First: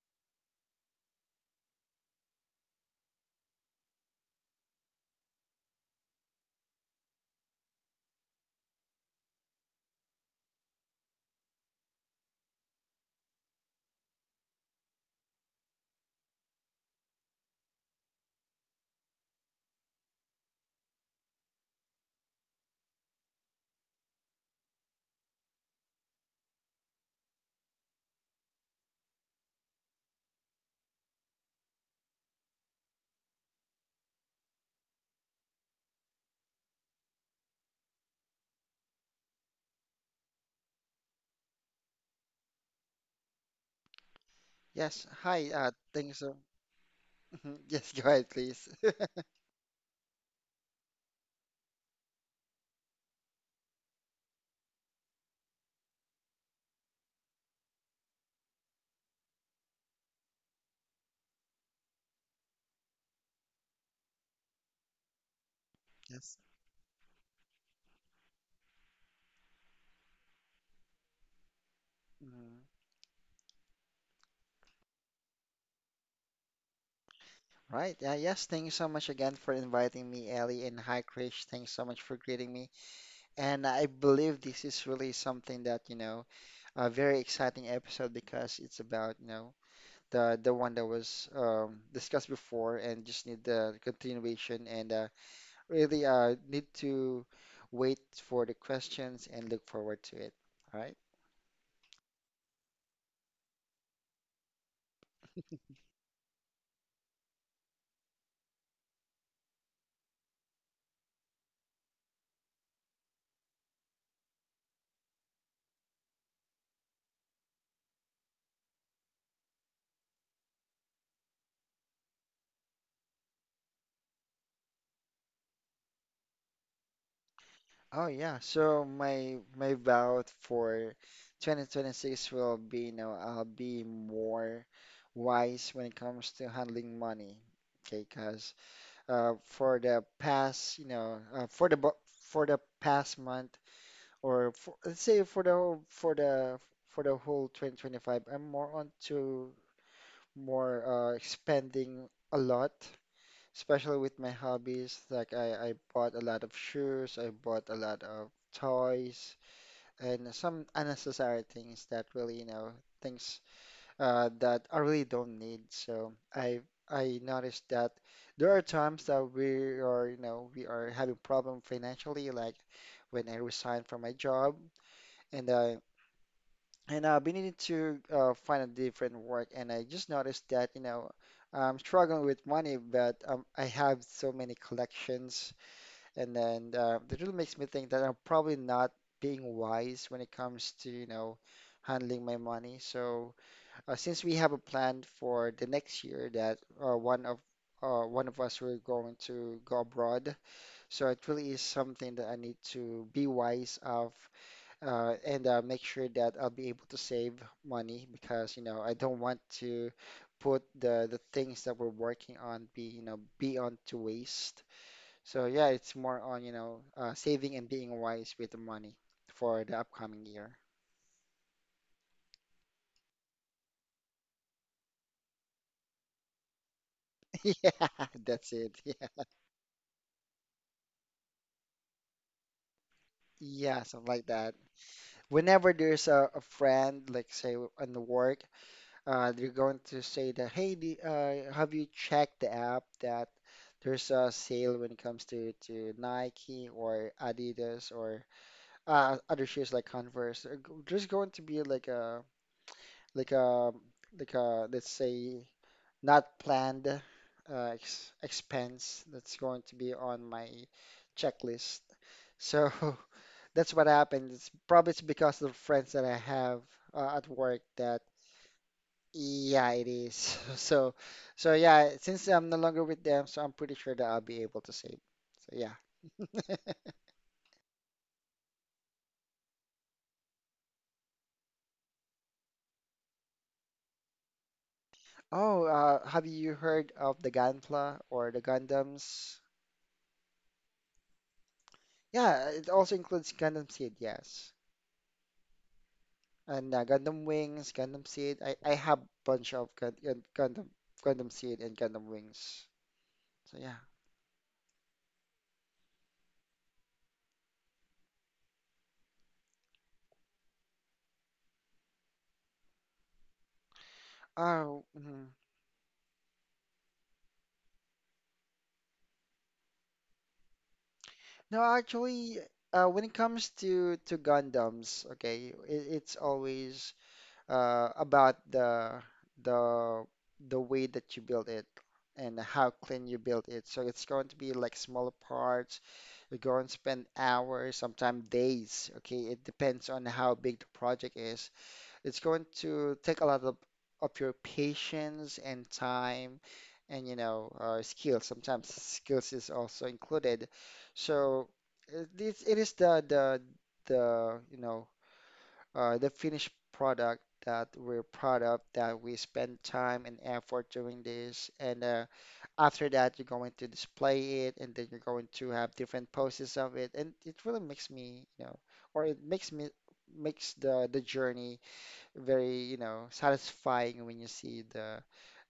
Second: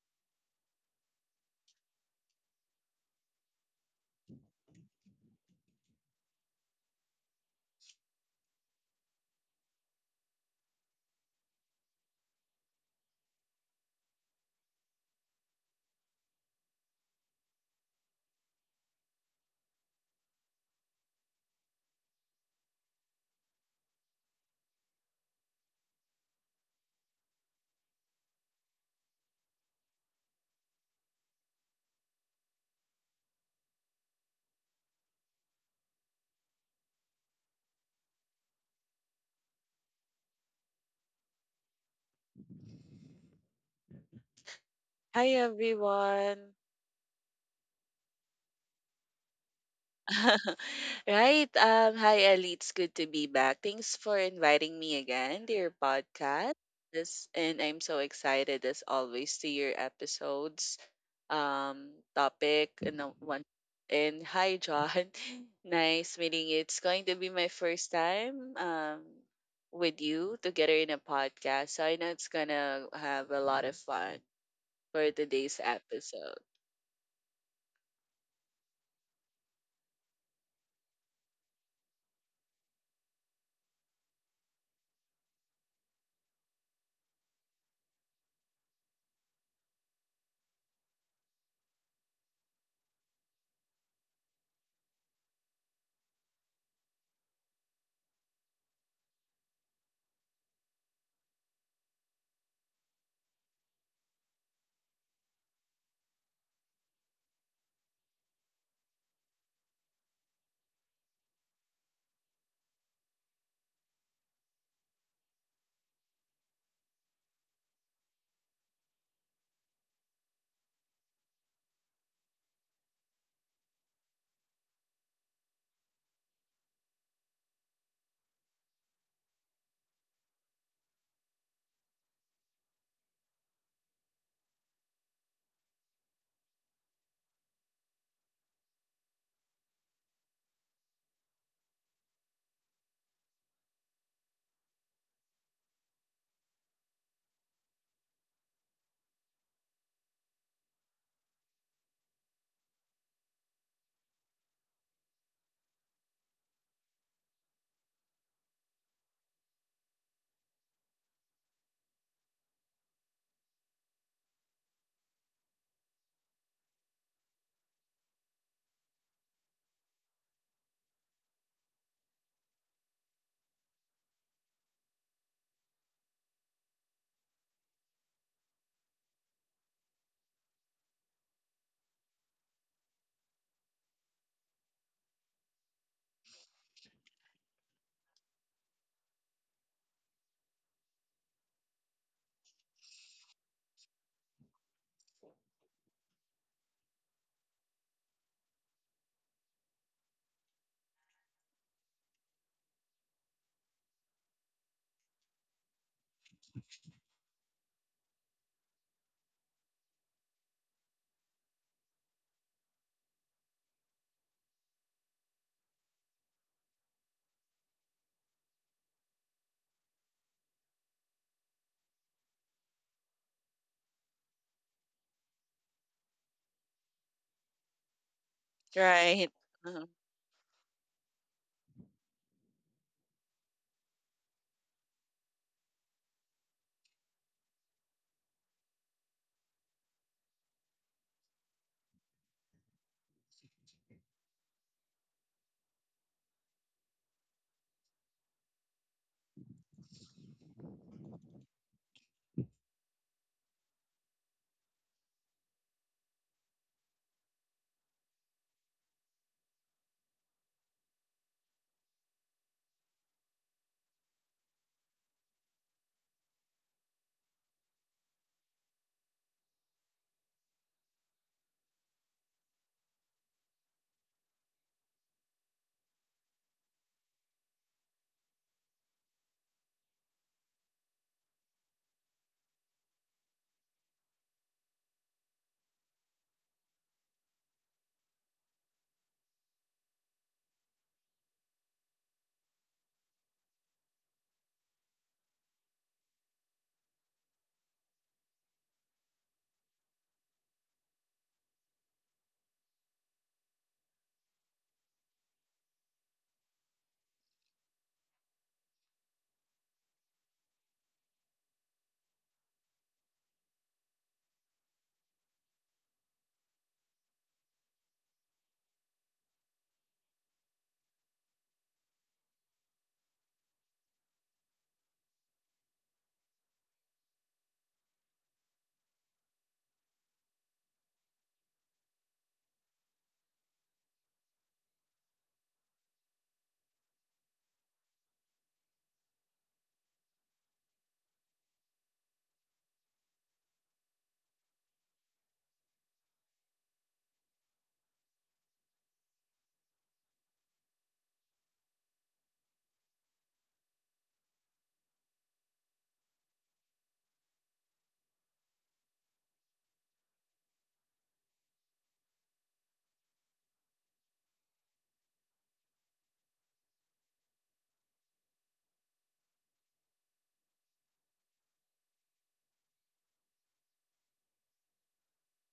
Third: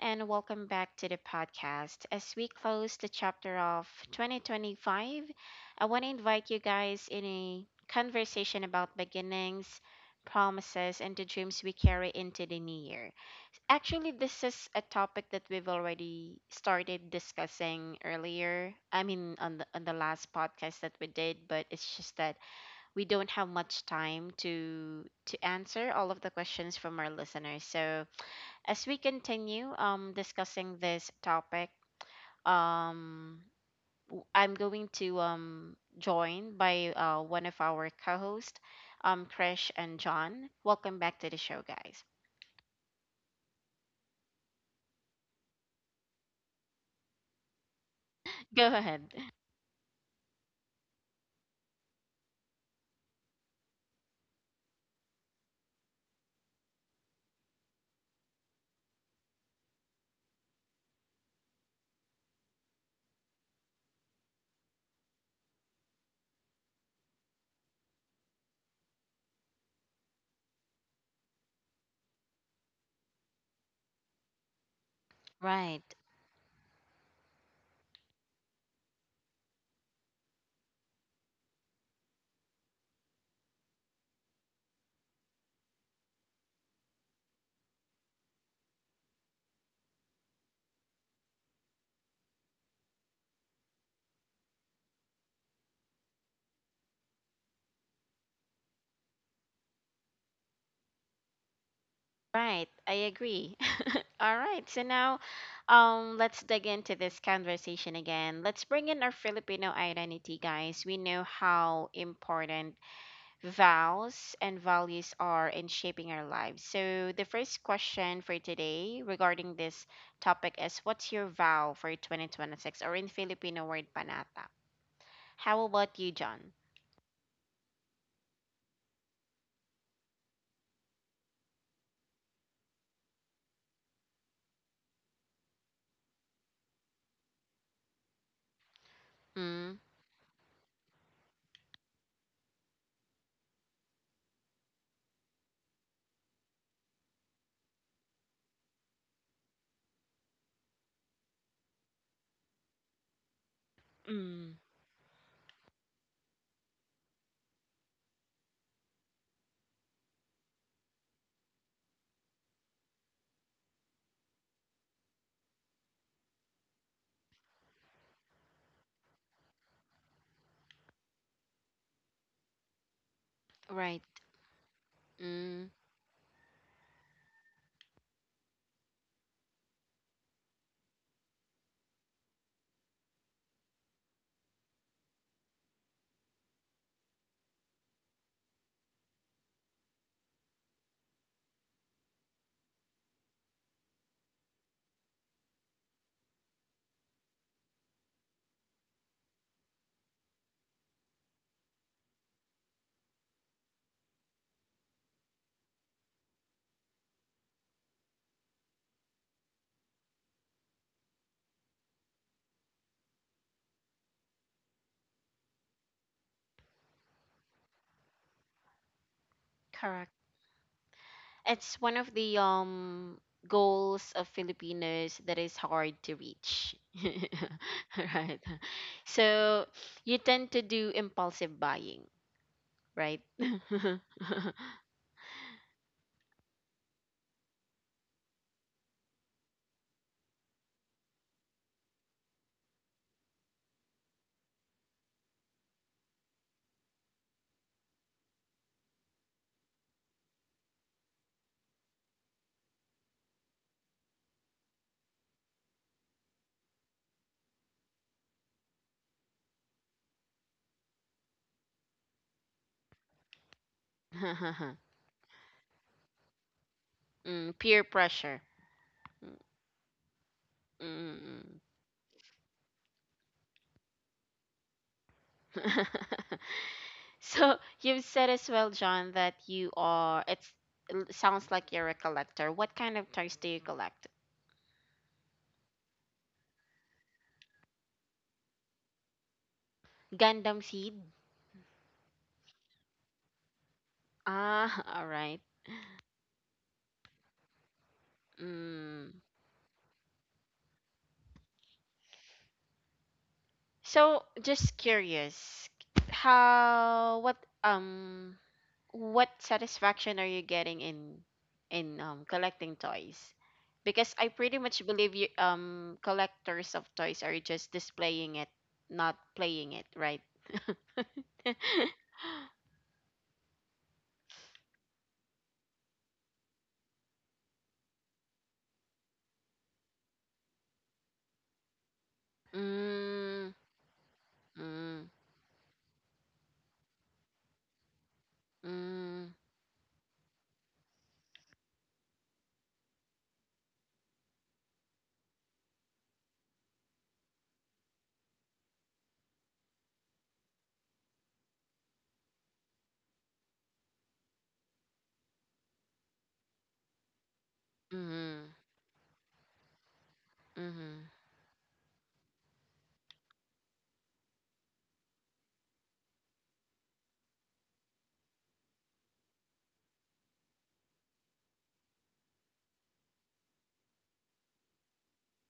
and welcome back to the podcast. As we close the chapter of 2025, I want to invite you guys in a conversation about beginnings, promises, and the dreams we carry into the new year. Actually, this is a topic that we've already started discussing earlier. I mean, on the last podcast that we did, but it's just that we don't have much time to answer all of the questions from our listeners. So, as we continue discussing this topic, um, I'm going to join by one of our co-hosts, Krish and John. Welcome back to the show, guys. Yes. Hi Hi. Thanks. So... everyone. Yes, go ahead, Go please. ahead. Right. Hi Ali, it's good to be back. Thanks for inviting me again to your podcast. This and I'm so excited as always to your episodes, topic and the one. And hi John. Nice Yes. meeting you. It's going to be my first time with you together in a podcast. So I know it's Mhm. gonna have a lot of fun for today's Right. episode. Right. Yeah, yes. Thank you so much again for inviting me, Ellie. And hi, Krish. Thanks so much for greeting me. And I believe this is really something that, a very exciting episode because it's about, the one that was discussed before and just need the continuation, and really need to wait for the questions and look forward to it. All right. Right, I agree. All right, so now let's dig into this conversation again. Let's bring in our Filipino identity, guys. We know how important vows and values are in shaping our lives. So, the first question for today regarding this topic is, what's your vow for 2026? Or in Filipino word, panata. How about you, John? Oh yeah, so my vow for 2026 will be, you know, I'll be more wise when it comes to handling money. Okay, 'cause Mm, for the past, for the past month, or for, let's say, for the whole 2025, I'm more on to more spending a lot, especially with my mm, hobbies. Like I bought a lot of shoes, I bought a lot of toys and some unnecessary things that really, you know, things that I really don't need. So I noticed that there are times that we are, you know, we are having problem financially, like when I resigned right. from my job, and Mm. I and I've been needing to find a different work, and I just noticed that, you know, I'm struggling with money, but I have so many collections, and then that really makes me think that I'm probably not being wise when it comes to, you know, handling my money. So since we have a plan for the next year that uh, one of one of us we're going to go abroad, so it really is something that I need to be wise of, and make sure that I'll be able to save money because, you know, I don't want to put the things that we're working on be, you know, be on to waste. So yeah, it's more on, saving and being wise with the money for the Correct. upcoming year. It's one of the goals of Filipinos that is hard to reach. Yeah, Right. that's it. Yeah. Right. So, you tend to do impulsive buying, right? Yeah, something like that. Whenever there's a friend, like say on the work, they're going to say that, hey, have you checked the app that there's a sale when it comes to Nike or Adidas or other shoes like Converse. There's going to be like a let's say, not planned ex expense that's going to be on my checklist. So that's what happened. It's probably it's because of the friends that I have at Mm, work peer that pressure. yeah, it is. So so Mm-mm. yeah, since I'm no longer with them, so I'm pretty sure that I'll be able to save. So yeah. So you've said as well, John, that you are. It's, it sounds like you're a collector. What kind of toys do you collect? Oh, have you heard of the Ganpla or the Gundams? Gundam seed. Yeah, it also includes Gundam Seed, yes. Ah, all right. And Gundam Wings, Gundam Seed. I have Mm. bunch of Gundam Seed and Gundam Wings. So yeah. So just curious, how um what satisfaction are you getting in collecting toys? Because I pretty much Oh, believe you mhm. Collectors of toys are just displaying it, not playing it, right? No, actually, when it comes to Gundams, okay, it's always about the the way that you build it and how clean you build Mm, it. So it's going to be like mm, smaller parts. You go and spend hours, sometimes days. mm, Okay, it depends on how big the project is. It's going to take a lot of your patience and time, and you know skills. Sometimes skills is also included. So it is the you know, the finished product that we're proud mm, of, that we spend time and effort doing mm. this, and after that you're going to display it, and then you're going to have different poses of it, and it really makes me, you know, or it makes me, makes the journey very, you know, satisfying when you see the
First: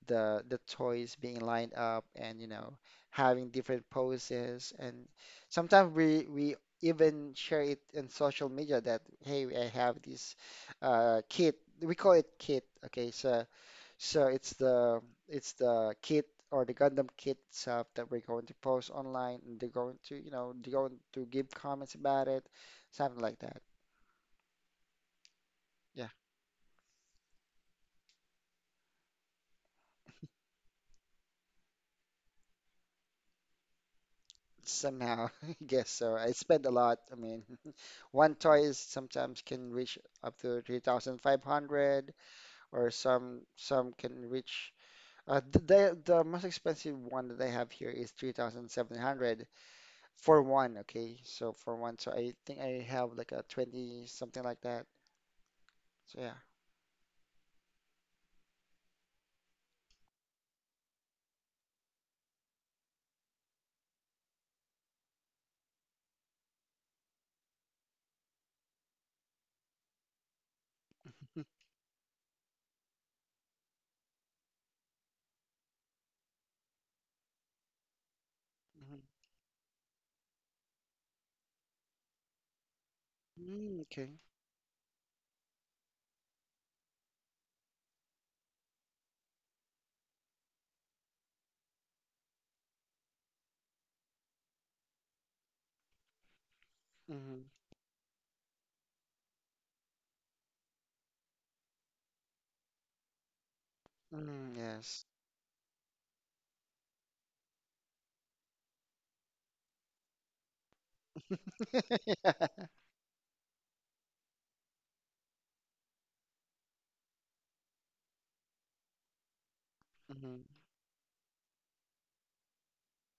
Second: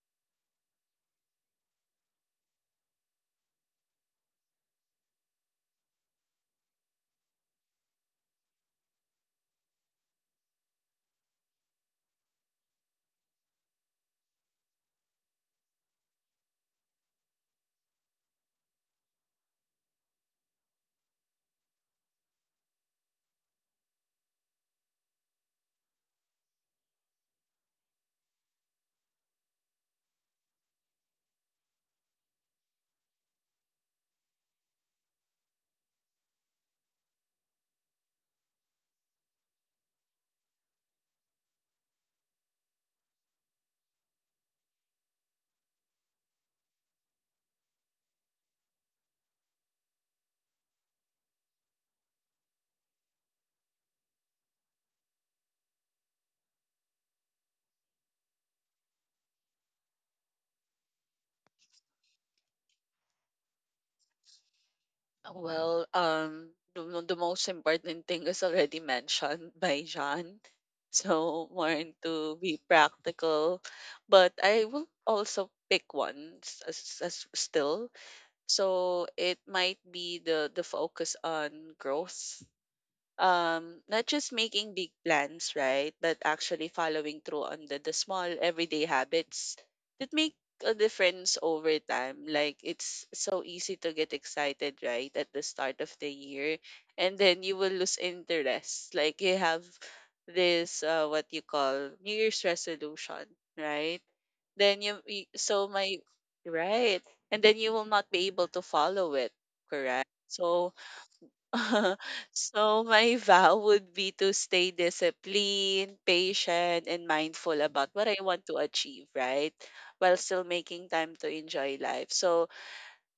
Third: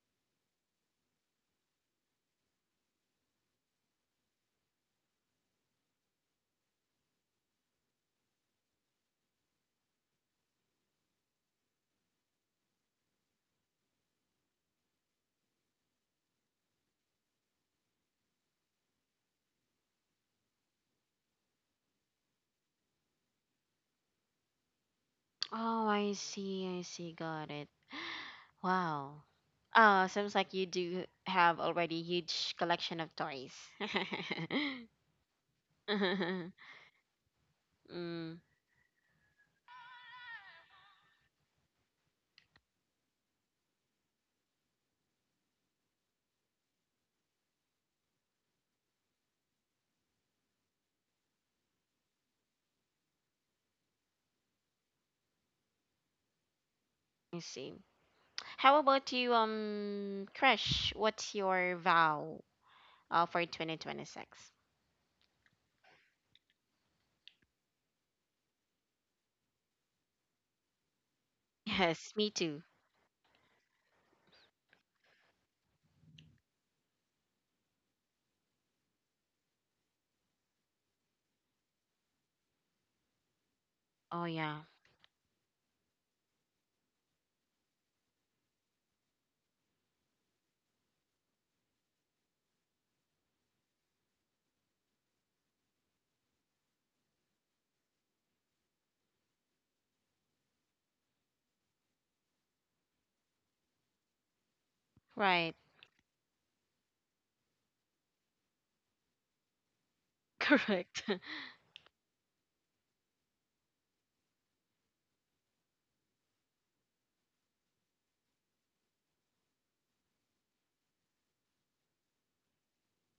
the the toys being lined up and, you know, having different poses. And sometimes we even share it in social media that, hey, I have this kit. We call it kit. Okay, so so it's the kit or the Gundam kit itself that we're going to post online, and they're going to, you know, they're going to give comments about it, something like that. Oh, Yeah. I see, got it. Wow. Oh, seems like you do have already huge collection of toys. Somehow, I guess so. I spend a lot. I mean, one Mm, toy is sometimes can reach up to 3,500, or some can reach the most expensive one that I have here is 3,700 for one, okay? So for one, so I think I have like a 20, something like that. So yeah. I see. How about you, Crush? What's your vow for 2026? Well, the most important thing is already mentioned by John. So more Yes, me into be too. practical, but I will also pick one as still. Mhm. So it might be the focus on growth, Mm, not okay. Oh, just yeah. making big plans, right, but actually following through on the small everyday habits that make a difference over time. Like it's so easy to get excited right at the start of the year, and then Mm-hmm. you will lose interest. Like you have this what you call new year's resolution, right? Mm, Then you yes. you- Right. so my right. And then you will not be able to follow it. Correct. So Correct. Yeah. so my vow would be to stay disciplined, patient, and mindful about what I want to achieve, right? While Mm-hmm. still making time to enjoy life. So,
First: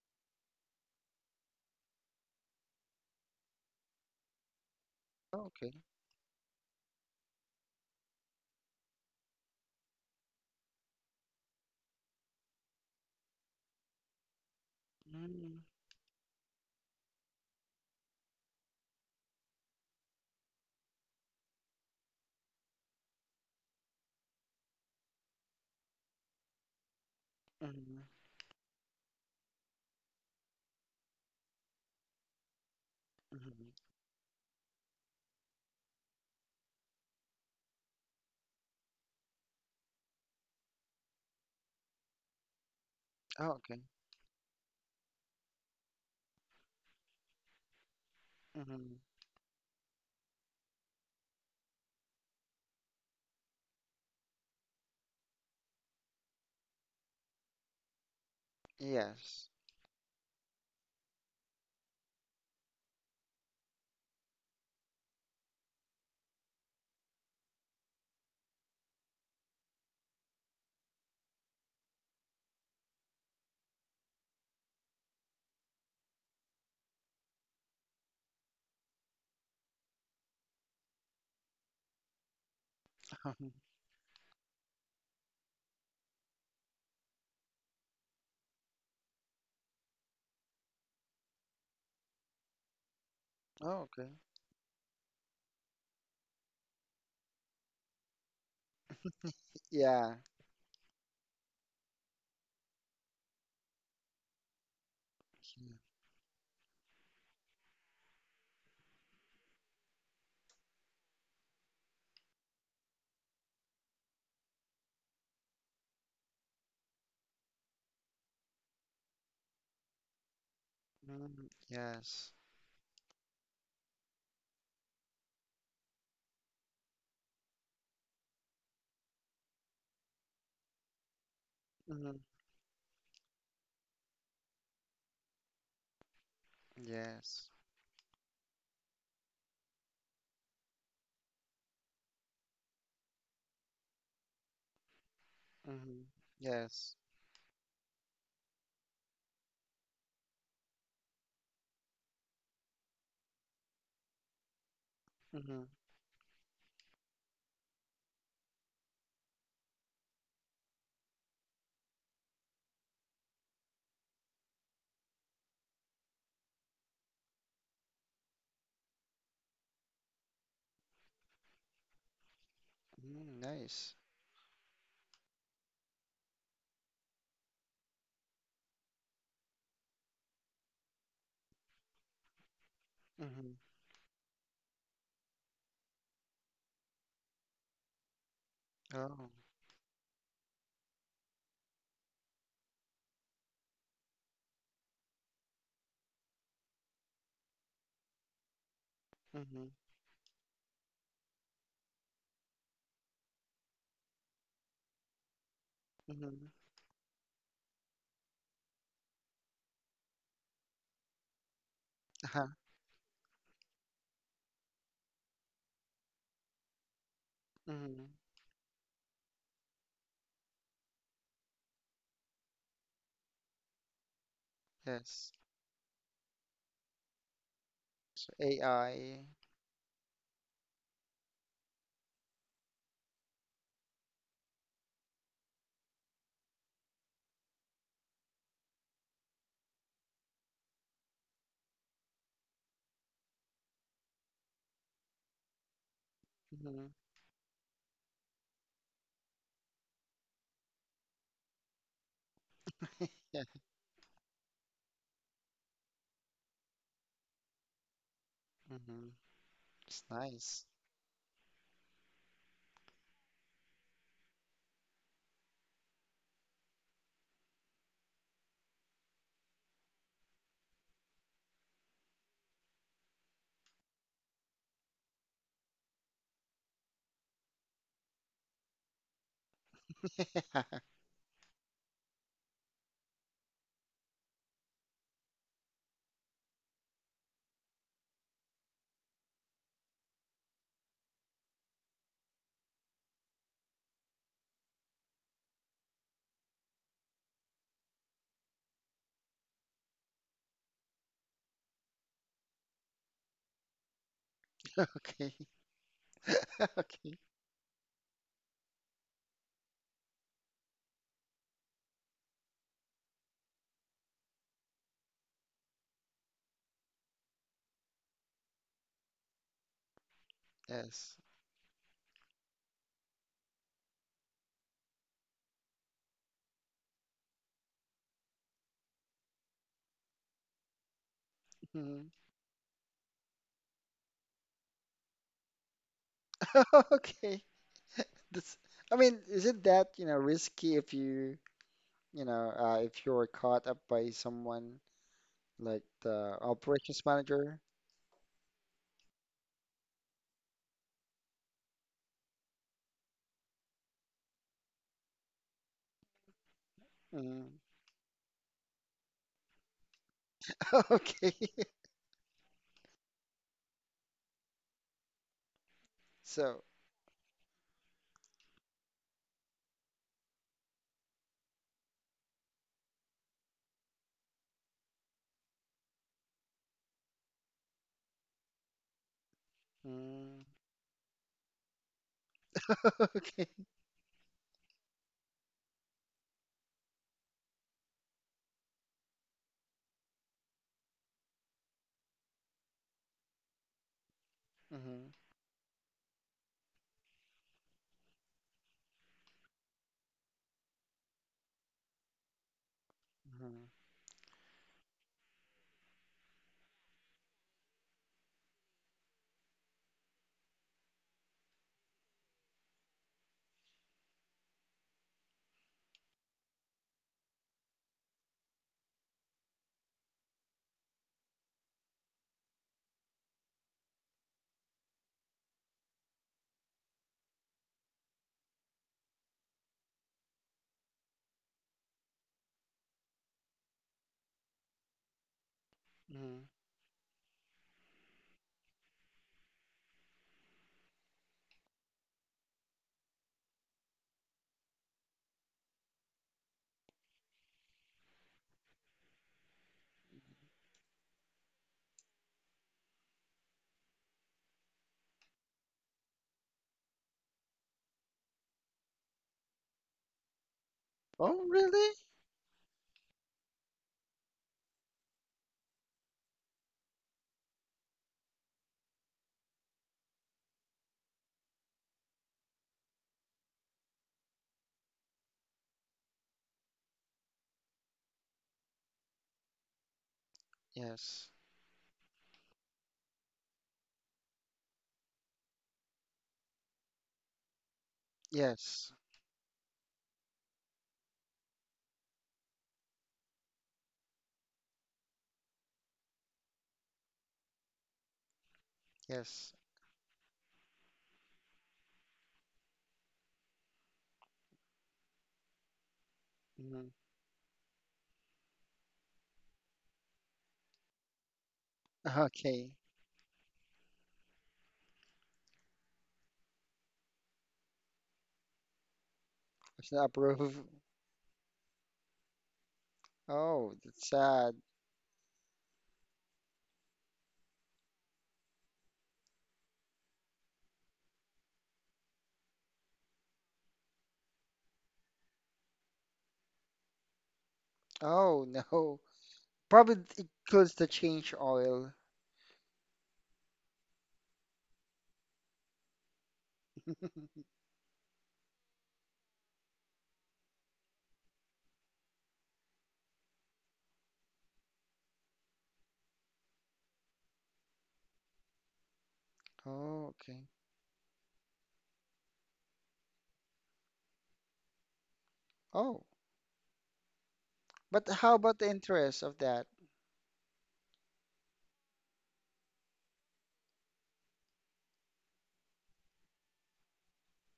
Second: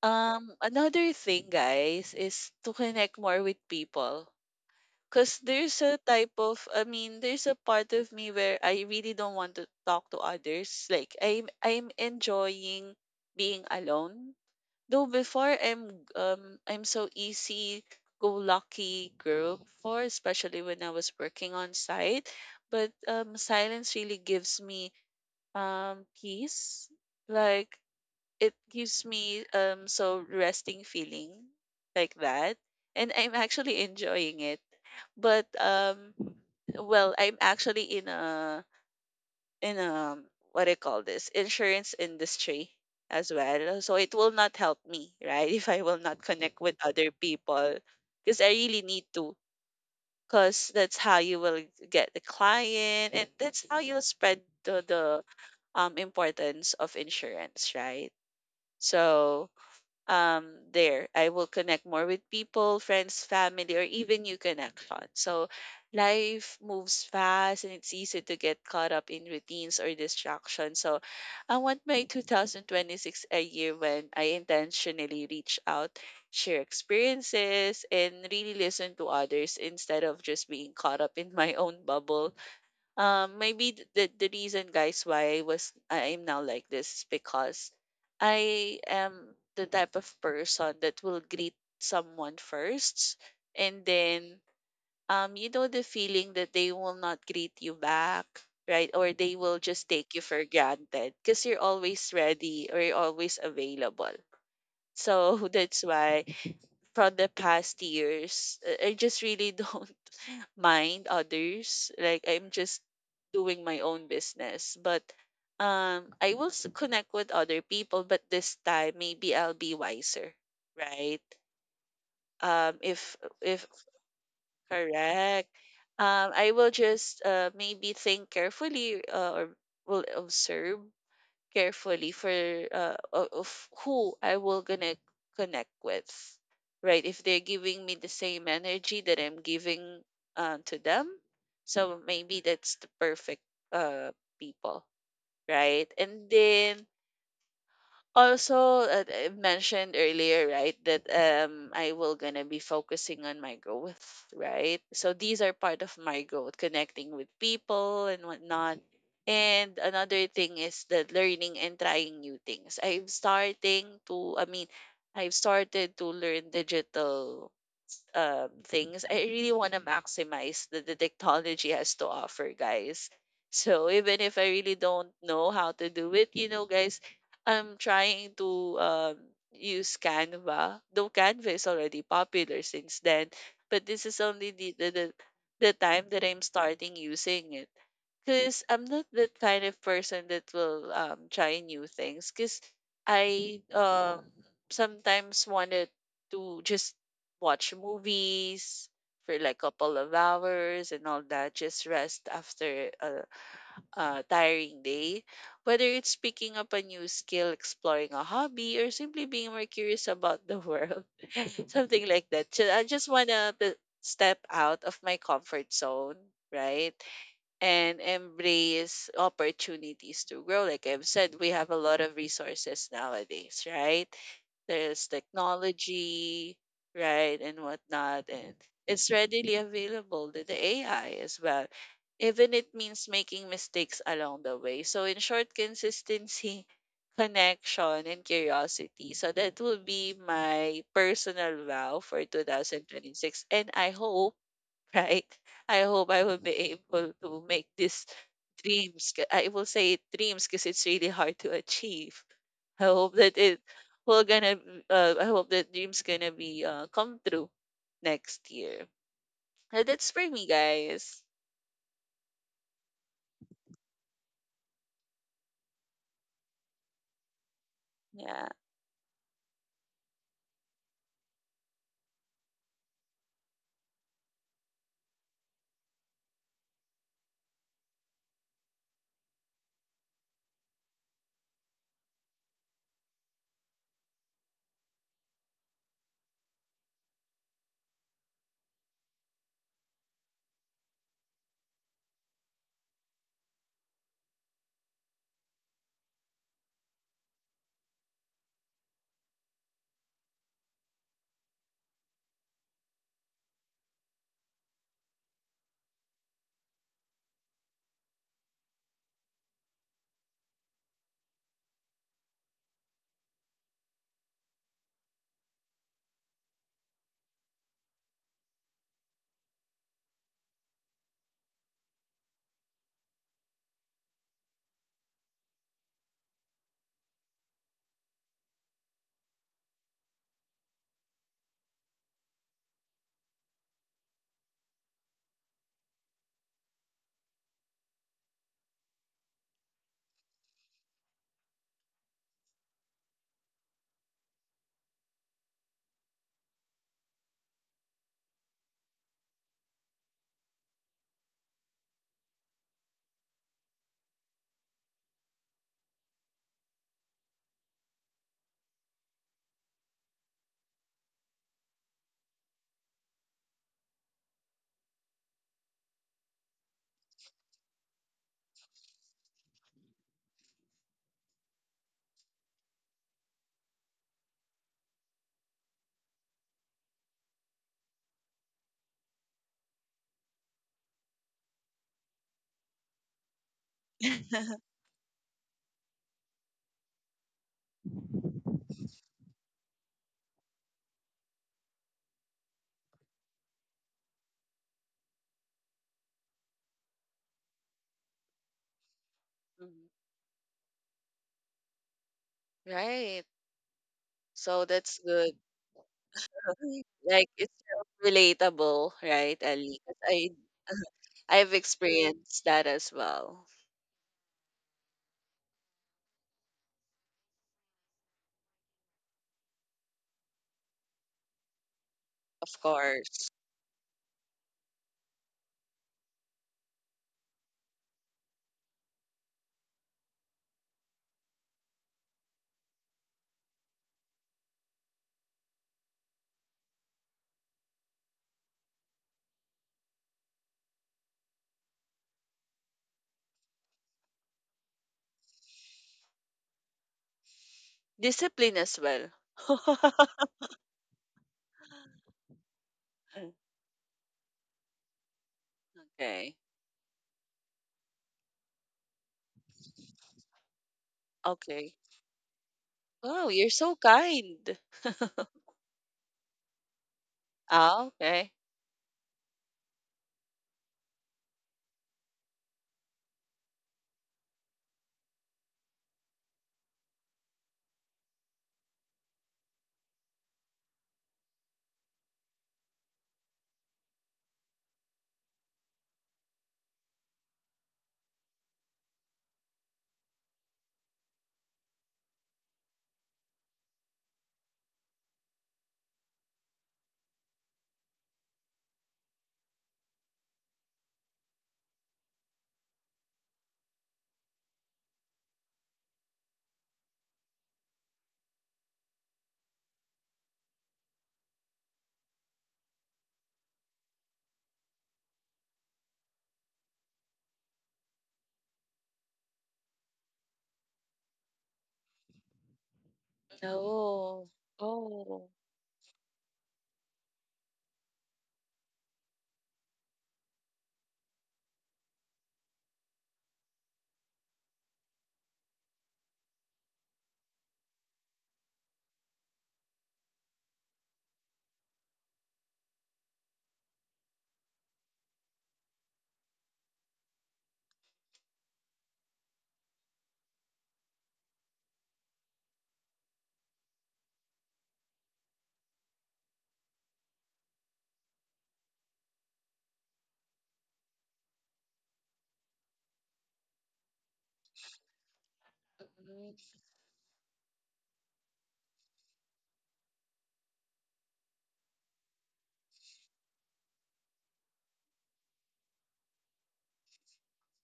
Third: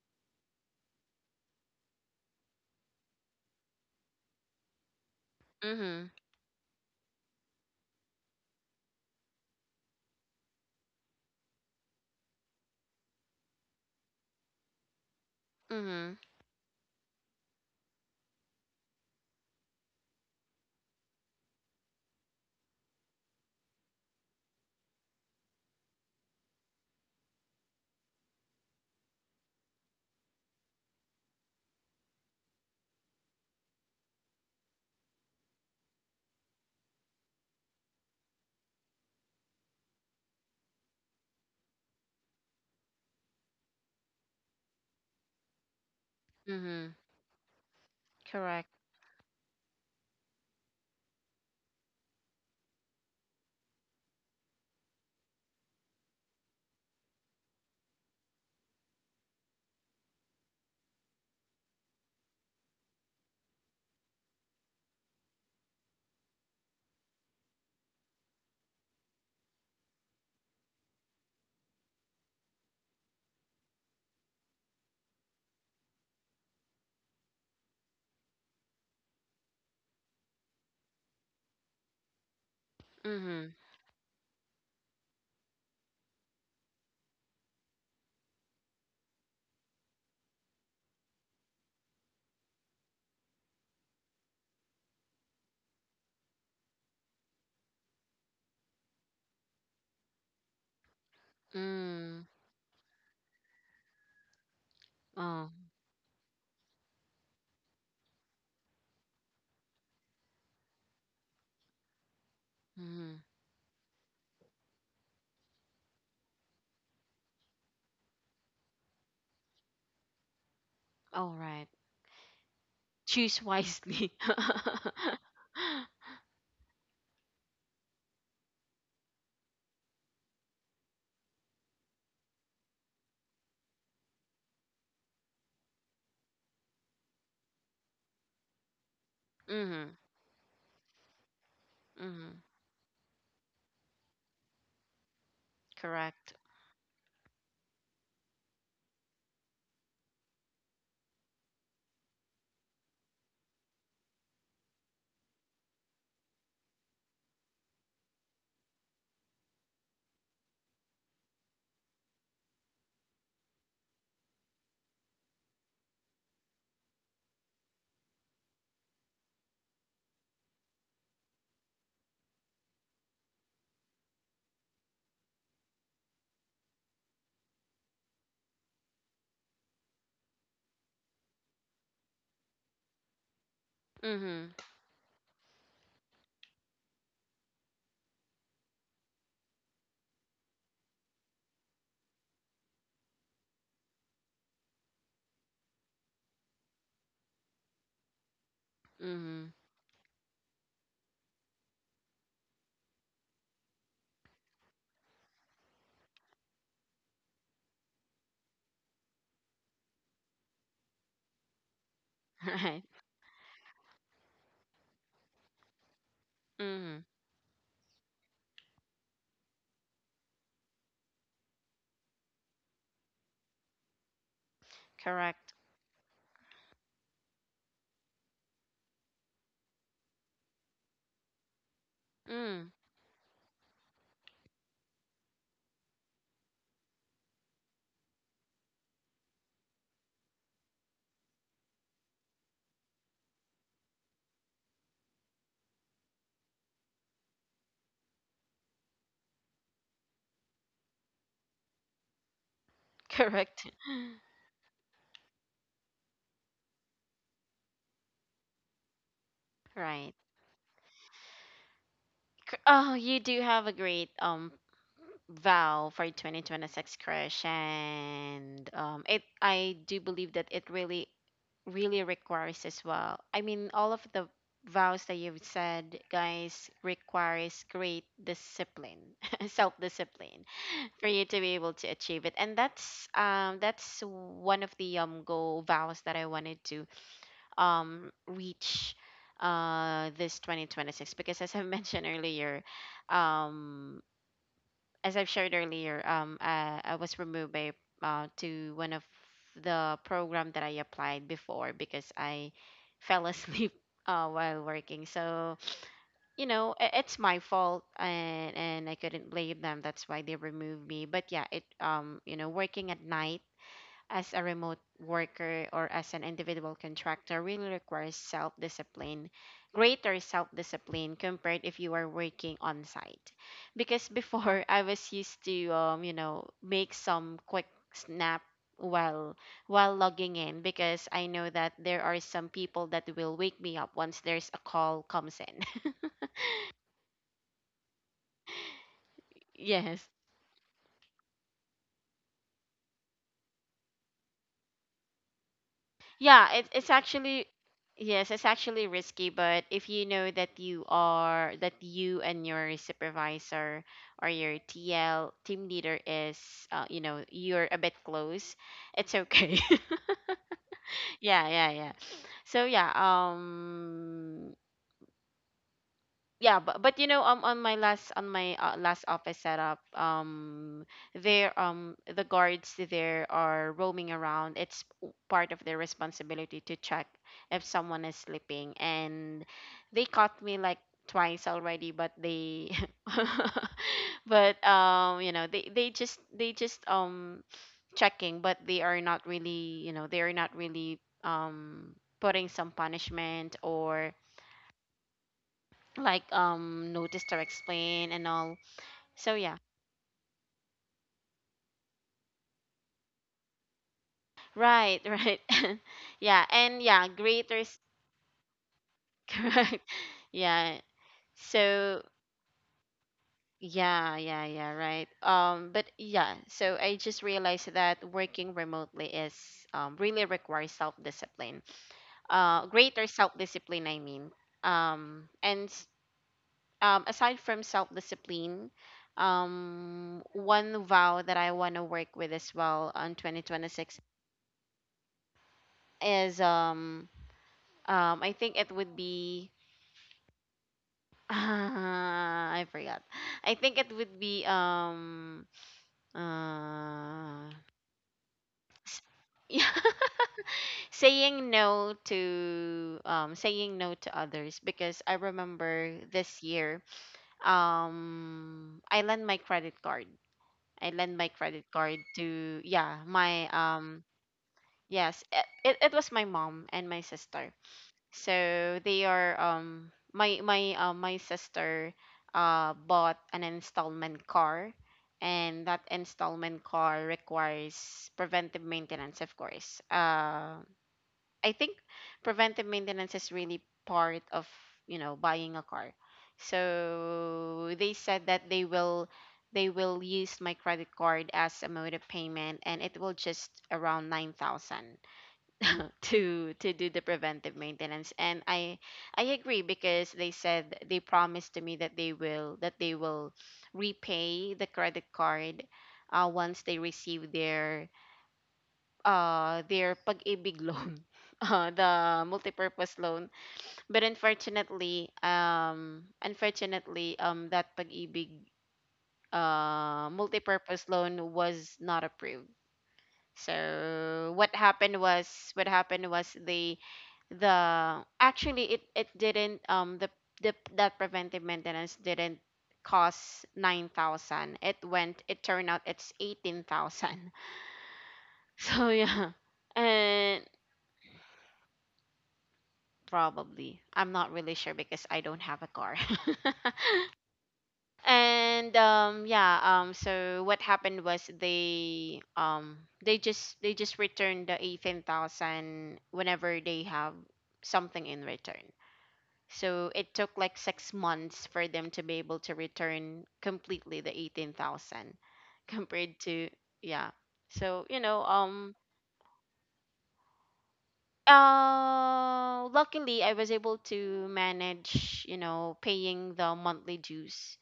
another thing, guys, is to connect more with people. Cause Okay. there's a Mm-hmm. type of I mean, there's a part of me where I really don't want to talk to others. Like I'm enjoying being alone. Though before Mm. I'm Mm-hmm. um I'm so easy go lucky girl before, especially when I was working on site. But silence really gives me peace. Like Mm-hmm. it gives me so resting feeling like that. And I'm actually Mm-hmm. enjoying it. But well, I'm actually in what do you call this, insurance industry as Oh, well. okay. So it will not help me, right? If I will not connect with Mm-hmm. other people, because I Correct. really Hmm. need to. Because that's how you will get the client, and that's how you'll spread the importance of insurance, right? So, Yes. um there I will connect more with people, friends, family, or even new connection. So life moves fast, and it's easy to get caught up in routines or distractions. So I want my 2026 a year when I intentionally reach out, share experiences, and really listen to others instead of just being caught up in my own bubble. Mm-hmm. Maybe the reason, guys, why I am now like this is because I am the type of person that will greet someone first, and Oh, okay. then, you know the feeling that they will not greet you back, right? Or they will just take Yeah. you for granted because you're always Mm. ready or you're always available. So Oh. that's why, from the past years, I just really don't mind others. Like I'm just Mm-hmm. doing my own business, but I will connect with other people. But this time, maybe I'll be wiser, right? All Mm-hmm. right. Yes. If Choose if wisely. correct, I will just maybe think carefully, or will observe carefully Mm-hmm. for of who I will gonna connect with, right? If they're Yes. giving me the same energy that I'm Mm-hmm. giving, to them, so Mm-hmm. maybe that's the perfect uh people, right? Mm-hmm. And Correct. then Yes. also, I mentioned earlier, right, that I will gonna be focusing on my growth, right? So these are Mm-hmm. part of my growth, connecting with people and whatnot. And another thing is that learning and trying new things. I mean, I've started to learn digital things. I really want to maximize that the technology has to offer, guys. Mm, So nice. even if I really don't know how to do it, you know, guys, I'm trying to use Canva. Though Canva is already popular since then, Mm-hmm. but this is Mm-hmm. only the time that I'm starting using it. Because I'm not Oh. that kind of person that will try new things. Because I sometimes wanted to just watch movies for Mm-hmm. like a Mm-hmm. couple of hours and all that, just rest after a tiring day. Whether it's Mm-hmm. picking up a new skill, exploring a hobby, or simply being more curious about the world, something like that. Uh-huh. I Right. just wanna to step out of my comfort zone, right? Mm-hmm. And Mm-hmm. embrace opportunities to grow. Like I've said, we have a lot of resources nowadays, right? There's Yes. Correct. technology, right, and whatnot, So and it's AI. readily available to the AI as well. Even Mm. it means making mistakes along the way. So, in short, consistency, connection, and curiosity. So, that will be my personal vow for 2026. And I hope, right? I hope I will be Mm-hmm. able to make these I will say it dreams because it's really hard to achieve. I hope that Yeah. it Correct. I hope that dreams gonna be come true next year. Mm-hmm. It's That's Right. for me, nice. guys. Oh, you do have a great vow for 2026, crush, Yeah. and it, I do believe that it really really requires as well, I mean, all of the vows that you've said, guys, requires great discipline, self-discipline for you to be able to achieve it. And that's one of the goal vows that I wanted to reach this 2026 because as I mentioned earlier, um as I've shared earlier, I was removed by, to one of the program that I applied before because I fell asleep while working. Okay. So you know, I it's Okay. my fault, and I couldn't blame them. That's why they removed me. But yeah, it you know, working at night as a remote worker or as an individual contractor really requires self discipline, greater self discipline Yes. compared if you are working on site. Because before I was used to you know, make some quick snap while logging in because I know that there Mm-hmm. are some people that will wake me up once there's a call comes in. Okay. That's, I mean, isn't that, Yes. you know, risky if you know, if you're caught up by someone like the Yeah, it's operations actually manager. yes, it's actually risky, but if you know that you are that you and your supervisor or your TL team leader is you know, Mm. you're a bit close, it's okay. Okay. Yeah, yeah, yeah. So yeah, um, yeah. So, But but you know, on my last, on my last office setup, there, the guards there are roaming around. It's part of their responsibility to check if someone is sleeping, and they caught mm. me like twice already, but they Okay. but you know, they just checking, but they are not really, you know, they are not really putting some punishment or Hmm. like noticed or explain and all. So yeah, Mhm. Right. Hmm. So right, that's good. right, yeah, and yeah, Like it's greaters, so relatable, right, correct, Ali? 'Cause yeah. I've So experienced that as well. yeah, yeah, yeah, right. But yeah, so I just realized that working remotely is really requires self discipline. Of Greater course. self discipline, I mean. And aside from self discipline. One vow that I want to work with as well on 2026 is Hmm. I think it would be I forgot. I think it would be uh Discipline as s- well. yeah, Mm. Saying no to others because I remember Okay. this year I lent my credit card. I lent my Oh, credit Okay. really? card to yeah, Wow, my you're so kind. yes, it was my mom and my sister. Ah, okay. So they are my sister bought an installment car, and that installment car requires preventive maintenance, of course. Uh, Yes. I think preventive maintenance is really part of, you know, buying a car. So they said that they Yes. will, use my credit card as a mode of payment, and it will just around 9,000 to do the preventive maintenance. And I Yes. agree because they said, they promised to me that they will repay the credit card once they Hmm. receive their pag-ibig loan, the Okay. multipurpose loan. But unfortunately, unfortunately, that pag-ibig It's not approved. multipurpose loan was not approved. Oh, that's Oh. So what sad. happened Oh. was, what happened was they the, actually it didn't the, that preventive maintenance didn't cost 9,000, it went it turned out it's 18,000. Oh, So no. yeah, Probably it and includes the change oil. probably I'm not really sure because I don't have a car. And yeah, so what happened was they they just returned the 18,000 whenever they have something in return. So it Oh, took okay. like 6 months for them to be able to return completely the 18,000. Oh, Compared to, Mhm. yeah. So, you but know, how about the interest of that? Luckily I was able to manage, you know, paying the monthly dues,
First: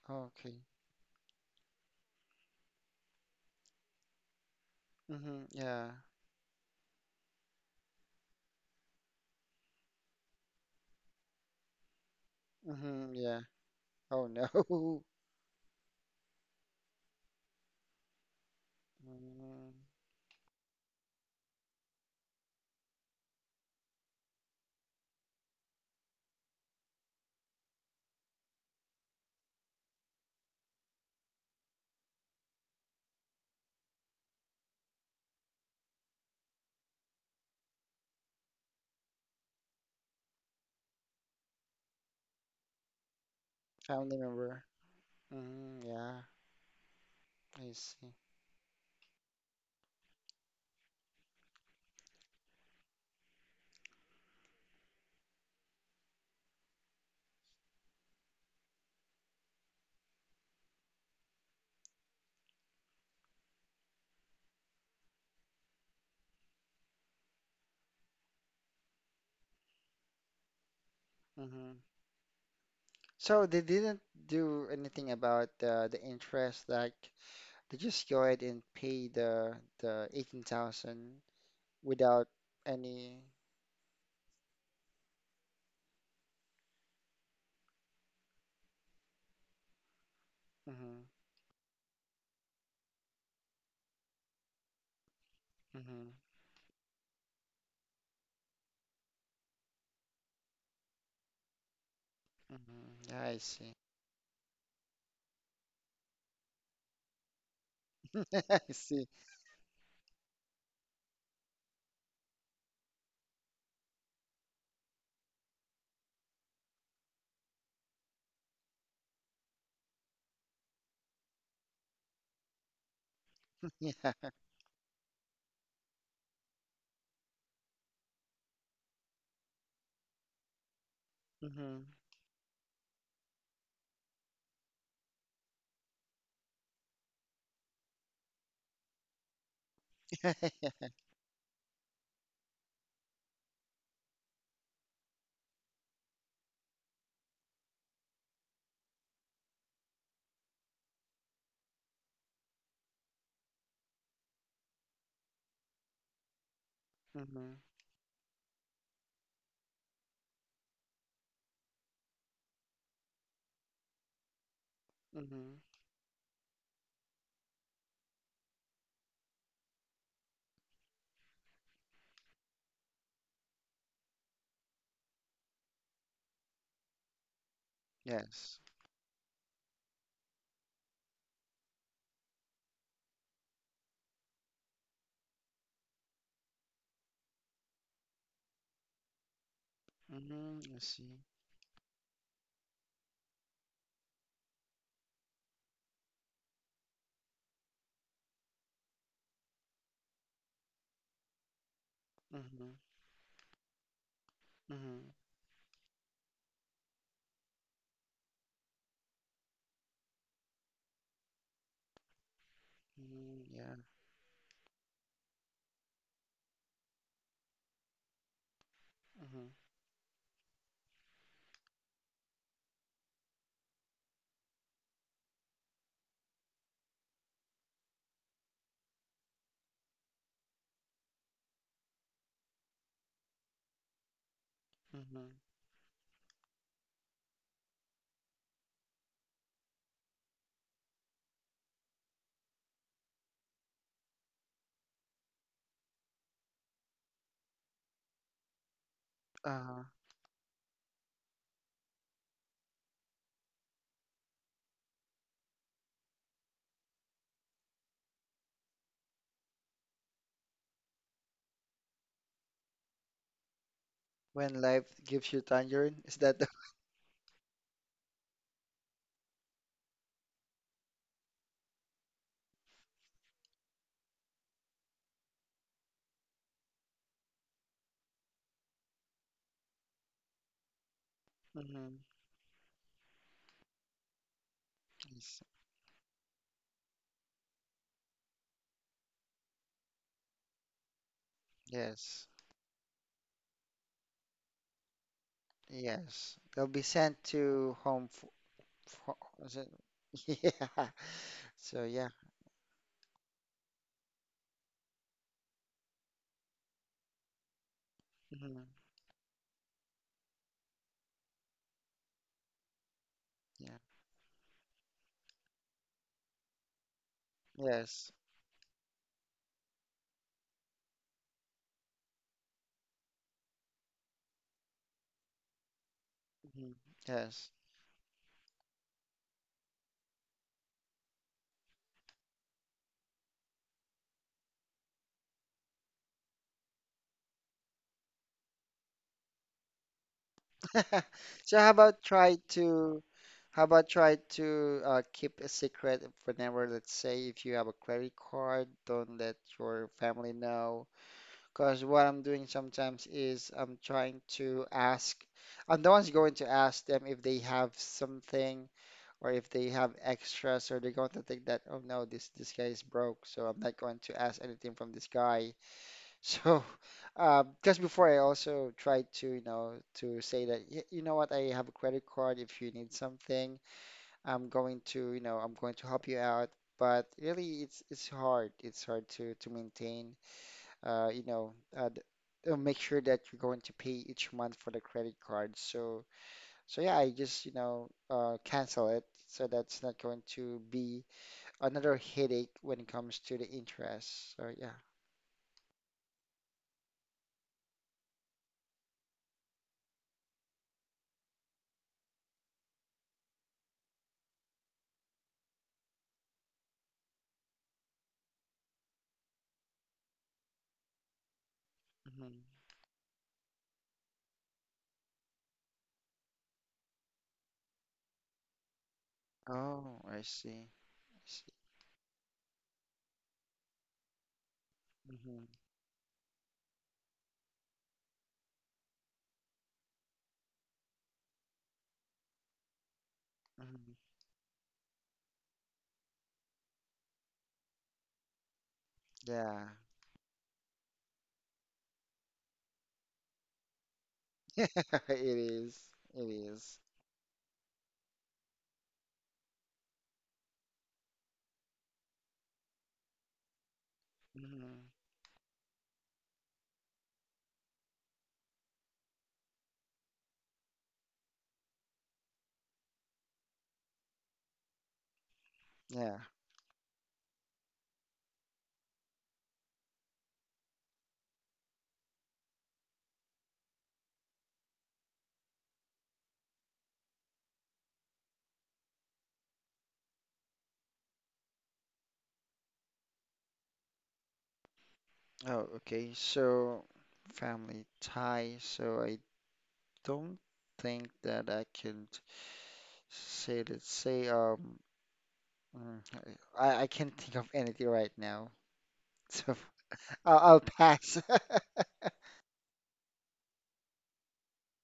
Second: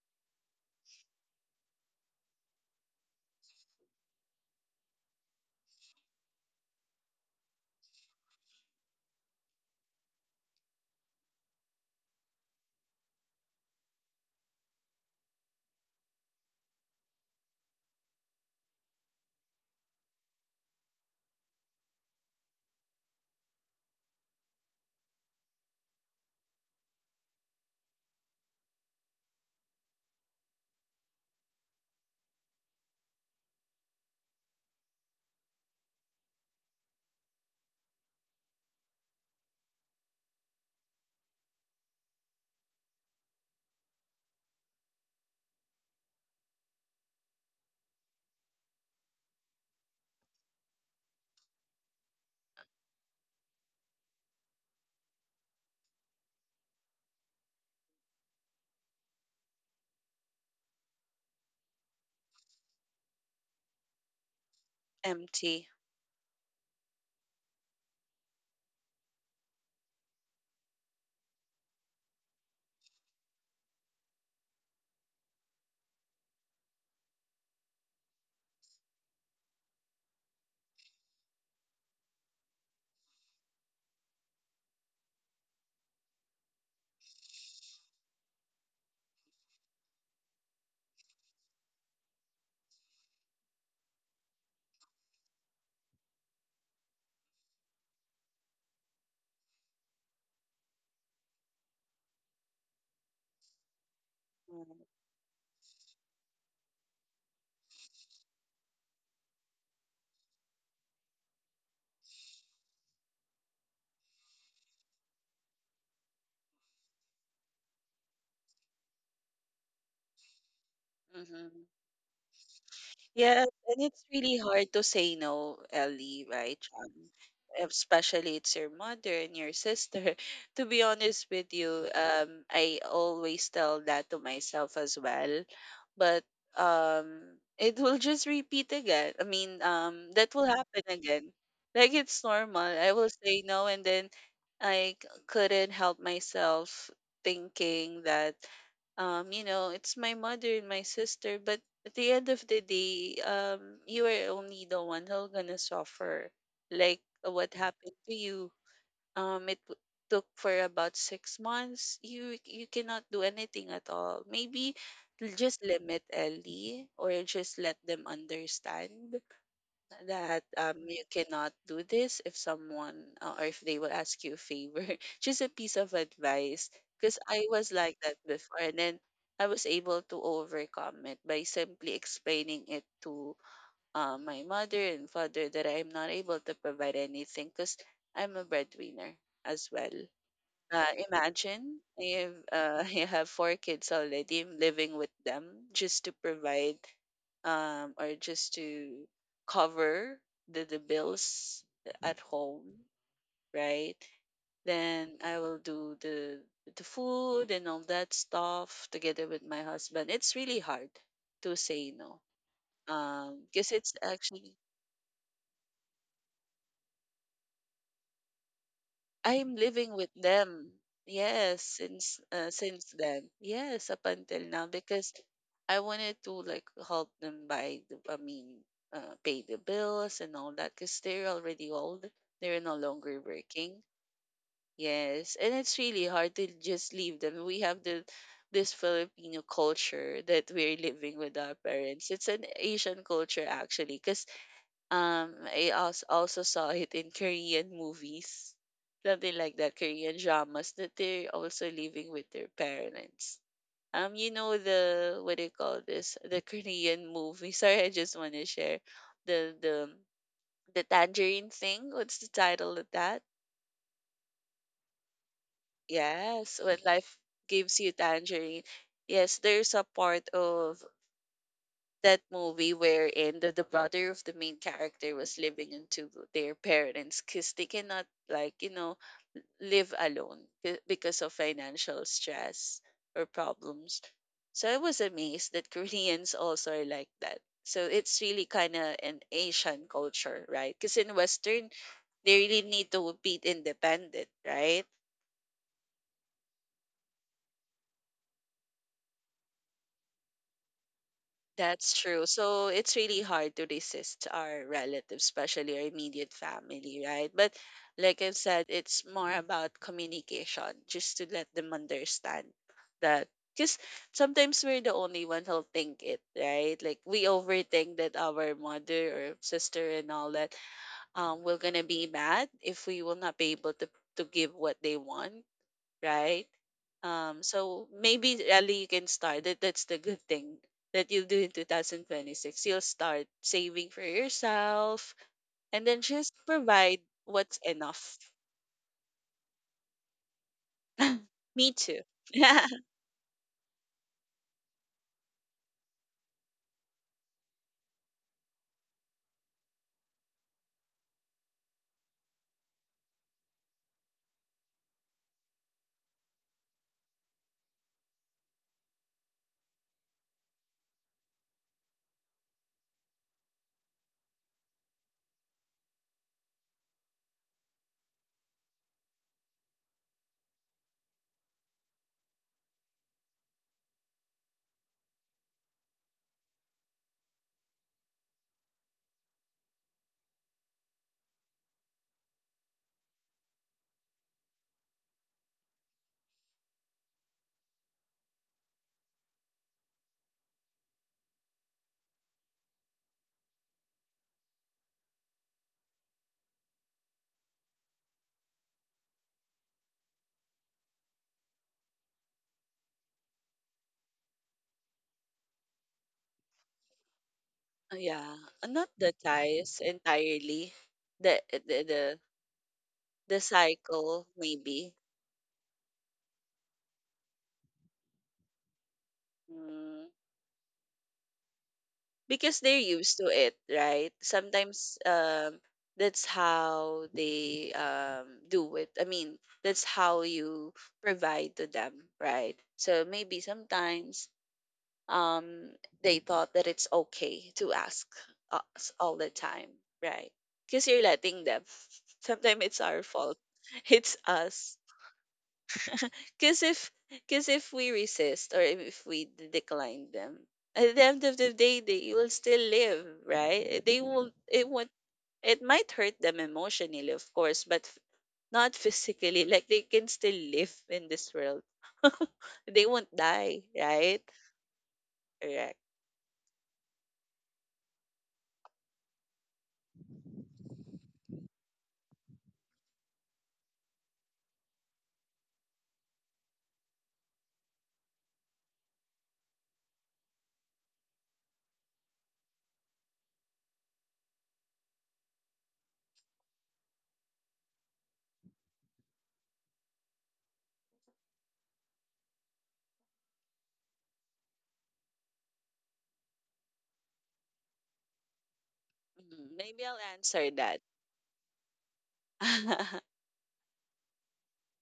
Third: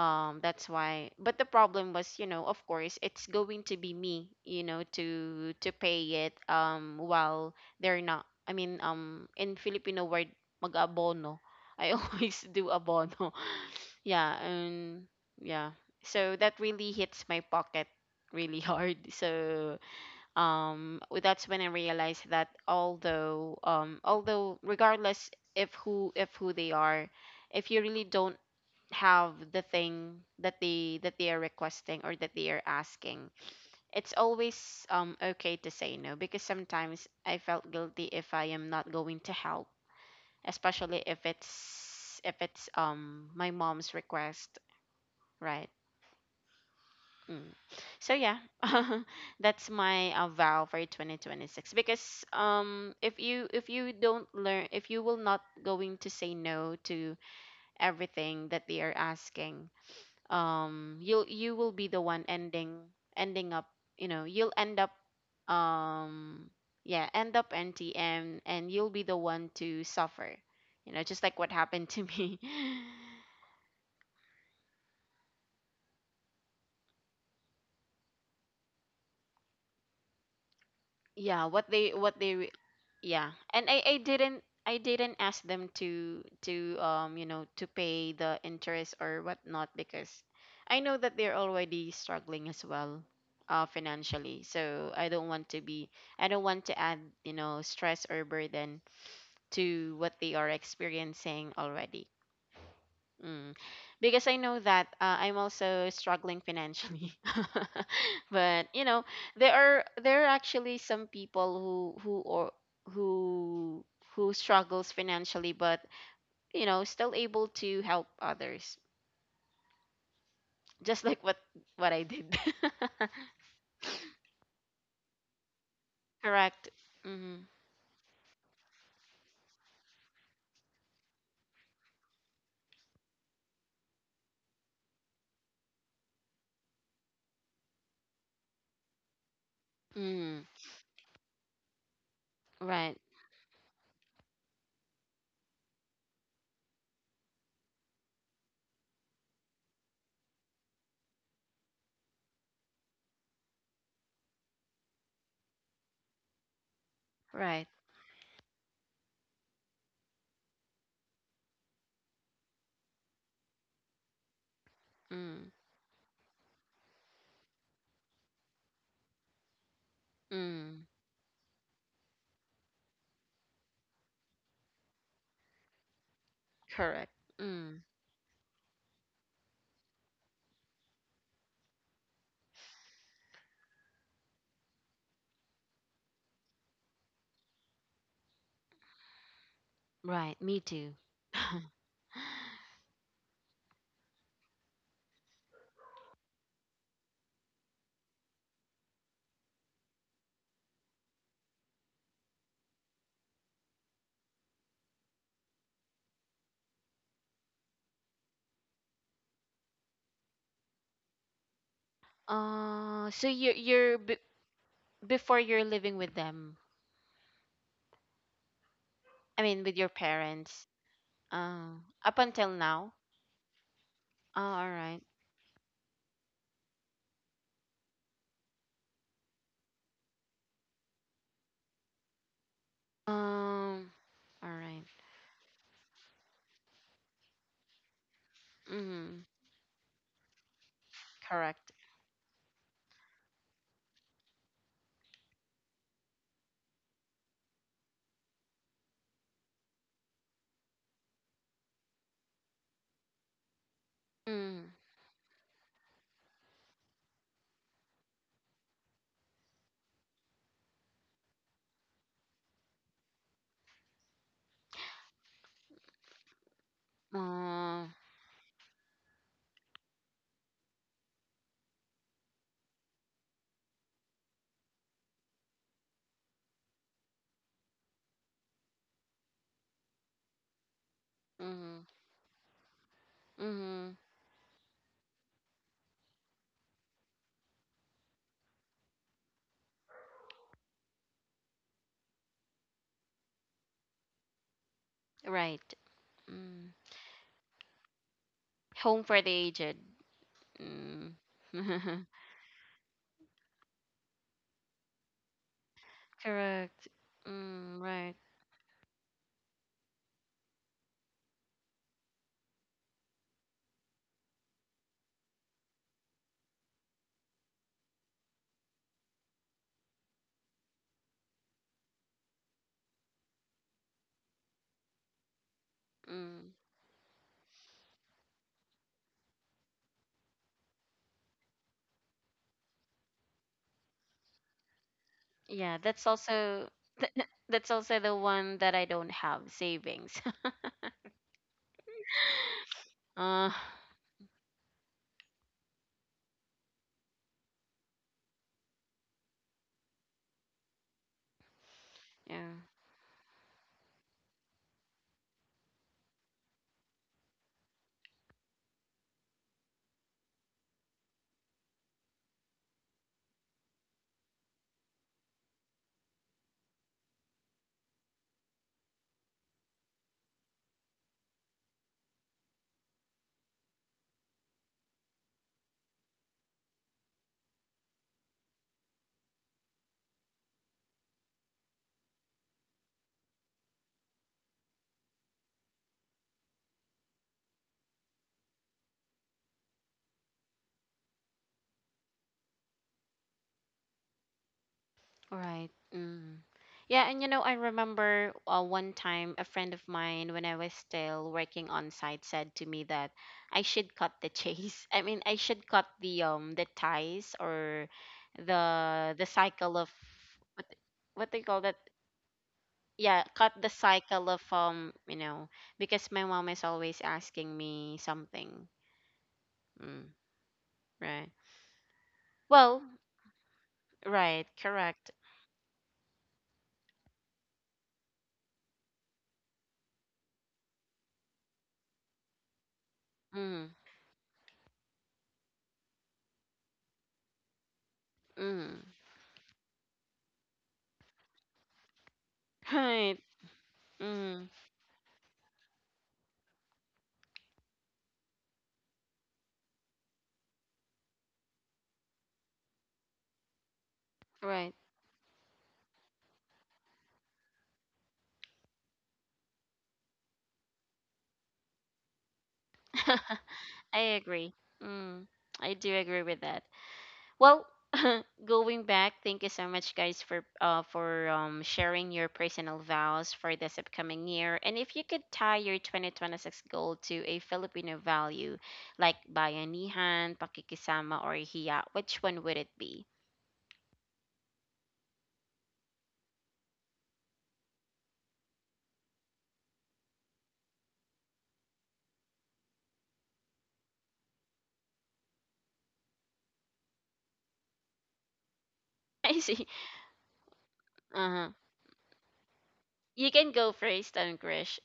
Okay. that's why. But the problem was, you know, of course, it's going to be me, you know, Mm-hmm. to Yeah. pay it, while they're not, I mean, in Filipino word, mag-abono. I always do Hmm, abono. yeah. Oh Yeah, no. and yeah, so that really hits my pocket really hard. Mm, So that's when I realized that although, although regardless if who they are, if you really don't have the thing that they are requesting or that they are asking, it's always okay to say no. Because sometimes I felt guilty if I am not going to help, especially if it's my mom's family request, member. right. Hmm, yeah, Mm. I So see. yeah, that's my vow for 2026. Because if you, if you don't learn, if you will not going to say no to everything that they are asking, you'll, you will be the one ending, ending up, you know, you'll end up Empty. um yeah, end up empty, and you'll be the one to suffer, you know, just like what Hmm. happened to me. So they didn't do anything about the interest. Like they just go ahead and pay the 18,000 Yeah, what without they any. yeah. And I didn't, I didn't ask them to you know, to pay the interest or whatnot. Because I know Hmm. that they're already struggling as well financially, so I don't want to be, Hmm. I don't want to add, you know, stress or burden to what they are experiencing already. Hmm. Yeah, I Mm. see. Because I know that I'm also struggling financially. I But you know, see. there are, there are actually some people who or who, who struggles financially but, you know, still able to help others. Just like Mm-hmm. what I did. Yes, and Yeah. it's really hard to say no, Ellie, right? Correct. Mm. Especially it's your mother and your sister. To be honest with Hmm. you, I always tell that to myself as well, but um, it will just repeat again. I mean, that Mm. will happen Yeah. again. Like it's normal. I Right. will say no, and then couldn't help myself thinking that, it's my mother and my sister, but at the end of the day, you are only the one who's gonna suffer. Like what Hmm. Right. happened to you. It took for about 6 months. You cannot do anything at all. Maybe Mm. just Hmm. limit, Ellie, or just let them understand that Mm. you cannot do this if someone, or if they will ask you a favor. Just a piece of advice, Correct. because I was Mm. like that before, Yes. and then I was able to overcome it by simply explaining it to, my mother and father, that I'm not able to provide anything because I'm a breadwinner as well. Right. Me Hmm. I uh, too. see. Imagine if, you have four kids already. I'm living with them just to provide, or just to cover the bills at home, Hmm. right? Hmm. Then I will do the food and all that stuff together with my husband. It's really hard to say no. So Hmm. Because Yeah. it's you're b actually before you're living with them. I Hmm. I'm mean, with your living with parents. them. Yes, Uh, up since until uh, now. since then. Yes, up Oh, until all now right. because I wanted to like help them I mean, pay the bills and all that because they're already old. They're no longer working. Um, all right. Yes, Hmm. and it's really hard to just leave them. We have the this Mm-hmm. Filipino culture that we're living with our Correct. parents. It's an Asian culture actually because, I also saw it in Korean movies, something like that, Uh, Korean dramas that they're also living with their parents. You know Mm. the, what do you call this? The Korean movie. Sorry, I just want to share the the the tangerine thing. What's the title of that? when life gives you tangerine, is that the? Yes, when life gives Uh, you tangerine. Yes, there's a part of that movie wherein the brother of the main character was living into their parents because they cannot, like, you know, live alone, because of mm-hmm. Hmm. financial stress or Mm-hmm. problems. So I was Yes, amazed that Koreans also are like that. So it's really kind of an Asian culture, right? Because in western, yes, they really need to be independent, right? Right. yes. Mm. They'll be sent to home for, Home for for the is it? aged. Yeah. Mm. So That's yeah. true. So it's really hard to resist our relatives, especially our immediate Correct. family, right? But Mm, right. like I've said, Hmm. it's more about communication, just to let them understand that. Because Yeah. sometimes we're the only one who'll think it, right? Like we overthink Yes. that our mother or sister and all that will gonna be mad if we will not be able to give what they want, right? Mm. Hmm. Yes. So maybe really you can start. That's the good thing that you'll do in 2026. You'll start saving for yourself Yeah, and then that's just also provide what's that's also the enough. one, that I don't have savings. So Me too. Yeah. Uh, how about try to keep a secret whenever, let's say, if you have a credit card, don't let your family know. Because what I'm doing yeah. sometimes is I'm trying to ask, I'm the one's going to ask them if they have something or if they have extras, or they're going to think that, oh no, this guy is broke, so I'm not going to ask anything from this guy. So just before I also tried to, you know, to say that, "Y- you know what, I have a credit card. If you need something, I'm going to, you know, I'm going to help you out. But really, it's hard. It's hard to maintain, uh, you know, uh, th- make sure that you're going to pay each month for the credit card. So, so yeah, I just, you know, cancel it, so that's not going to be another headache when it comes to the interest. So yeah. Right. Mm. Yeah, and you know, I remember one time a friend of mine, when I was still working on site, said to me that I should cut the chase. I mean, I should cut the ties or Yeah. Not the the cycle ties of, what entirely. what they The call that. the the, Hmm. Yeah, the cut the cycle cycle of maybe. you know, because my mom is always asking me something. Oh, Mm. Mm, I see. I right. see. Because they're Well, used to it, right? right. Sometimes, Correct. Hmm. that's how they do it. I mean, that's how you provide to them, right? So maybe Mm, Hmm. sometimes, um they thought that it's okay to ask mm. us all the Yeah. time, right? Because you're letting them. Sometimes it's our Right. fault. It's Mm, us It is. It because is. if because if we resist, or if we decline them, at the end of the day, they will still live, right? Eh, they will. It right. Mhm. won't. It might hurt them emotionally, of course, but not physically. Like they can still live in this world. they won't die, I right? agree. Mm, I Correct. do Yeah. agree with that. Well, going back, thank you so much, guys, for sharing your personal vows for this upcoming year. And if you could tie your 2026 goal to a Filipino value, like bayanihan, pakikisama, or hiya, which one would it be? Oh, okay. So family tie. So I don't think that I can say, let's say, mm, I can't think of anything right now, I so see. Maybe I'll answer I'll that. Uh pass. huh. You can go first, Krish.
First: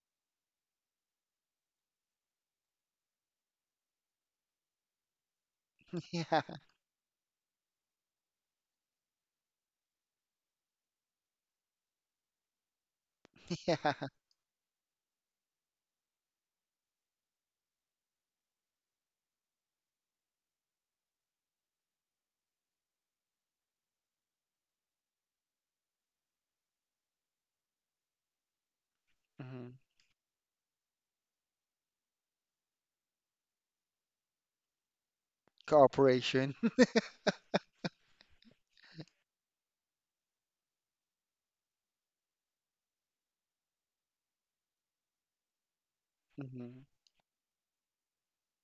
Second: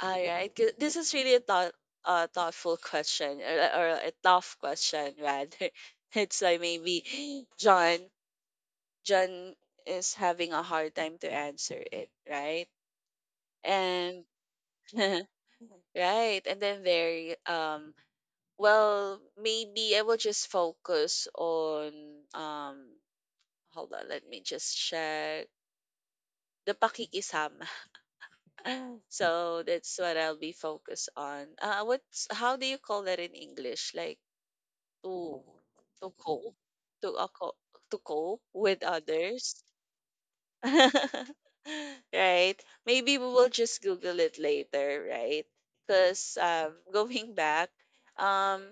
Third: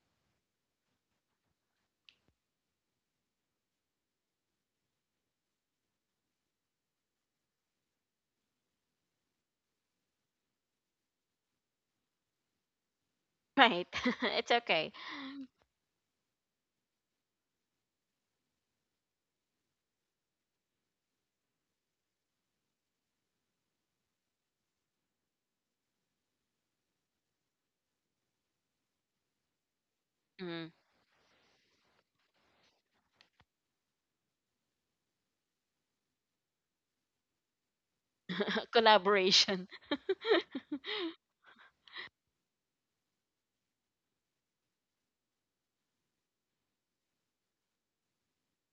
All right. 'cause This is really a thoughtful question or a tough question rather. Yeah, It's like maybe John. John is having a hard time to answer it, right? Right. yeah. And It's okay. right, and then there well, maybe I will just focus on um hold on, let me just check the pakikisama. so Hmm. that's what I'll be Mm. focused on. What's how do you call that in English? Like to to cope Cooperation. to uh, co- to cope with others, Collaboration. right? Maybe we will just Google it later, right? Because Hmm. going back, um,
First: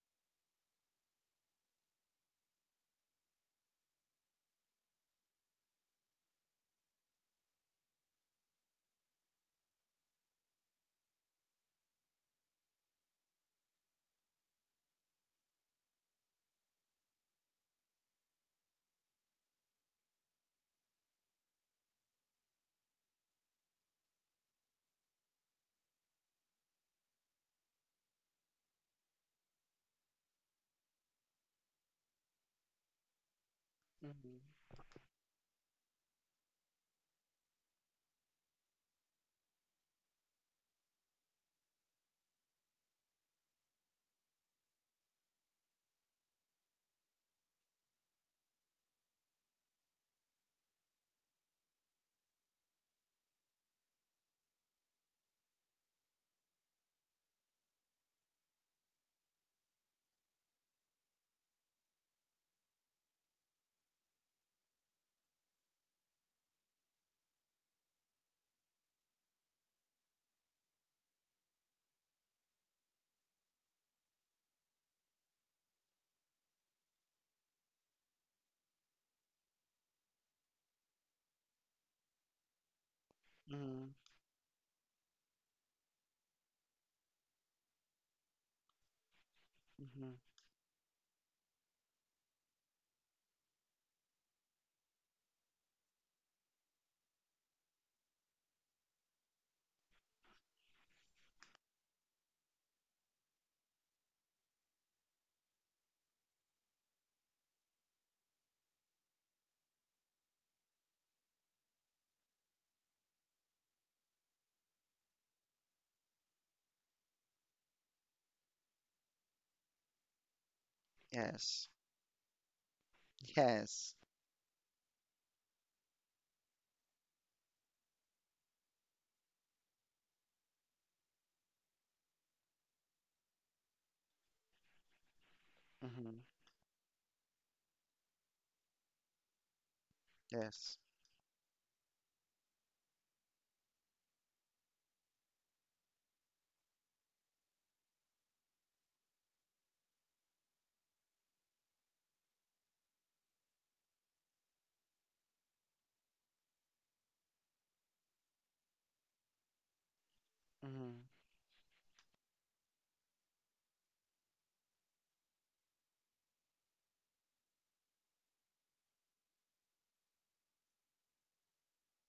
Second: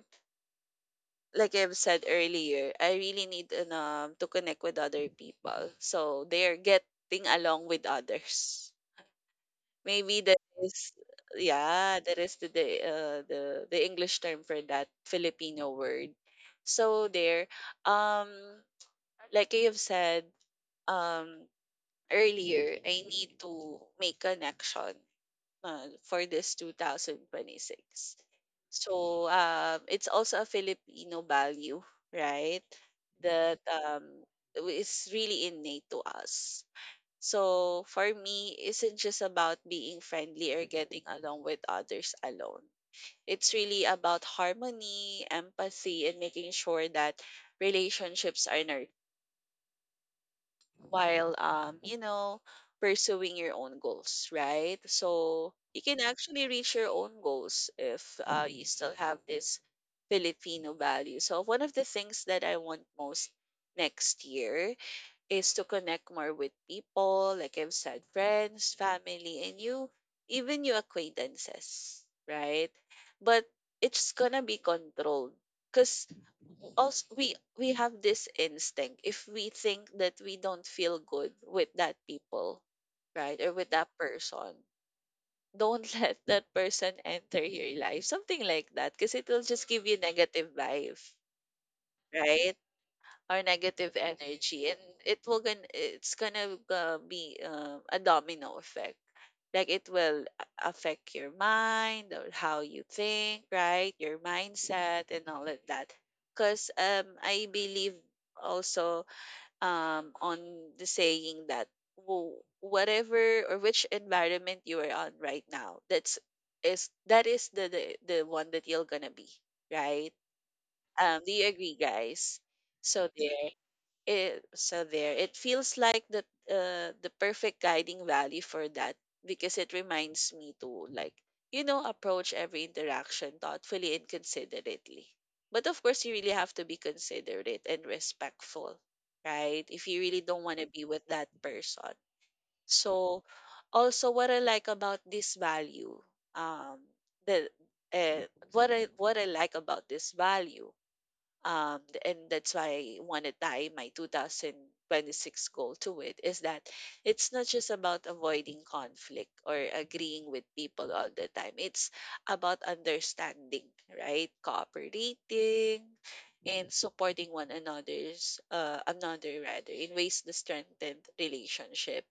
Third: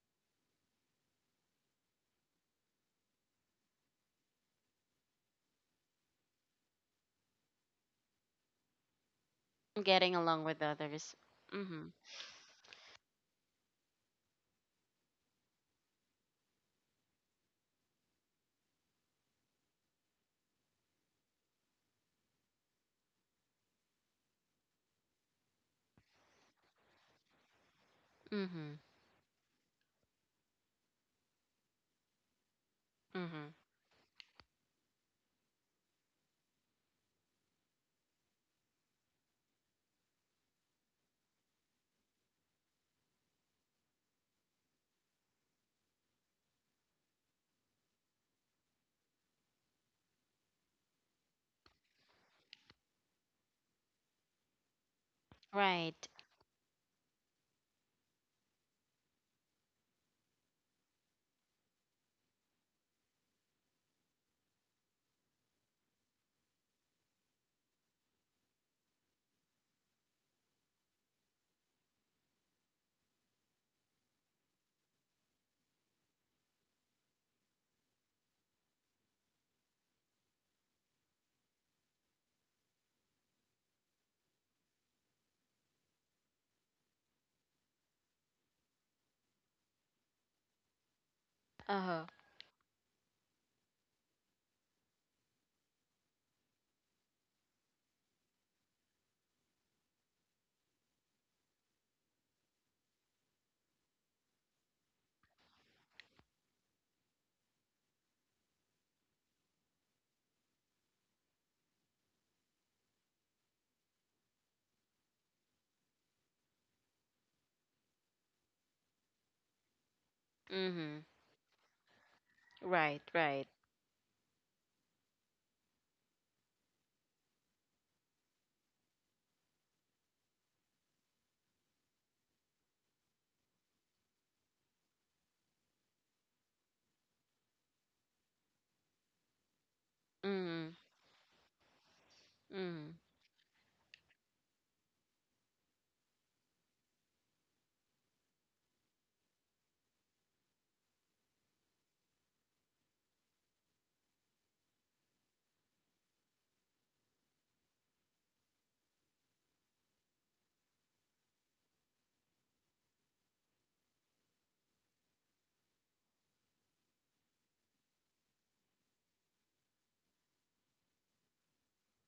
like I've said earlier, I really need to connect with other people. So they are getting along with others. Getting Maybe that along with is, others. Mm-hmm. yeah, that is the English term for that Filipino word. So there, um, like I have said, um, earlier, I need to make connection for this 2026. Mm-hmm. So it's also a Filipino value, right? Mm-hmm. That Hmm. Is really innate to us. So for me, isn't just about being friendly or getting along with others alone. It's really about harmony, empathy, and making sure that relationships are nurtured while pursuing your own goals, right? So you can Right. actually reach your own goals if you still have this Filipino value. So one of the things that I want most next year is to connect more with people, like I've said, friends, family, and you, even your acquaintances, right? But it's gonna be controlled because also we have this instinct if we think that we don't feel good with that people, right? Or with that Hmm. person, don't let that person enter your life, something like that, because it will just give you Hmm. negative vibe, Uh-huh. right? Or negative energy, and it will going to it's gonna be a domino effect. Like it will affect your mind or how you think, right? Your mindset and all of that, because I believe also on the saying that whatever or which environment you are on right now, that is the one that you're gonna be, right? Mm-hmm. Do you Yes, agree, guys? so Right, there right. yes. So there, it feels like the perfect guiding value for that, because it reminds me to, like, you know, approach every interaction thoughtfully and considerately. But of course you Hmm. really have to be considerate and respectful, right, if you really don't want to Mm-hmm. Yes. be with that person. Mm-hmm. So also what I like about this value um the uh, what I what I like about this value, and that's why I want to tie my 2026 goal to it is that it's not just about avoiding conflict or agreeing with people all Hmm. the time. It's about understanding, right? Cooperating and supporting one another rather in ways to strengthen relationship.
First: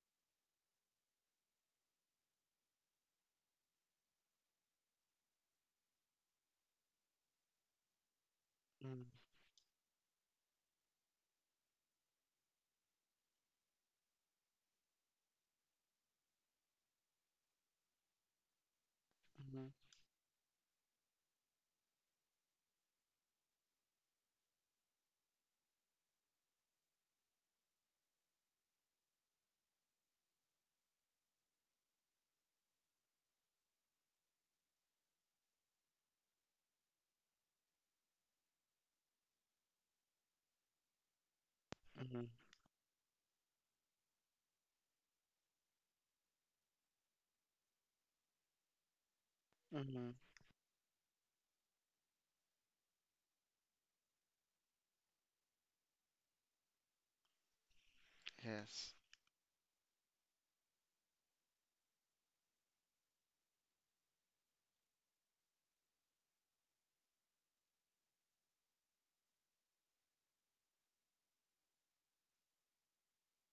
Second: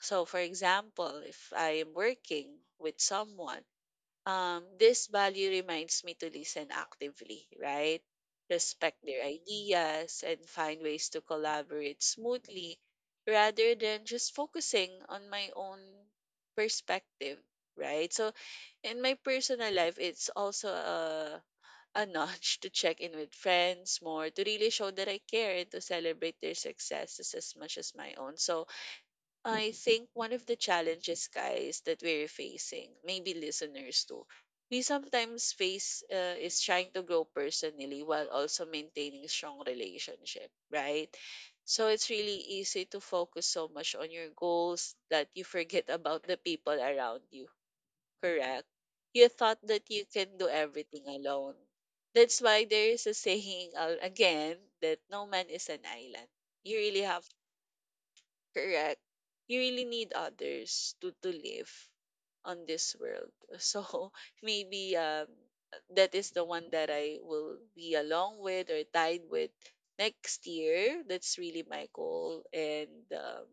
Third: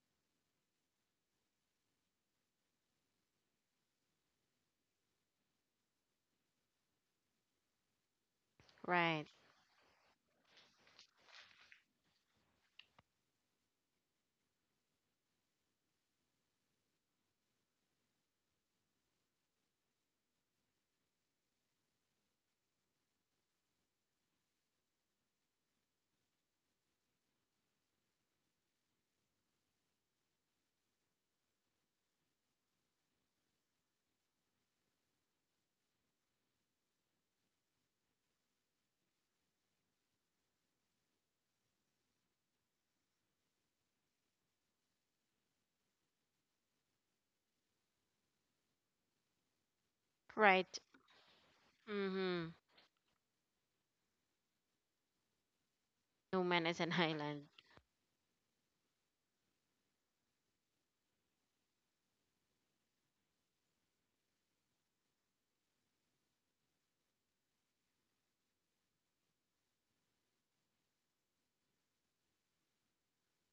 So, for example, if I am working with someone, this value reminds me to listen actively, right? Respect Hmm. their Right. ideas and find ways to collaborate smoothly rather than just focusing on my own perspective, right? So, in my personal life, it's also a nudge to check in with friends more, to really show that I care and to celebrate their successes as much as my own. So, I think one of the challenges, guys, that we're facing, maybe listeners too, we sometimes face is trying to grow personally while also maintaining strong relationship, right? So it's Hmm. really easy to focus so much on your goals that you forget about the people around you, correct? You thought Hmm. that you Hmm. can do Right. everything alone. That's Mm-hmm. why there is a saying, again, that no man is an island. Numan You is an really have island. Yes. Correct. You really need others to live on this world. So maybe that is the one that I will be along with or tied with next year. That's really my goal, and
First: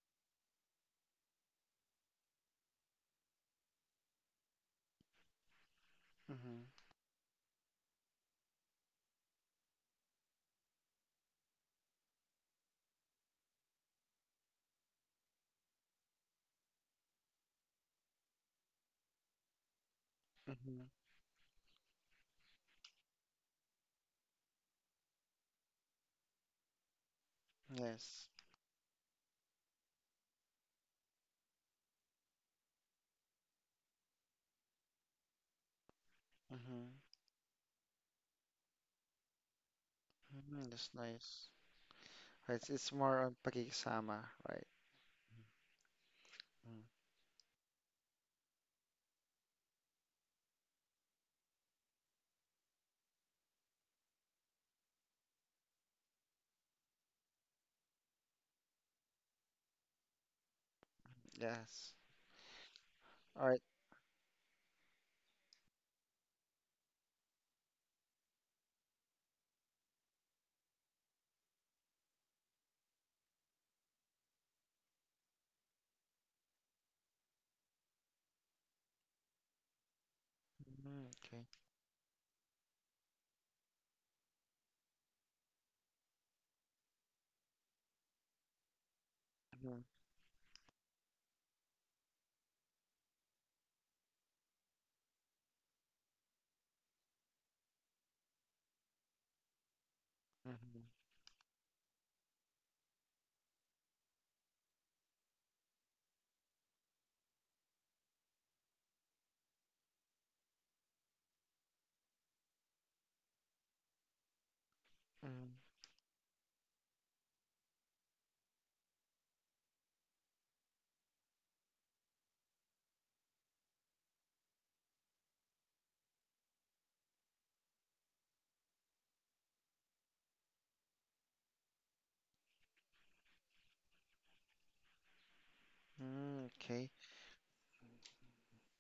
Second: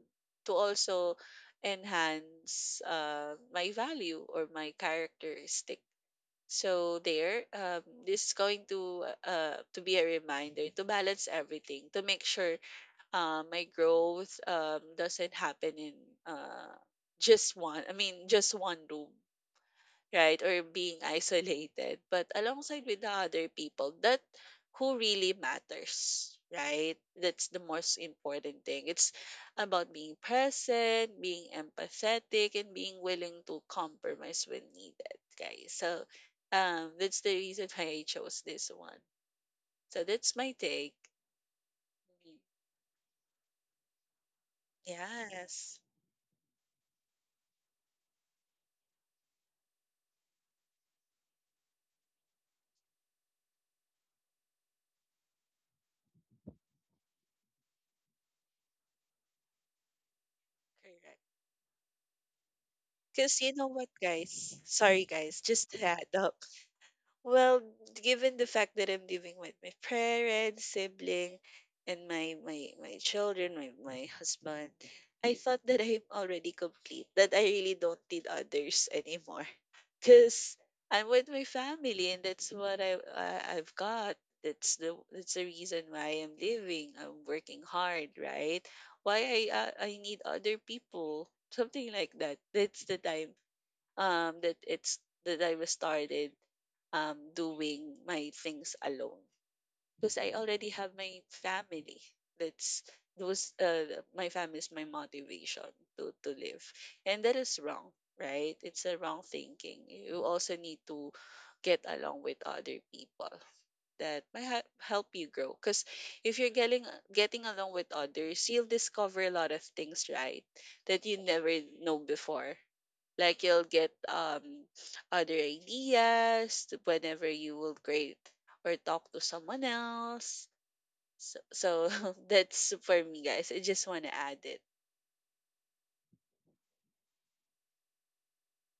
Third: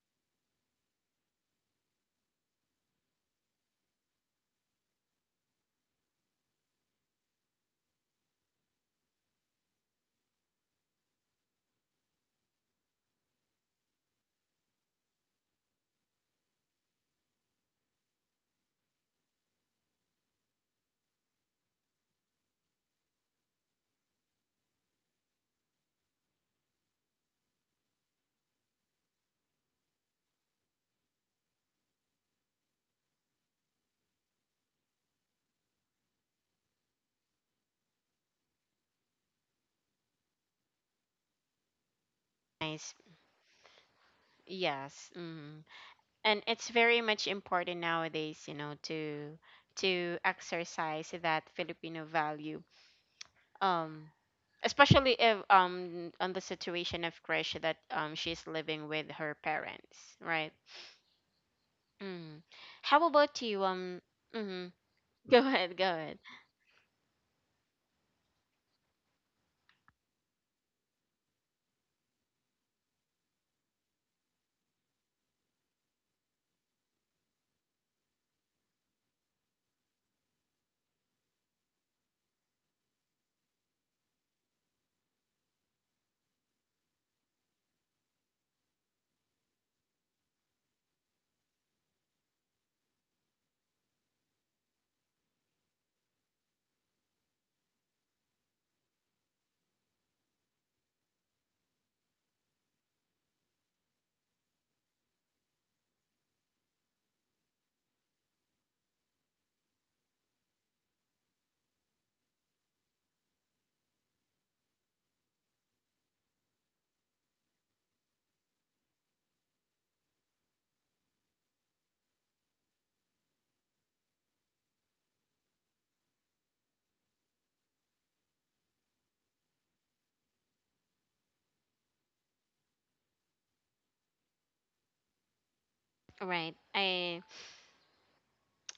to also enhance my value or my characteristic. Hmm. So there, this is going to be a reminder to balance everything, to make sure my growth doesn't happen in uh, just one room, right? Or Hmm. being isolated, but alongside with the other people that who really matters, right? That's the most Yes. important thing. It's about being present, being empathetic, and being willing to compromise when needed, guys. So Hmm. that's the reason why I chose this one. So that's my Hmm. That's take. nice. Mm, Right, it's Nice. more on pakikisama, right? Yes. Mm-hmm. yes, And it's Mm. very much important nowadays, to exercise that Filipino value. Um, Especially if on the situation of Krish that she's living with her parents, right? correct. Yes. Mm. How Because about All you right. you? know what, guys? Mm-hmm. Sorry, Go guys. Just ahead. to Go add ahead. up. Well, given the fact that I'm living with my parents, sibling, and my children, my husband, I thought that I'm already complete. That I really don't need others anymore. Because I'm Mhm, with my okay. family, and that's what I I've got. That's the reason why I'm living. I'm working hard, right? Why Mhm, I need other people. Something like that. That's the time um that it's that I was started doing my things alone because I already mhm, have my family. That's those My family is my motivation to live, and that is wrong, right? It's a wrong thinking. You also need to get along with other people that might help you grow. mhm, Because if you're getting along with others, you'll discover a lot of things, right? That you never know before. Like you'll get other ideas whenever you will create or talk to someone else. So, so that's for me, guys. I just want to add it. mhm, Right. Okay. I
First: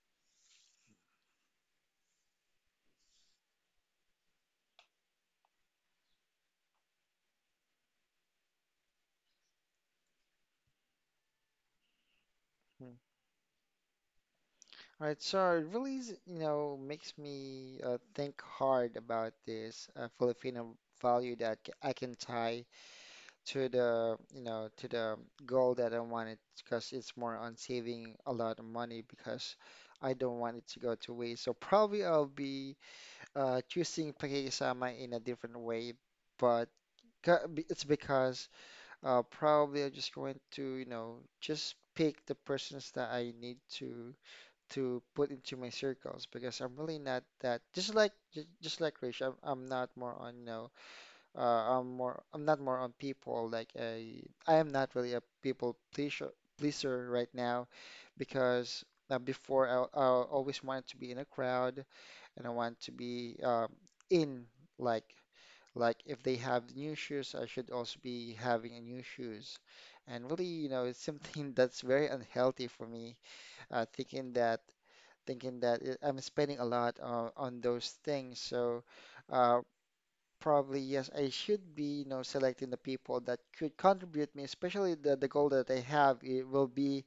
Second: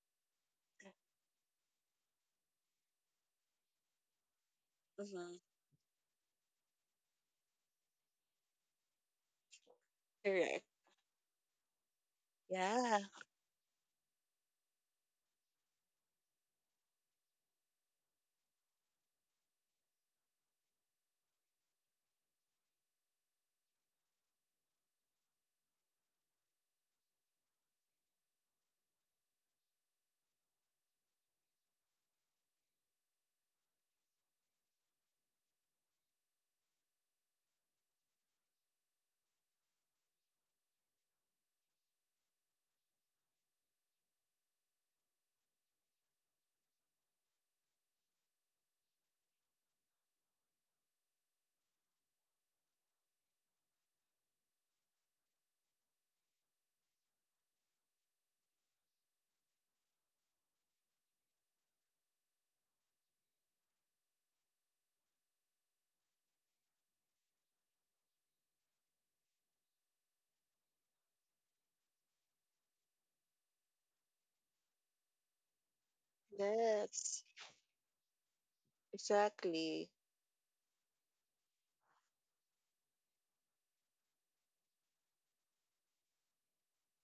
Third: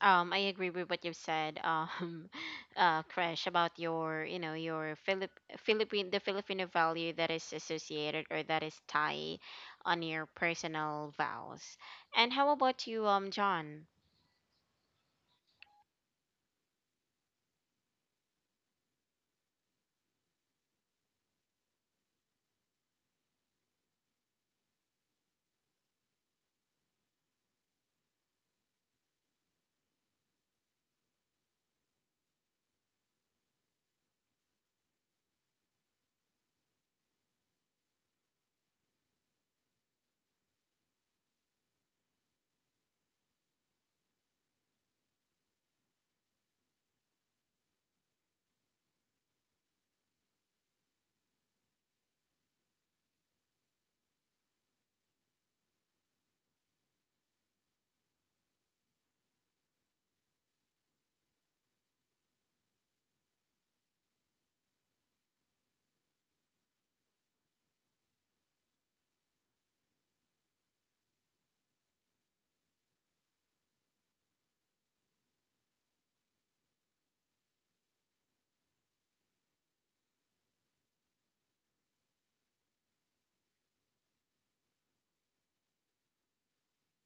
Um, I agree with what you've said, Crash, about your Mm-hmm. Philippine, the Filipino value that is associated or that is tied on your Correct. personal vows. And how about Mm. Yeah. you, John? All right. So it really is, you know, makes me think hard about this Filipino value that I can tie to the, you know, to the goal that I wanted, because it's more on saving a lot of money because I don't want it to go to waste. So probably I'll be choosing pakikisama in a different way, but it's because, probably I'm just going to, you know, just pick the persons that I need to put into my circles, because I'm really not that, just like Rich, I'm not more on, you know, I'm not more on people, like I am not really a people pleaser pleaser right now, because before, I always wanted to be in a crowd, and I want to be in like like if they have new shoes, I should also be having a new shoes. And really, you know, it's something that's very unhealthy for me, uh, thinking that thinking that it, I'm spending a lot Yes. On those things. So uh, Exactly. probably yes, I should be, you know, selecting the people that could contribute me, especially the goal that I have. It will be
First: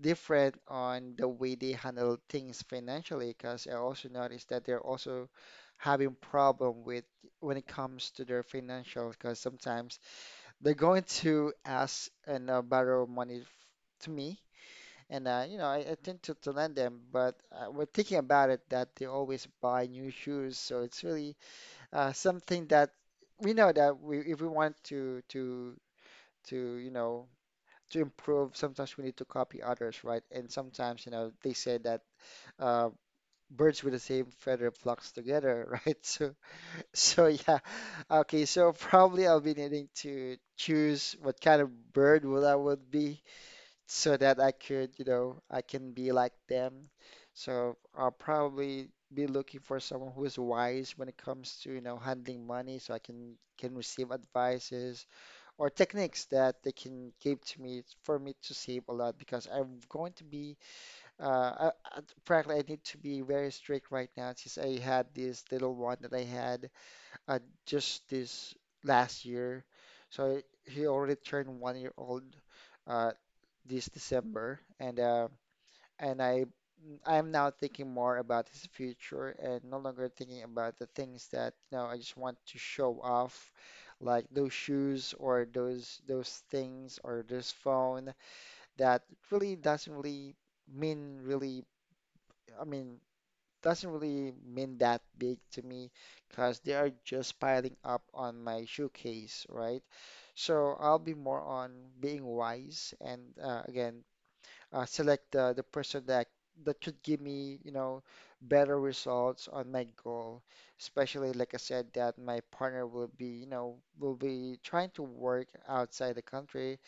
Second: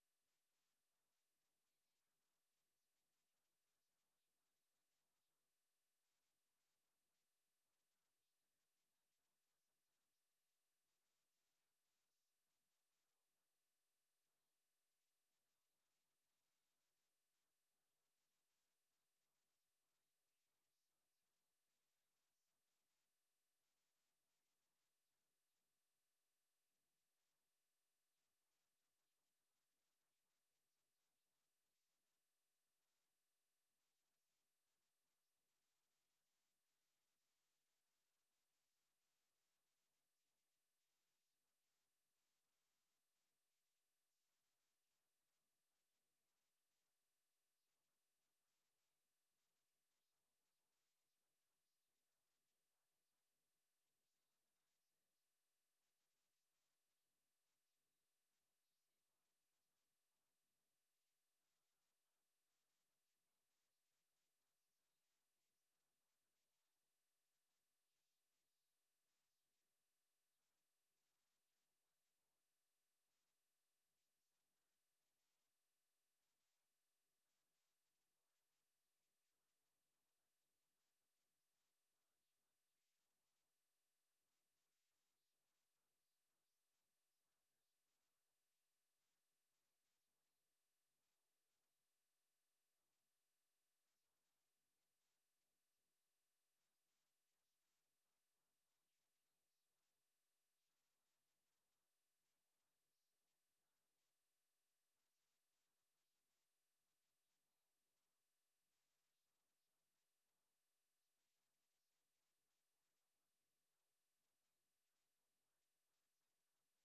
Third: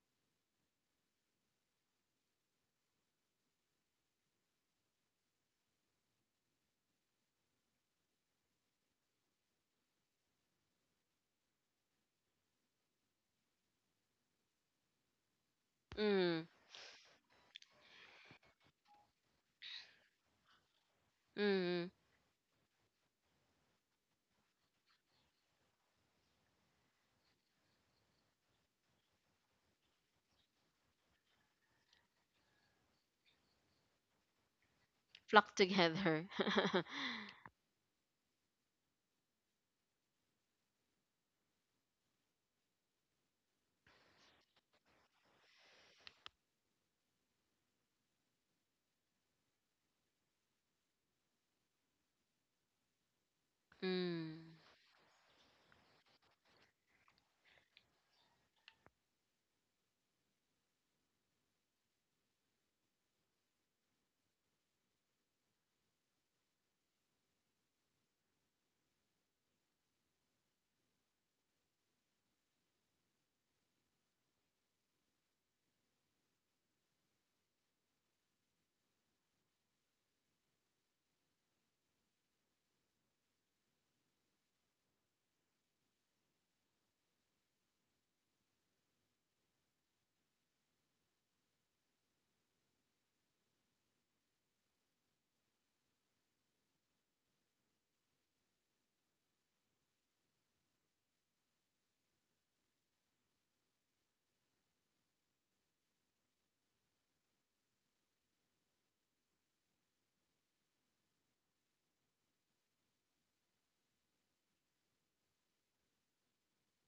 different on the way they handle things financially because I also noticed that they're also having problem with when it comes to their financial because sometimes they're going to ask and borrow money to me and you know I tend to, Mm, to lend them but we're thinking about it that they always buy new shoes so it's really mm, something that we know that we if we want to you know to improve, sometimes we need to copy others, right? And sometimes, you know, they say that uh, birds with the same feather flocks flock together, right? together. So, so yeah. Okay, so probably I'll be needing to choose what kind of bird will I would be so that I could, you know, I can be like them. So I'll probably be looking for someone who is wise when it comes to, you know, handling money so I can receive mm, advices or techniques that they can give to me for me to save a lot because I'm going to be uh, I, I, frankly I need to be very strict right now since I had this little one that I had uh, just this last year. So he already turned 1 year old uh, this December and I am now thinking more about his future and no longer thinking about the things that you know I just want to show off, like those shoes or those things or this phone that really doesn't really mean really I mean doesn't really mean that big to me because they are just piling up on my shoe case, right? So I'll be more on being wise and again select the person that that could give me, you know, better results on my goal. Especially, like I said, that my partner will be, you know, will be trying to work outside the country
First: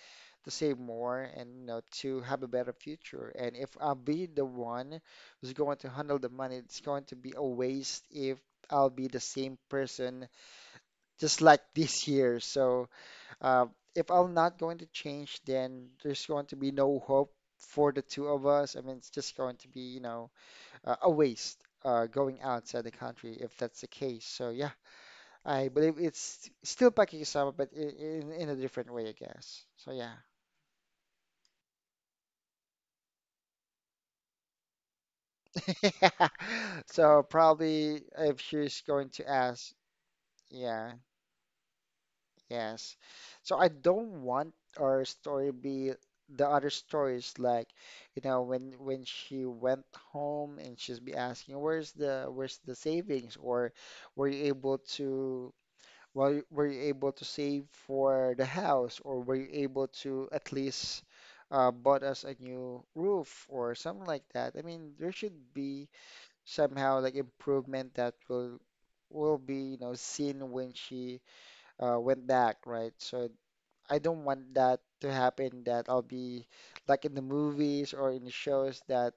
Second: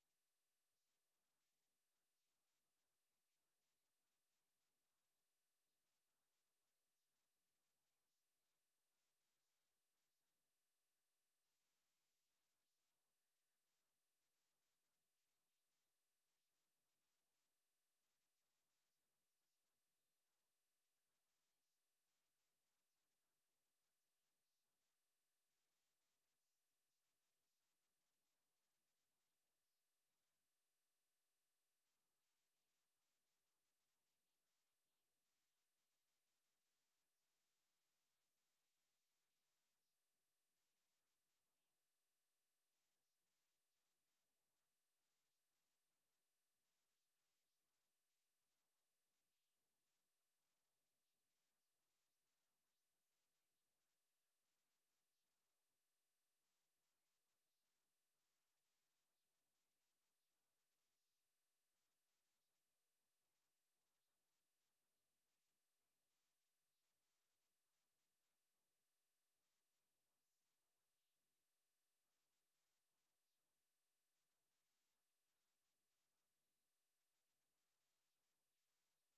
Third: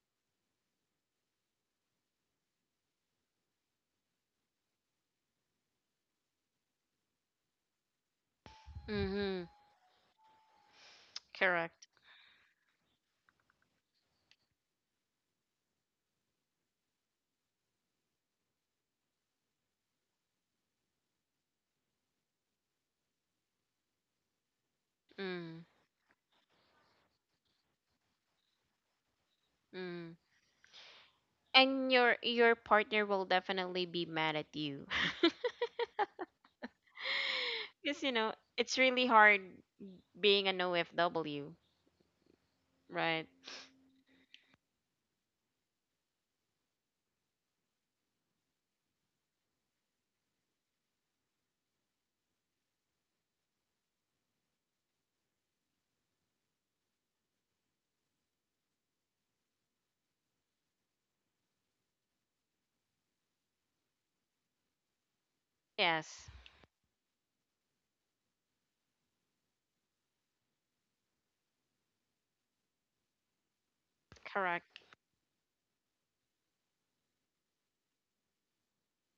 to save more and, you know, to have a better future. And if I'll be the one who's going to handle the money, it's going to be a waste if I'll be the mm-hmm, same person just like correct. this year. So uh, if I'm not going to change, then there's going to be no hope for the two of us. I mean, it's just going to be, you know, a waste going outside the country if that's the case. So yeah, Mm, I believe it's still Pakistan, but in in a different way, I guess. So yeah. mm. And your partner will definitely be mad at you, So because probably if it's she's really going to hard ask, being a no yeah. FW, Yes. right? So I don't want our story be the other stories like, you know, when she went home and she's be asking, where's the savings? Or were you able to well, were you able to save for the house? Or were you able to at least bought us a new roof or something like that? I mean, there should be Yes, somehow like improvement that will be, you know, seen when she went back, right? So I don't want that correct. to happen that I'll be like in the movies or in the shows that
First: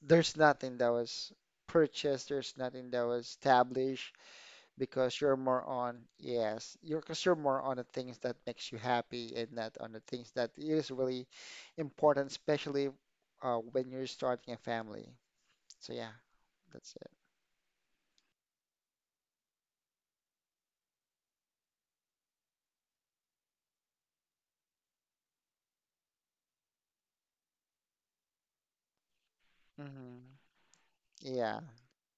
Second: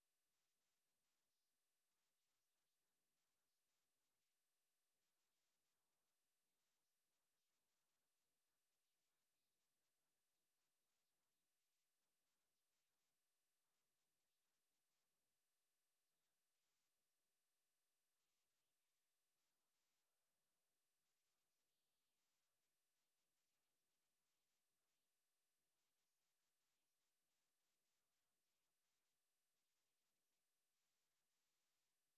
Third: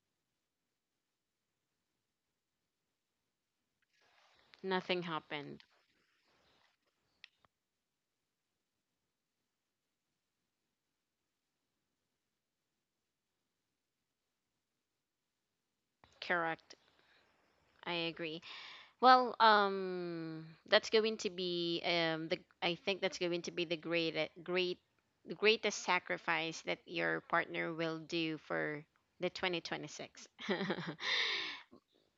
there's nothing that was purchased, there's nothing that was established Nothing because you're more happened. on, yes, you're because you're more on the things that makes you happy and not on the things that is really important, especially when you're starting a family. So yeah, Correct. that's it. I agree. Well, that's going to be the I think that's going to be the greatest sacrifice that your partner will do for the 2026. Hmm. Yeah.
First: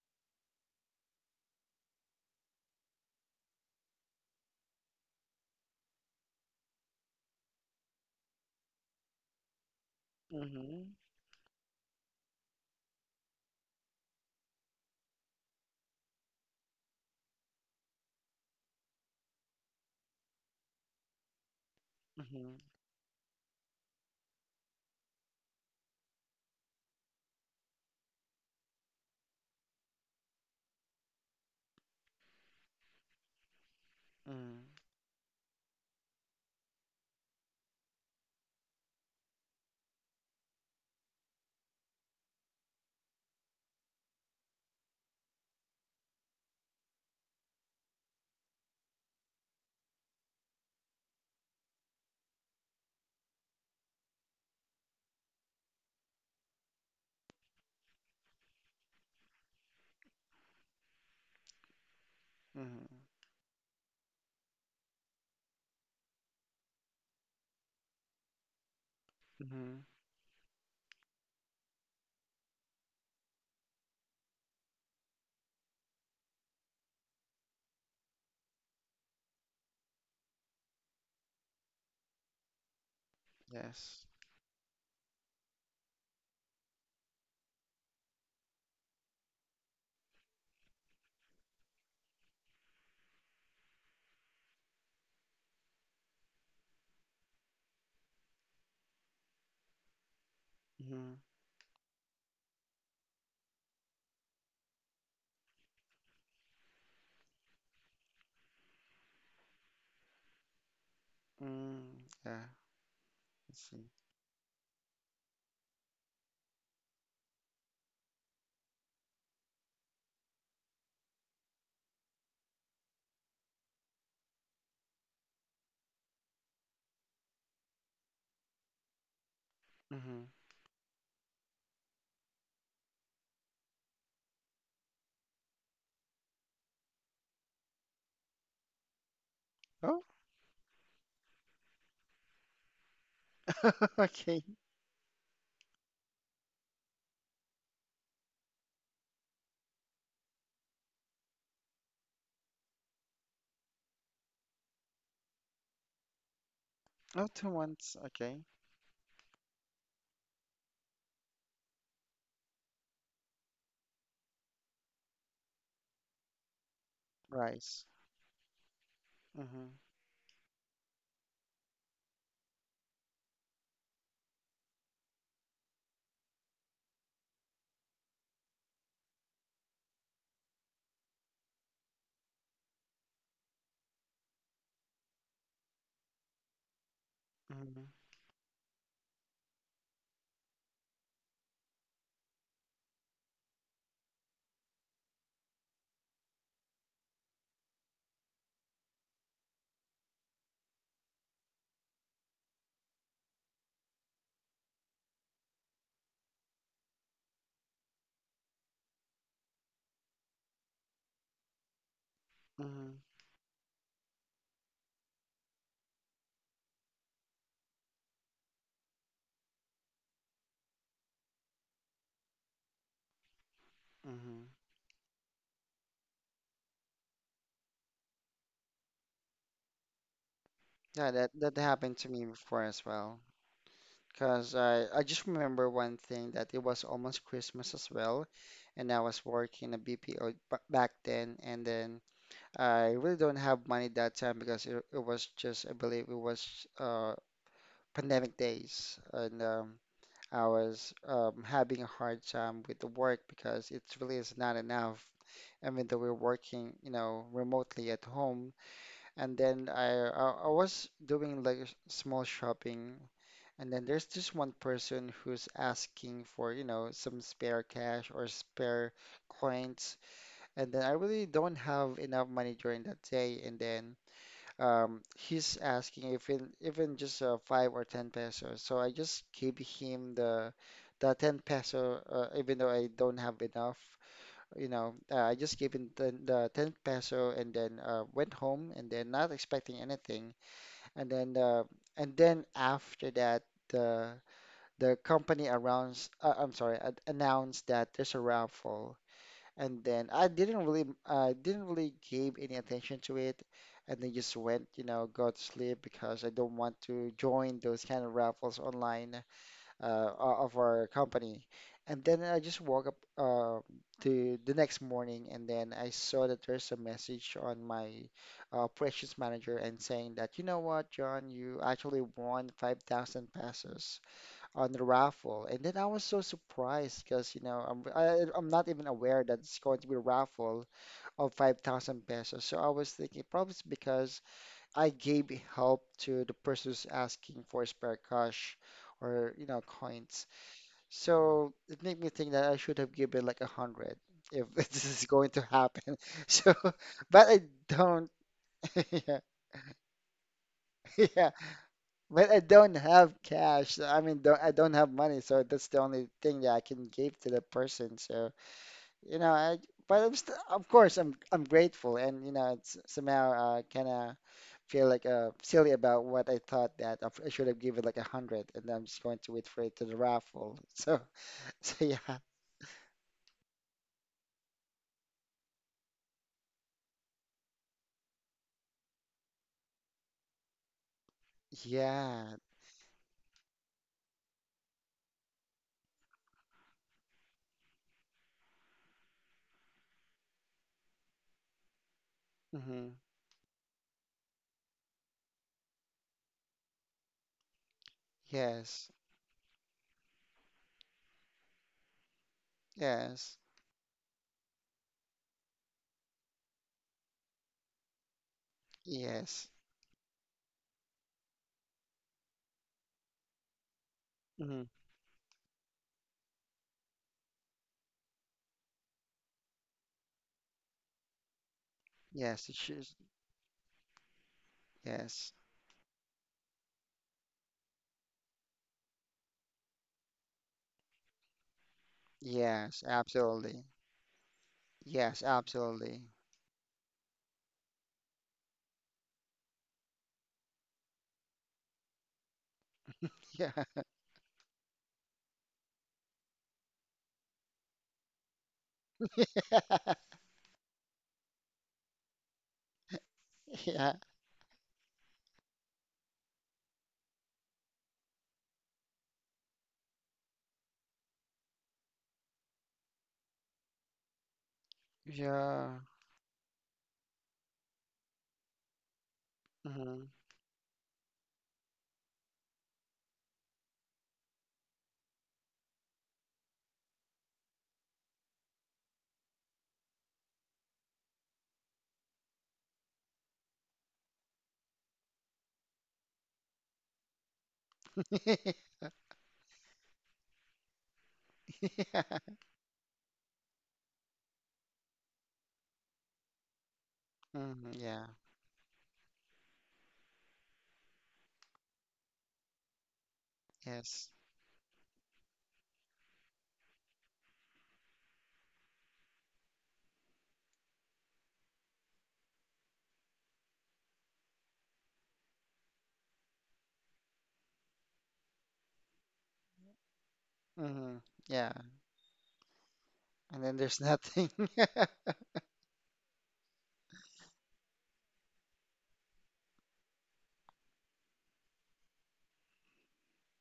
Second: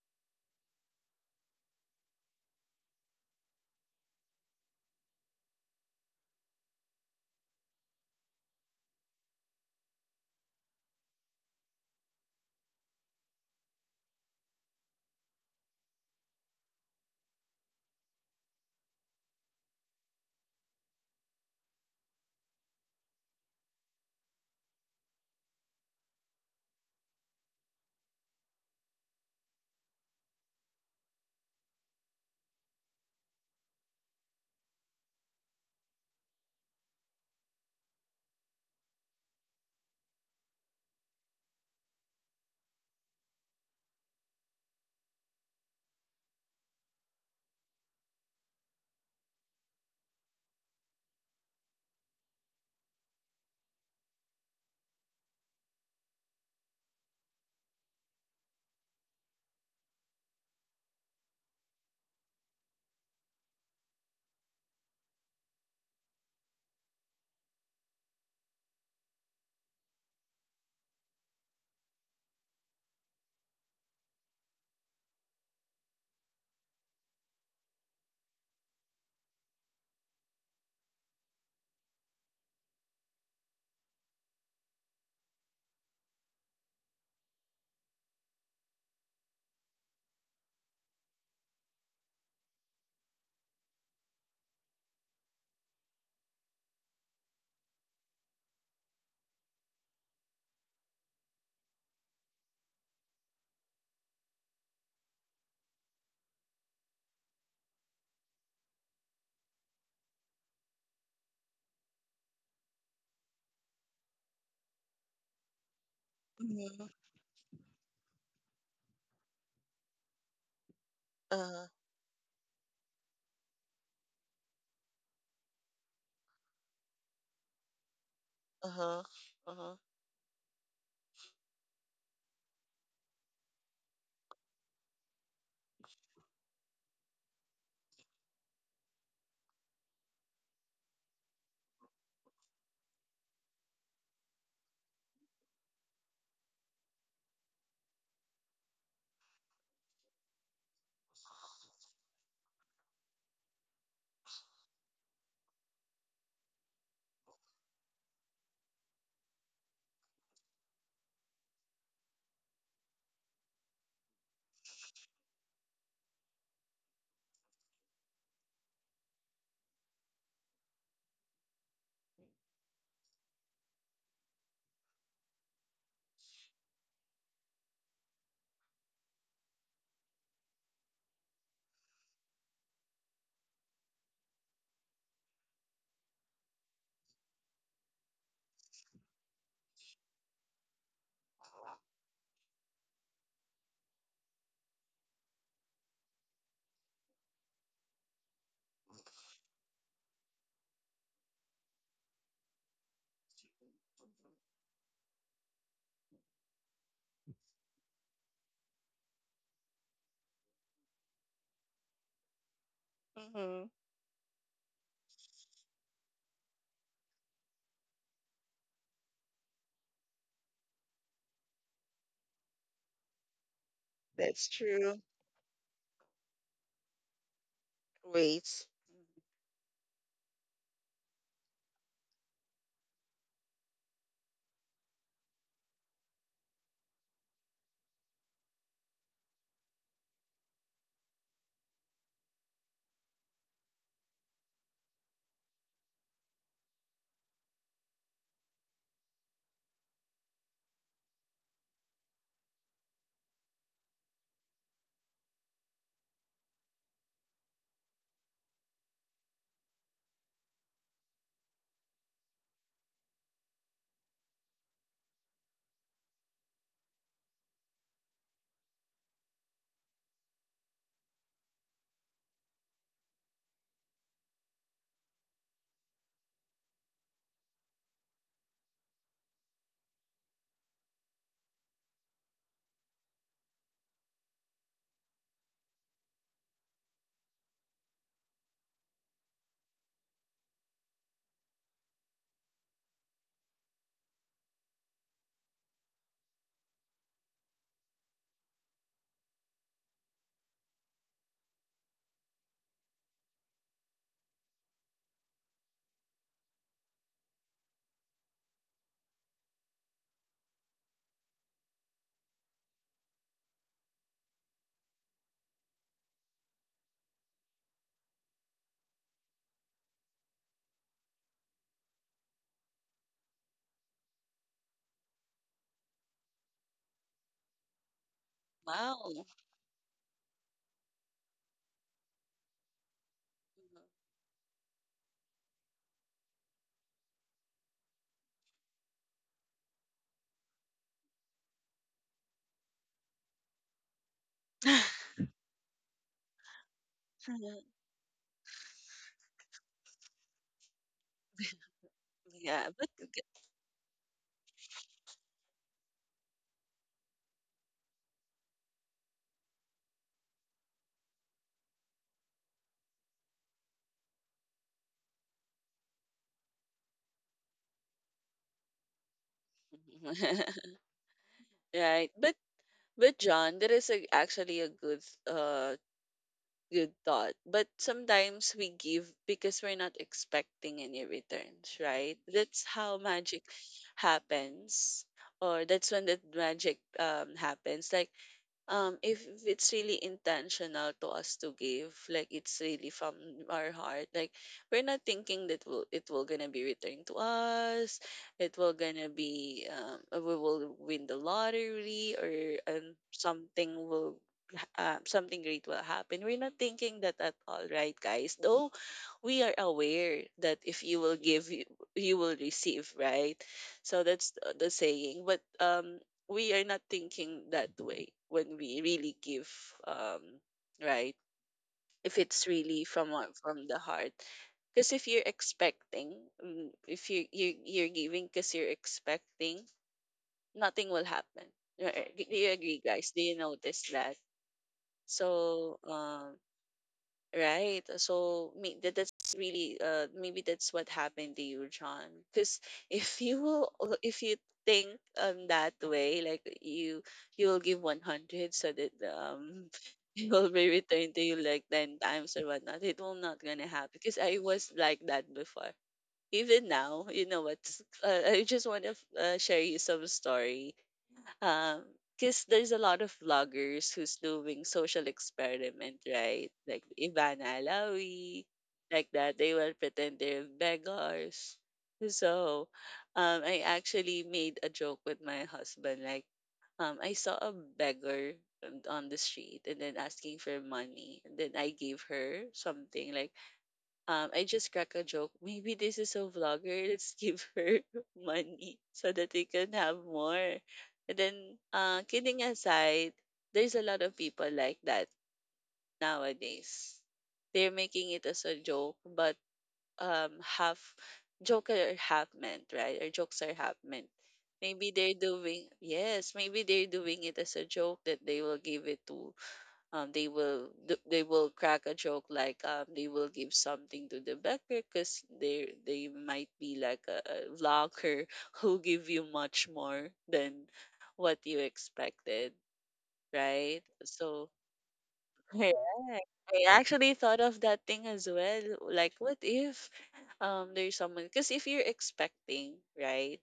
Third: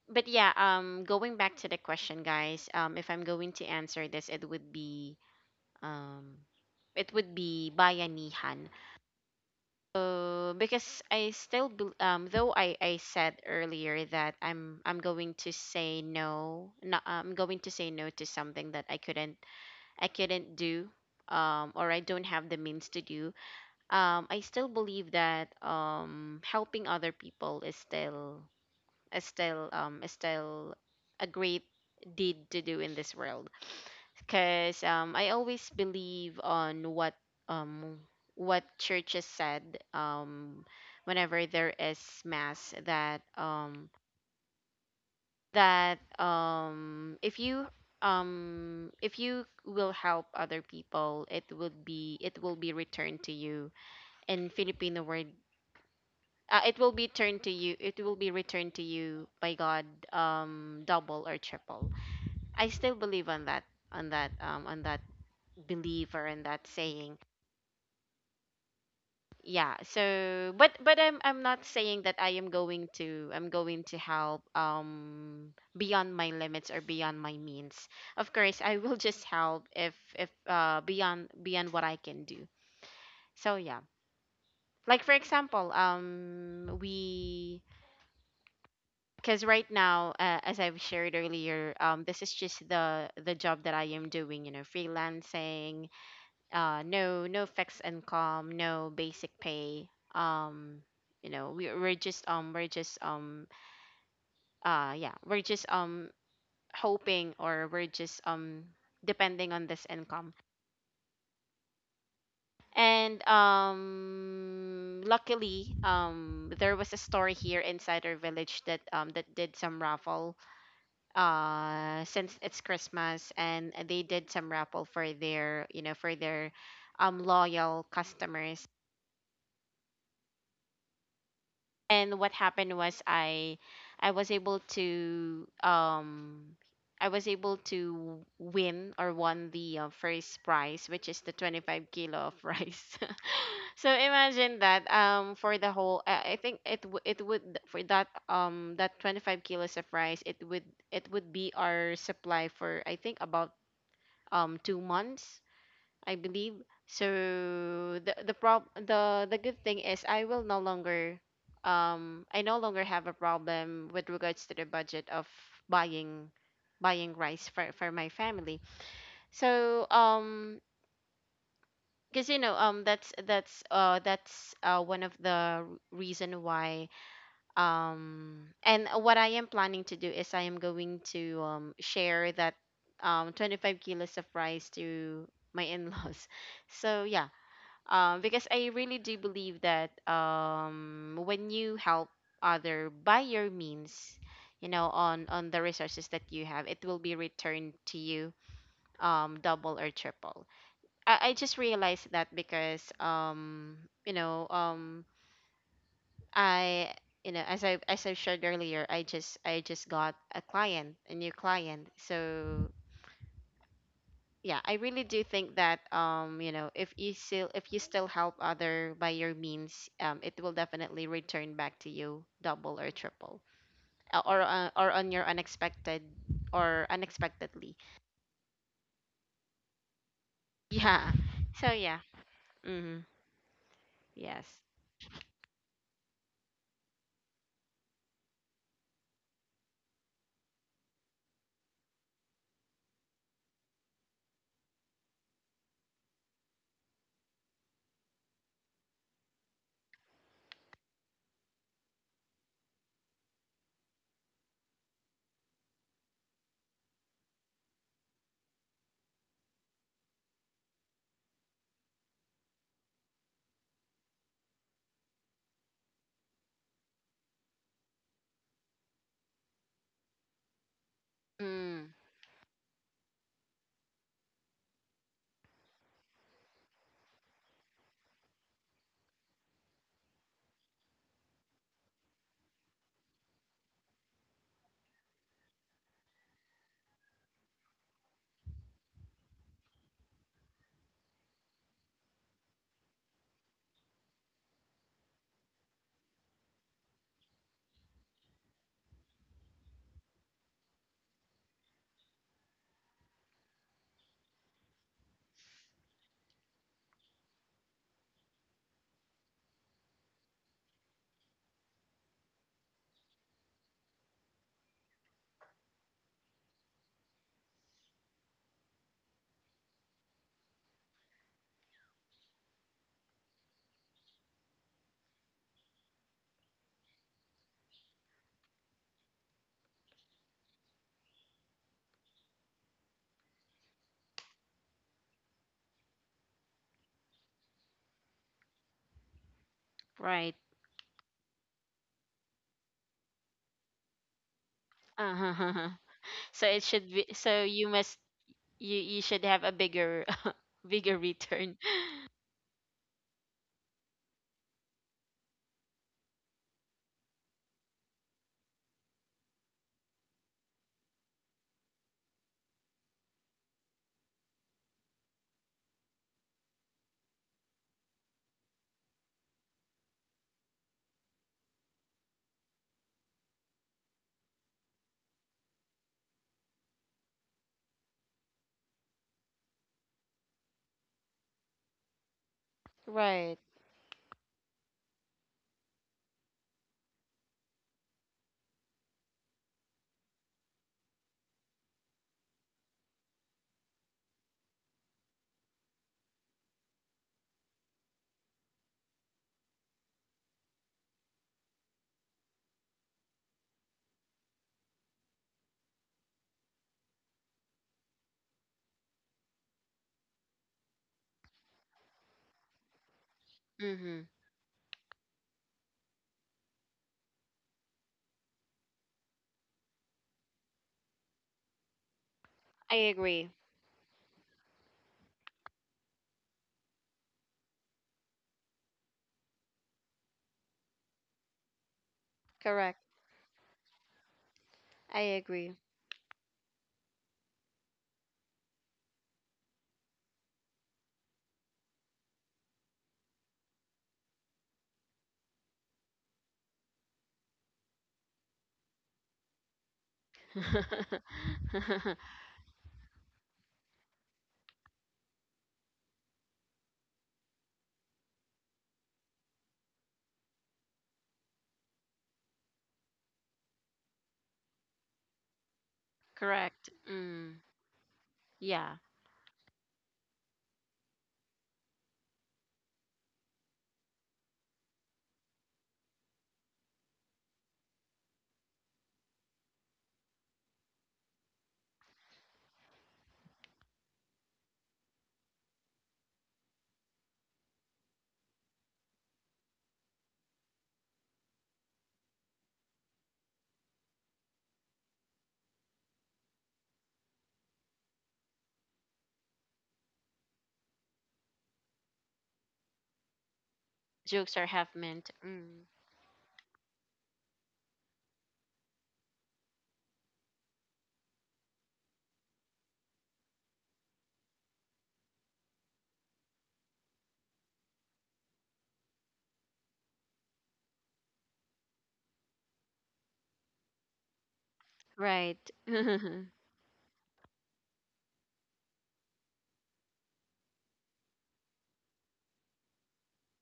But yeah, going back to the question, guys, if I'm going to answer this, it would be um, bayanihan. Hmm. Because I still bel though I said earlier that I'm going to say no, no, I'm going to say no to something that I couldn't do or I don't have the Hmm. means to do. I still believe that helping other people is still a great deed to do in this world Hmm. because, I always believe on um, what churches said, whenever there is mass that, that um, if you if you will help other people, it will be returned to you in Filipino word. It will be turned to you. It will be returned to you by God, double or triple. I Hmm. still believe on that belief or in that saying. yeah Hmm. so but I'm not saying that I'm going to help beyond my limits or beyond my means. Of course I will just help if, beyond what I can do, so yeah. Yes. Like for example, we because right now, as I've shared earlier, this is just the job that I am doing, you know, freelancing, no, no fixed income, no basic pay. um Hmm. you know, we, we're just uh yeah we're just um hoping, or we're just, depending on this income. Mm. Yeah. And, I see. Luckily, there Mm-hmm. was a store here inside our village that, that did some raffle, Uh. Since it's Christmas, and they did some raffle for, their you know, for their, loyal customers. Uh huh. Uh huh. Mm-hmm. And what happened was, I was able to, I was able to win or won the, Oh, first prize, which is the 25 kilo of rice. So okay. imagine that, for the whole I think it it would, for that, 25 kilos of rice, it would, it would be our supply for, I think, about, 2 months, I believe. Oh, two So months. the Okay. prob the good thing is, I will no longer, I no longer have a problem with regards to the budget of buying buying rice for Rice. My family. Mm-hmm. So, because you know, that's, one of the reason why, and what I am planning to do is I am going to, share that, 25 kilos of rice to my in-laws. So yeah, Mm-hmm. Because I really do believe that, when you help other by your means, you know, on the resources that you have, it will be returned to you, double or triple. I just realized that because, you know, I you know, as I shared earlier, I just, got a client, a new client, so Mm-hmm. Mm-hmm. yeah, I really do think that, you know, if you still, help other by your means, it will definitely return back to you double or triple, That's Mm-hmm. Or true. on your unexpected or unexpectedly. Wait. Yeah, Yeah, that that so yeah. happened to me before as Mm-hmm. well. Yes. Cause I just remember one thing that it was almost Christmas as well, and I was working a BPO back then, and then I really don't have money that time because it was just I believe it was pandemic days, and I was having a hard time with the work because it really is not enough. Even though we're working, you know, remotely at home, and then I was doing like small shopping, and then there's this one person who's asking for, you know, some spare cash or spare coins, and then I really don't Mm, have enough money during that day, and then he's asking if in, even just five or ten pesos. So I just gave him the ten peso, even though I don't have enough. You know, I just gave him the ten peso and then went home and then not expecting anything. And then after that, the the company announced, I'm sorry, announced that there's a raffle. And then I didn't really give any attention to it, and then just went, you know, go to sleep because I don't want to join those kind of raffles online of our company. And then I just woke up to the next morning, and then I saw that there's a message on my operations manager and saying that, you know what, John, you actually won 5,000 pesos on the raffle. And then I was so surprised because, you know, I'm not even Wow. aware that it's going to be a raffle of 5,000 pesos. So I was thinking probably it's because I gave help to the person who's asking for spare cash or, you know, coins. right. So it made me think that I should have given like a hundred if this Mhm. is going to Uh-huh. happen. So So, it should be, but so I don't. you, you Yeah, should have a bigger bigger yeah. return. But I yeah, don't but have cash. So, I mean, don't, I don't have money, so that's the only thing that I can give to the person. So, you know, I, but I'm st of course I'm grateful, and you know, it's somehow kind of feel like silly about what I thought that I should have given like a hundred, and I'm just going to wait for it to the raffle. So, so right, yeah, but John, that is a, actually a good uh good thought. But sometimes we give because we're not expecting any returns, right? yeah, That's how Right. magic happens. Or that's when the magic happens. Like if it's really intentional to us to give, like it's really hmm. from our heart. Like we're not thinking that will it will gonna be returned to us, it will Yes, gonna be we will win the lottery, or um, yes, something will something great will happen. We're not thinking that at all, right, guys? Though we yes, are aware that if you will give, you will receive, right? Mm-hmm. So that's hmm. the saying. But we are not thinking that way when we really give, um, right? If it's Yes, it I really should, from agree. From the heart, because if you're yes, expecting, if you you're giving because you're expecting, nothing will happen. Right? Do you agree, Correct. yes, guys? Do you absolutely, notice that? I yes, agree. So, absolutely. Right. So me, that, that's really maybe that's what happened to you, John. Because if you Yeah. will, if you think that way, like you will give 100 so that it will be returned to you like ten times or whatnot. It will not gonna happen, Yeah. because I was like that before. Even now, you know what? I just want to share you some story, because there's a lot of vloggers who's doing social Yeah. experiment, right? Correct. Like Mm. Ivana Alawi, Yeah. like that. They will Hmm. pretend they're beggars. So I actually made a joke with my husband. Like, I saw a beggar on the street and then asking for money. And then I gave her something, like, I just crack a joke. Maybe this is a vlogger. Let's give her money so that we can have more. And then, Yeah. Kidding aside, there's a lot of people like that nowadays. Hmm. They're Yeah. making it as a joke, but half joke are half meant, right? Or jokes are half meant. Yes. Jokes are half Maybe meant. they're Mm. doing, yes. Maybe they're doing it as a joke that they will give it to they will crack a joke, like they will give something to the baker because they might be like a vlogger who give you much more than Hmm. what Yeah. you expected, And then right? there's nothing. So Right. correct. I actually thought of that thing as well, like what if there's someone, because if you're expecting, right,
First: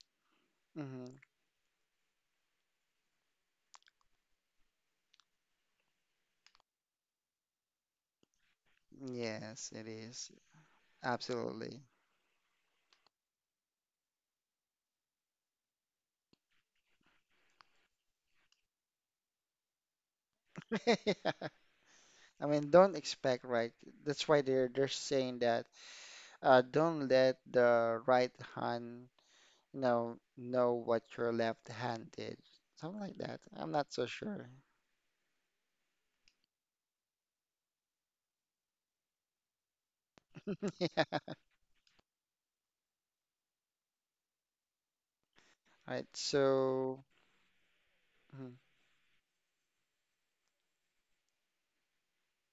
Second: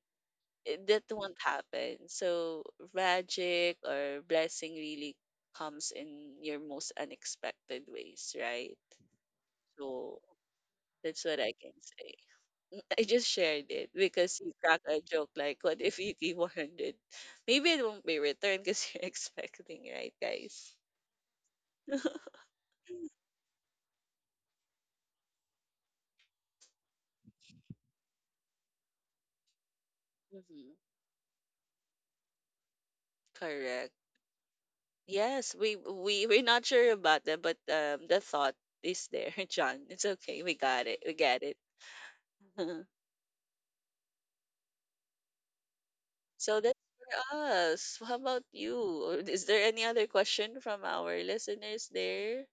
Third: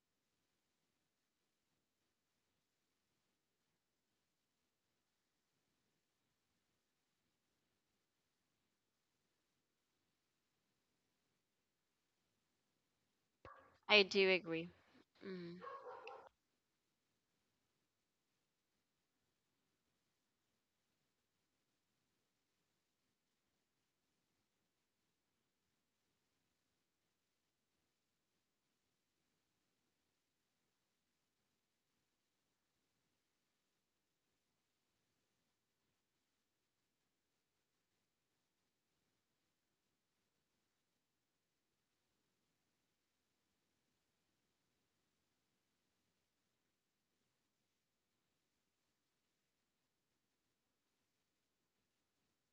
that Hmm. won't happen. So magic or blessing really comes in your most unexpected ways, right? Yes, it So is. that's what I can Absolutely. say. I just shared it I do because you agree. crack a joke Mm. like, what if you give 100? Maybe it won't be returned because you're expecting, right, guys? Yeah. I mean, don't expect, right? That's why they're saying that don't let the right hand, you know hmm. what your left hand did. Something like that. I'm not Correct. so sure. Yes, we we're not sure about that, but the thought is there, John. It's okay. We got it. Yeah. We get it. Right. So that's So. for us. How about Hmm. you? Or is there any other question from our listeners there?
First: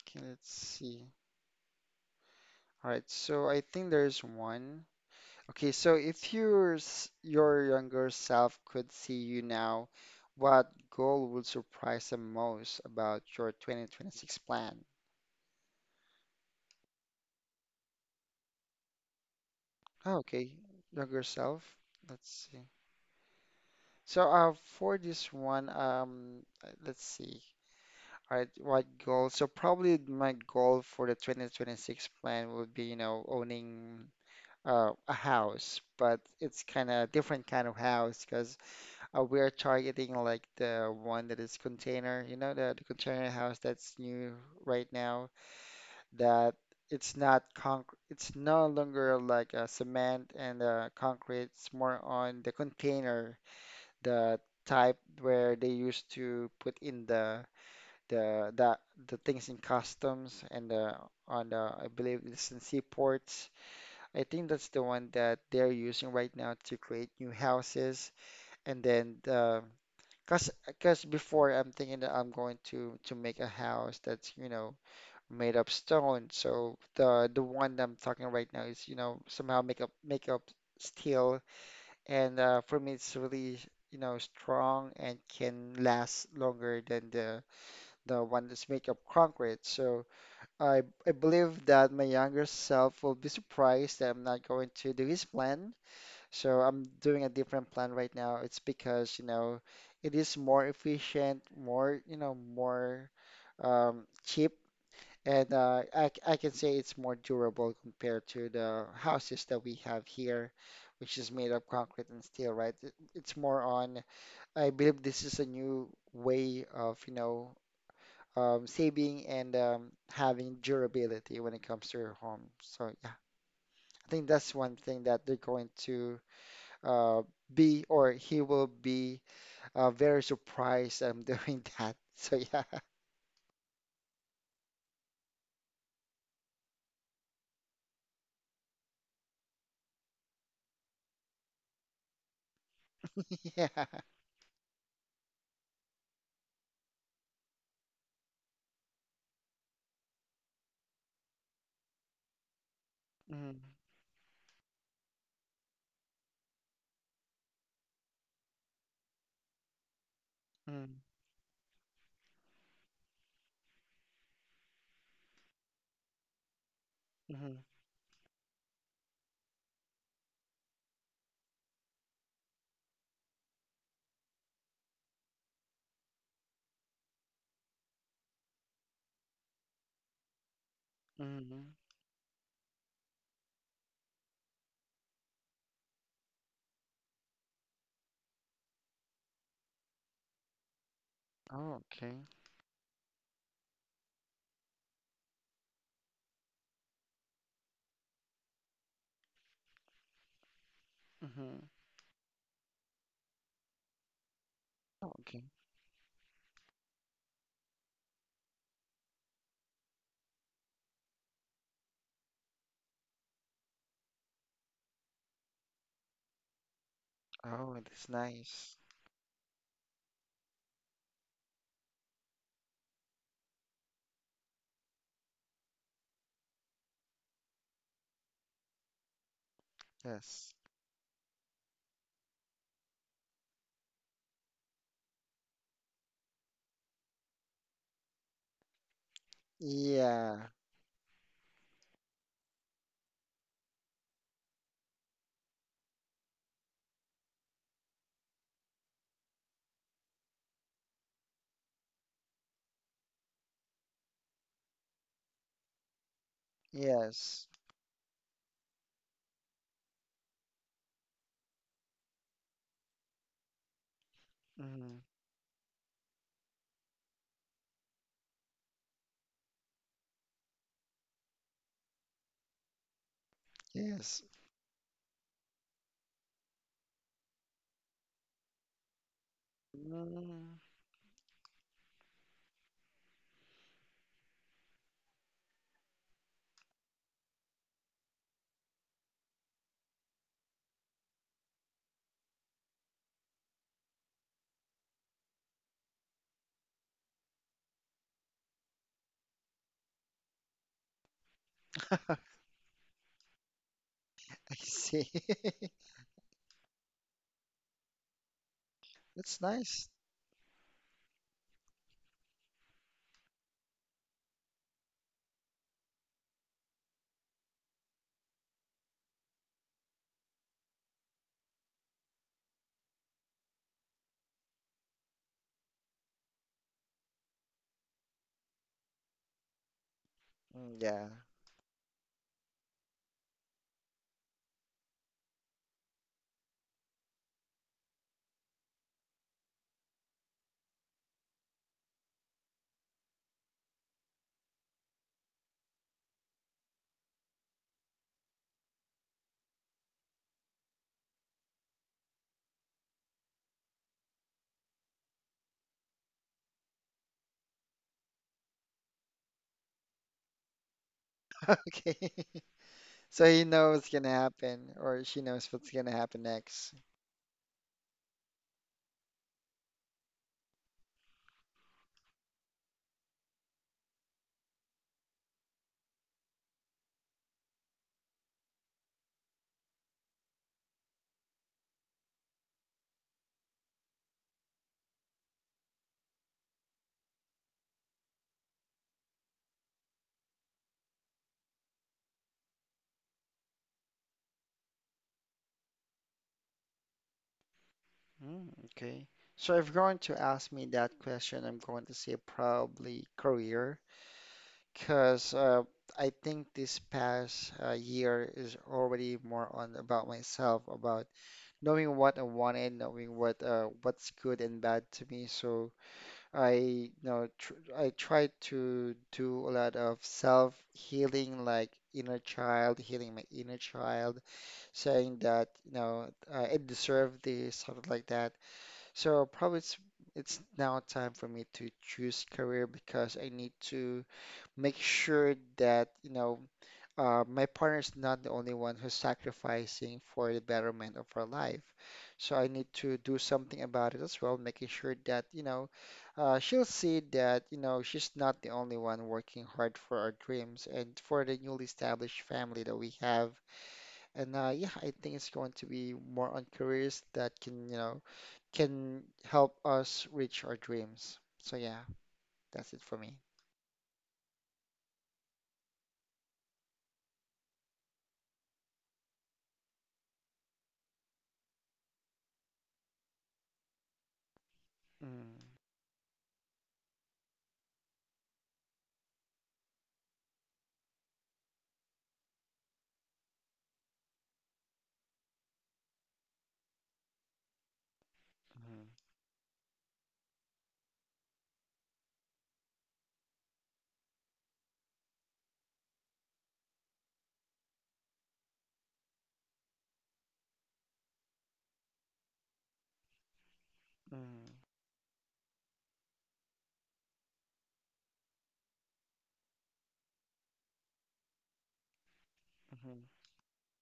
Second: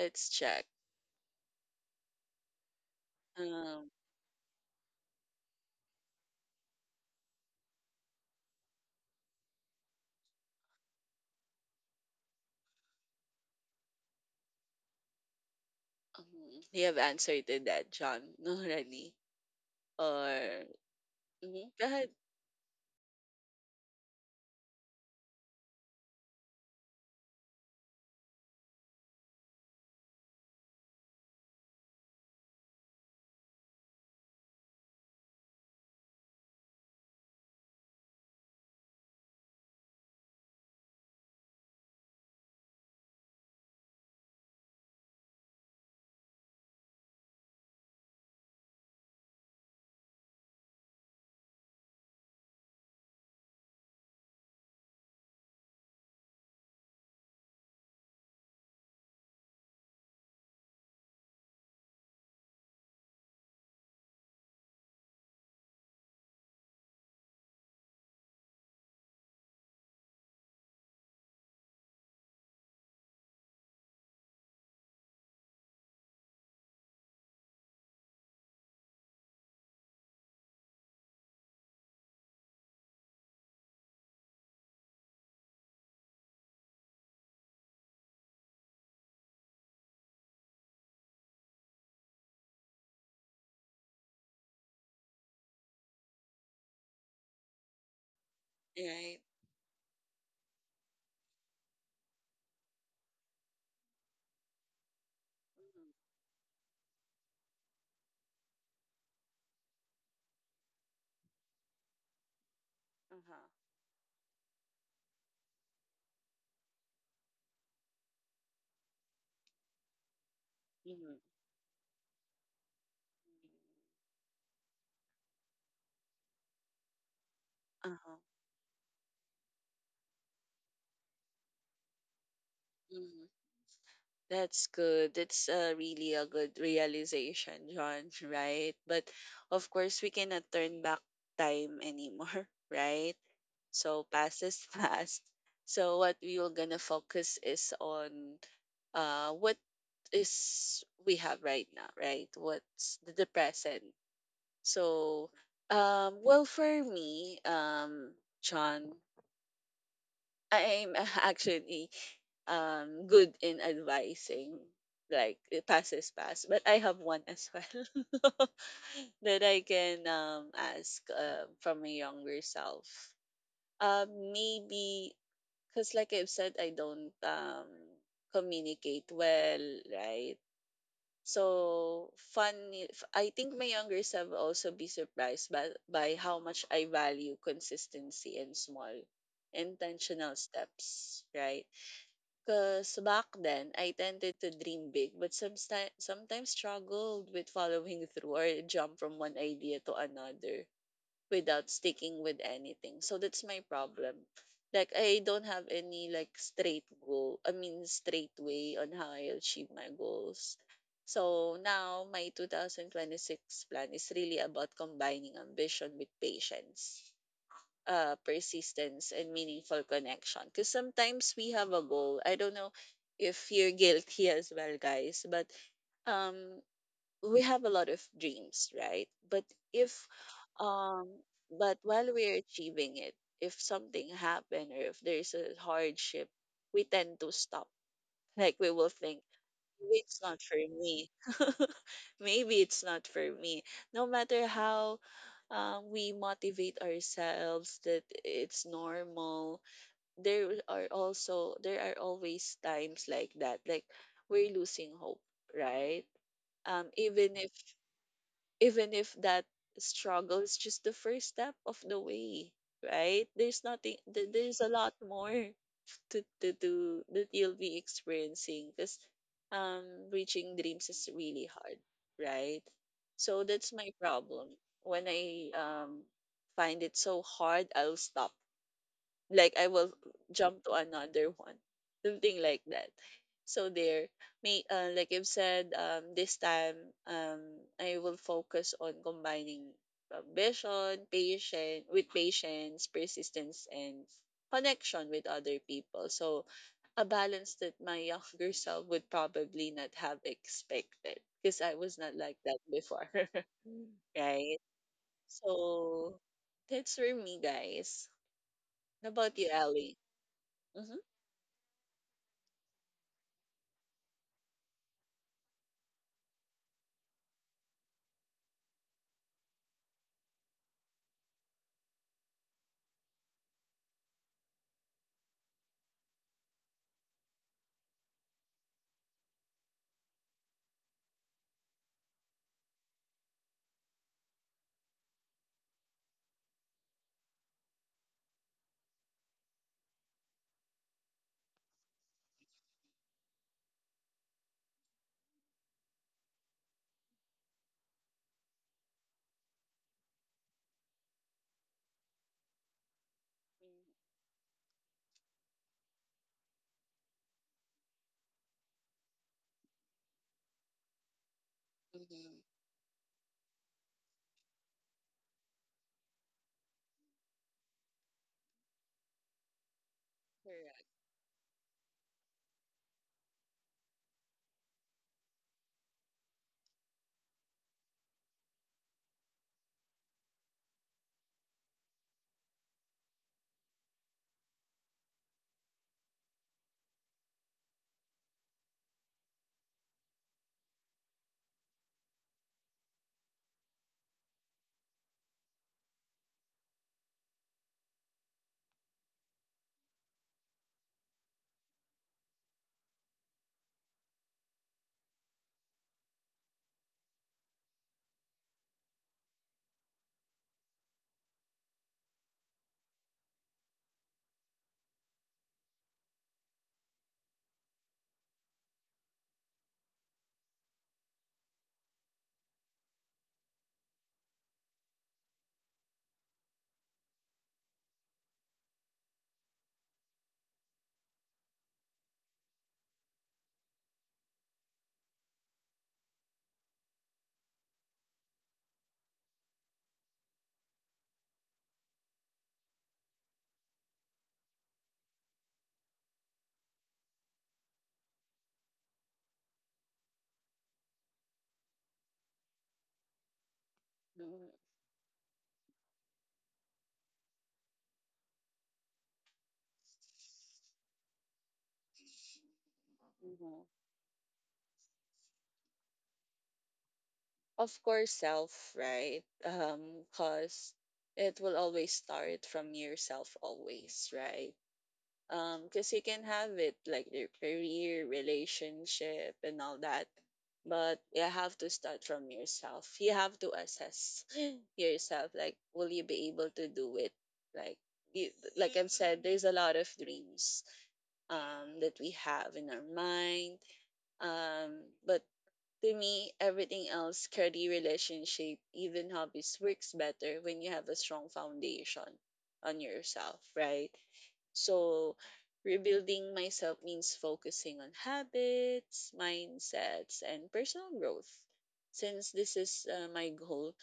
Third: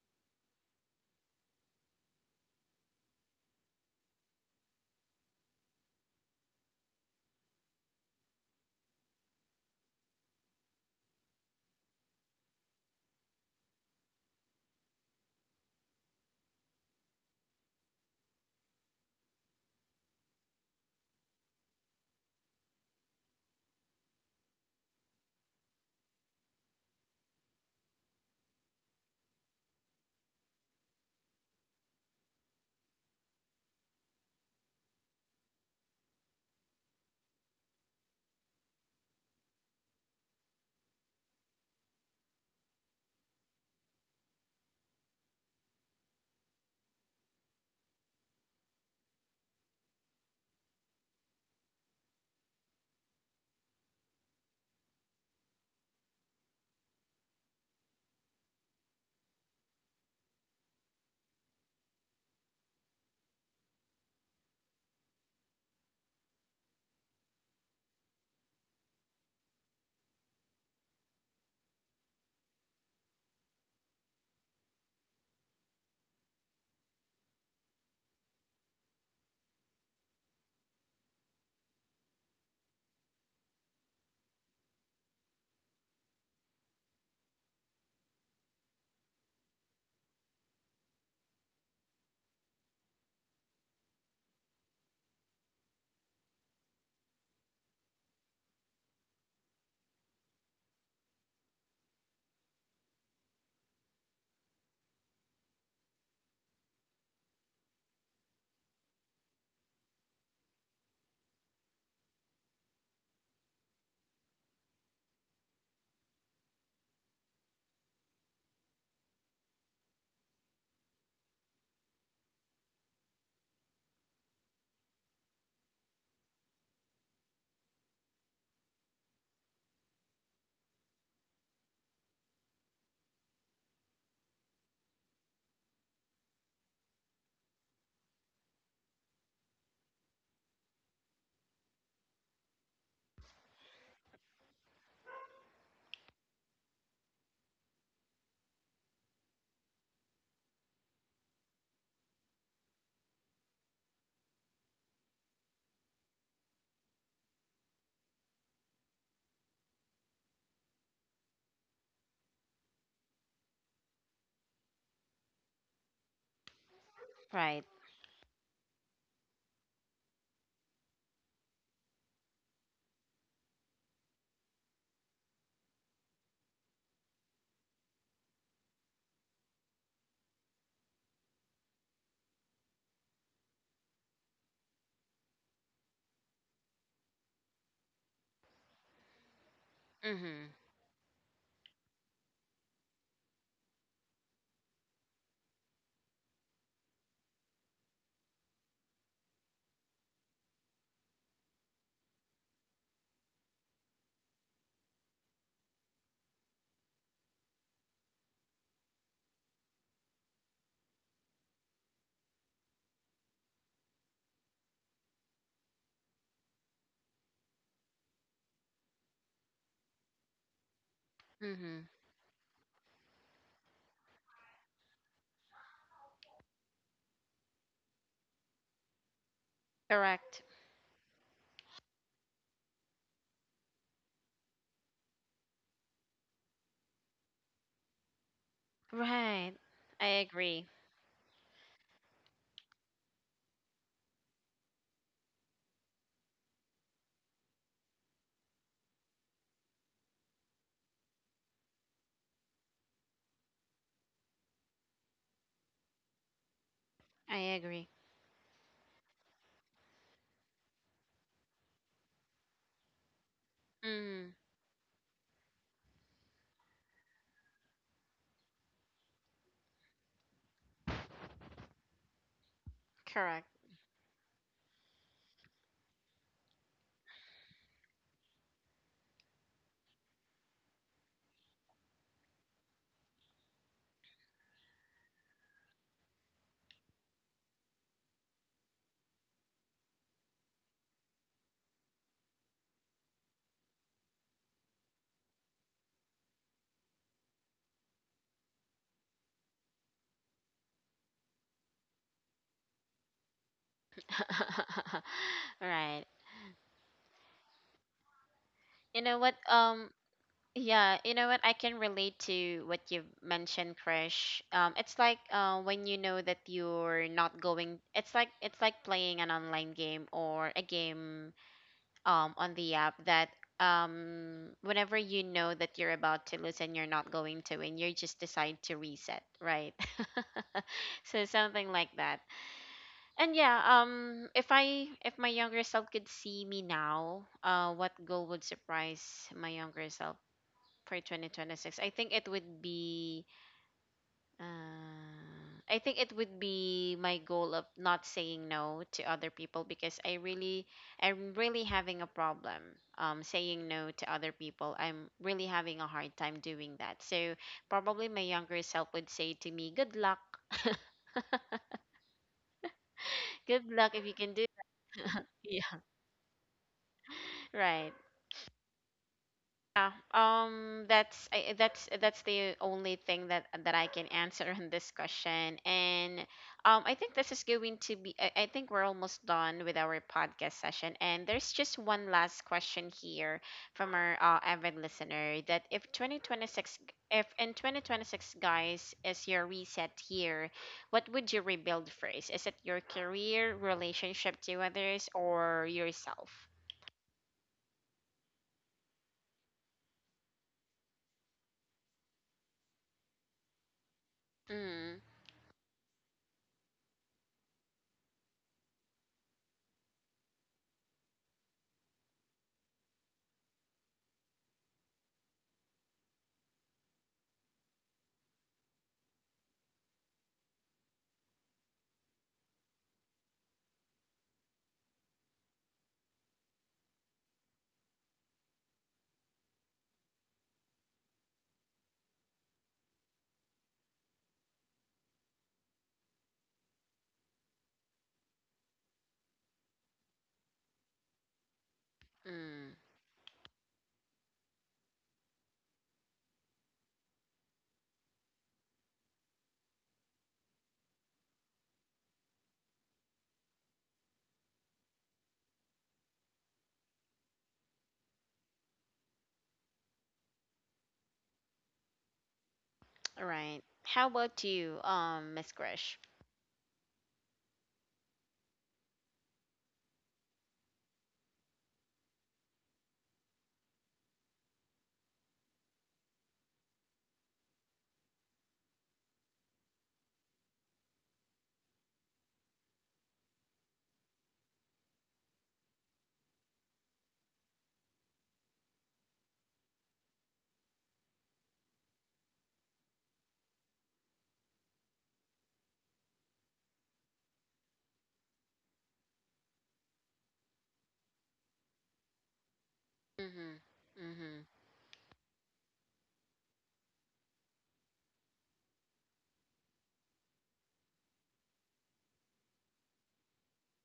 Okay, let's check. see. All right, so I Um, think there's one. Okay, so if your your younger self could see you now, what goal would surprise them most about your 2026 plan? um, you have answered to that, John, already. Oh, okay, Or younger mhm, self. go ahead. Let's see. So for this one, let's see. All right, what goal? So probably my goal for the 2026 plan would be, you know, owning a house, but it's kind of different kind of house because uh, we are targeting like the one that is container, you know, the container house that's new right now. That it's not concrete, it's no longer like a cement and concrete. It's more on the container, the type where they used to put in the the, the things in customs and on the I believe it's in seaports. I think that's the one that they're using right now to create new houses and then the cause, cause before I'm thinking that I'm going to make a house that's, you know, made of stone. So the one that I'm talking right now is, you know, somehow make up steel. And for me, it's really, you know, strong and can last longer than the one that's made of concrete. So I believe that my younger self will be surprised that I'm not going to do his plan. So I'm doing a different plan right now. It's because, Right. you know, it is more efficient, more, you know, more cheap, and Mhm. I can say it's more durable compared to the houses that we have here, which is made of concrete and steel, right? It's Uh-huh. more on, I believe this is a new way of, you know, saving and having Mhm. durability when it comes to your home. So yeah, I think that's one thing that they're going to uh, be or Uh-huh. he will be very surprised I'm doing that. So yeah, Mhm. That's good. That's really a good realization, John, right? But of course, we cannot turn back time anymore, right? yeah. So past is past. So what we are gonna focus is on what is we have right now, right? What's the Mm, present? So um, well, for me, um, John, I'm mm, actually good in advising. Like it passes past, but I have one as well mm, Right. that I can ask from a younger self. Um, maybe because like I've said, I don't communicate well, right? mm. So funny, I think my younger self will also be surprised by, how much I value consistency and small intentional Mhm. steps, right? Oh, okay. Because back then, I tended to dream big, but sometimes struggled with following through or jump from one idea to another Mm-hmm. without sticking with anything. So that's my problem. Like Oh, I okay. don't have any like straight goal. I mean straight way on how I achieve my goals. So now my 2026 plan is really about combining ambition with patience, Oh, that's nice. persistence, and meaningful connection. Because sometimes we have a Mhm. goal. I don't know if you're guilty as well, guys, but um we have a lot of dreams, right? But if Correct. Yes. um but while we're achieving it, if something happened or if there's a hardship, we tend to stop. Like we will think, Right. maybe I it's not Yeah. for agree. me. Maybe it's not for me. No matter how we motivate ourselves that it's normal. There are always times like that, like we're losing hope, right? Um, even Yes. if I agree. even if that struggle is just the first step of the way, right? there's nothing th- Mm. There's a lot Mm-hmm. more to do that you'll be experiencing because um reaching dreams is really hard, right? So Correct. that's my Yes. problem when I find it so hard, I'll stop. Like I will Mm. jump to another one, something like that. So there, may like I've said, this time um, I will focus on combining vision, patient with patience, persistence, and connection with other people. So a balance that my younger self would probably not have expected because I was not I like that before, right? see. Right. So that's for me, guys. You How know what? about That's you, nice. Ali. Mm-hmm. Yeah. You know what? I can relate to what you mentioned, Krish. It's like, when you know that you're not going. It's like, playing an online game or a game, on the app that, whenever you know that you're about to lose and you're not going to win, you just decide to reset, right? Mm, yeah. So something like that. And yeah, if I if my younger self could see me now, what goal would surprise my younger self for 2026? I think it would be, uh, I think it would be my goal of not saying no to other people, because I really, I'm really having a problem, saying no to other people. I'm really having a hard time doing that. So probably my younger self would say to me, "Good luck, Okay. Mm-hmm. So he good knows what's luck if gonna you can do." happen, or she knows what's Yeah. gonna happen next. Right. Yeah, Correct. That's that's the only thing that I can answer on this question. And, I think this is going to be. I think we're almost done with our podcast session, and there's just one last question here from our, avid listener, that if 2026, if in 2026, guys, is your reset year, what would you rebuild first? Is it your career, relationship to others, or yourself? Mm, okay. So if you're going to ask me that question, I'm going to say probably career, Mm, because I think this past year is already more on about myself, about knowing what I wanted, knowing what what's good and bad to me. So I, you know, tr I try to do a lot of self-healing, like inner child, healing my inner child, saying that, you know, I deserve this, something like that. So probably it's now time for me to choose career because I need to make sure that, you know, my partner's not the only one who's sacrificing for the betterment of our life. So I need mm. to do something about it as well, making sure that, you know, she'll see that, you know, she's not the only one working hard for our dreams and for the newly established family that we have. And yeah, I think it's going to be more on careers that can, you know, can help us reach our dreams. So yeah, that's it for me. All right. Mm-hmm. How about you, Miss Grish? Of course, self, right? Cause it will always start from yourself, always, right? Mm, Cause you can have it like your career, relationship, and all that, but you have to start from yourself. You have to assess yourself. Like, will you be able to do it? Like, you, like mhm, I've said, there's a lot of dreams that we have in our mind. Um, but to me, everything else, career, relationship, even hobbies, works better when you have a strong foundation on yourself, Mm-hmm. right? Mm-hmm. mhm, So, rebuilding myself means focusing on habits, mindsets, and personal growth. Since this is mhm, my goal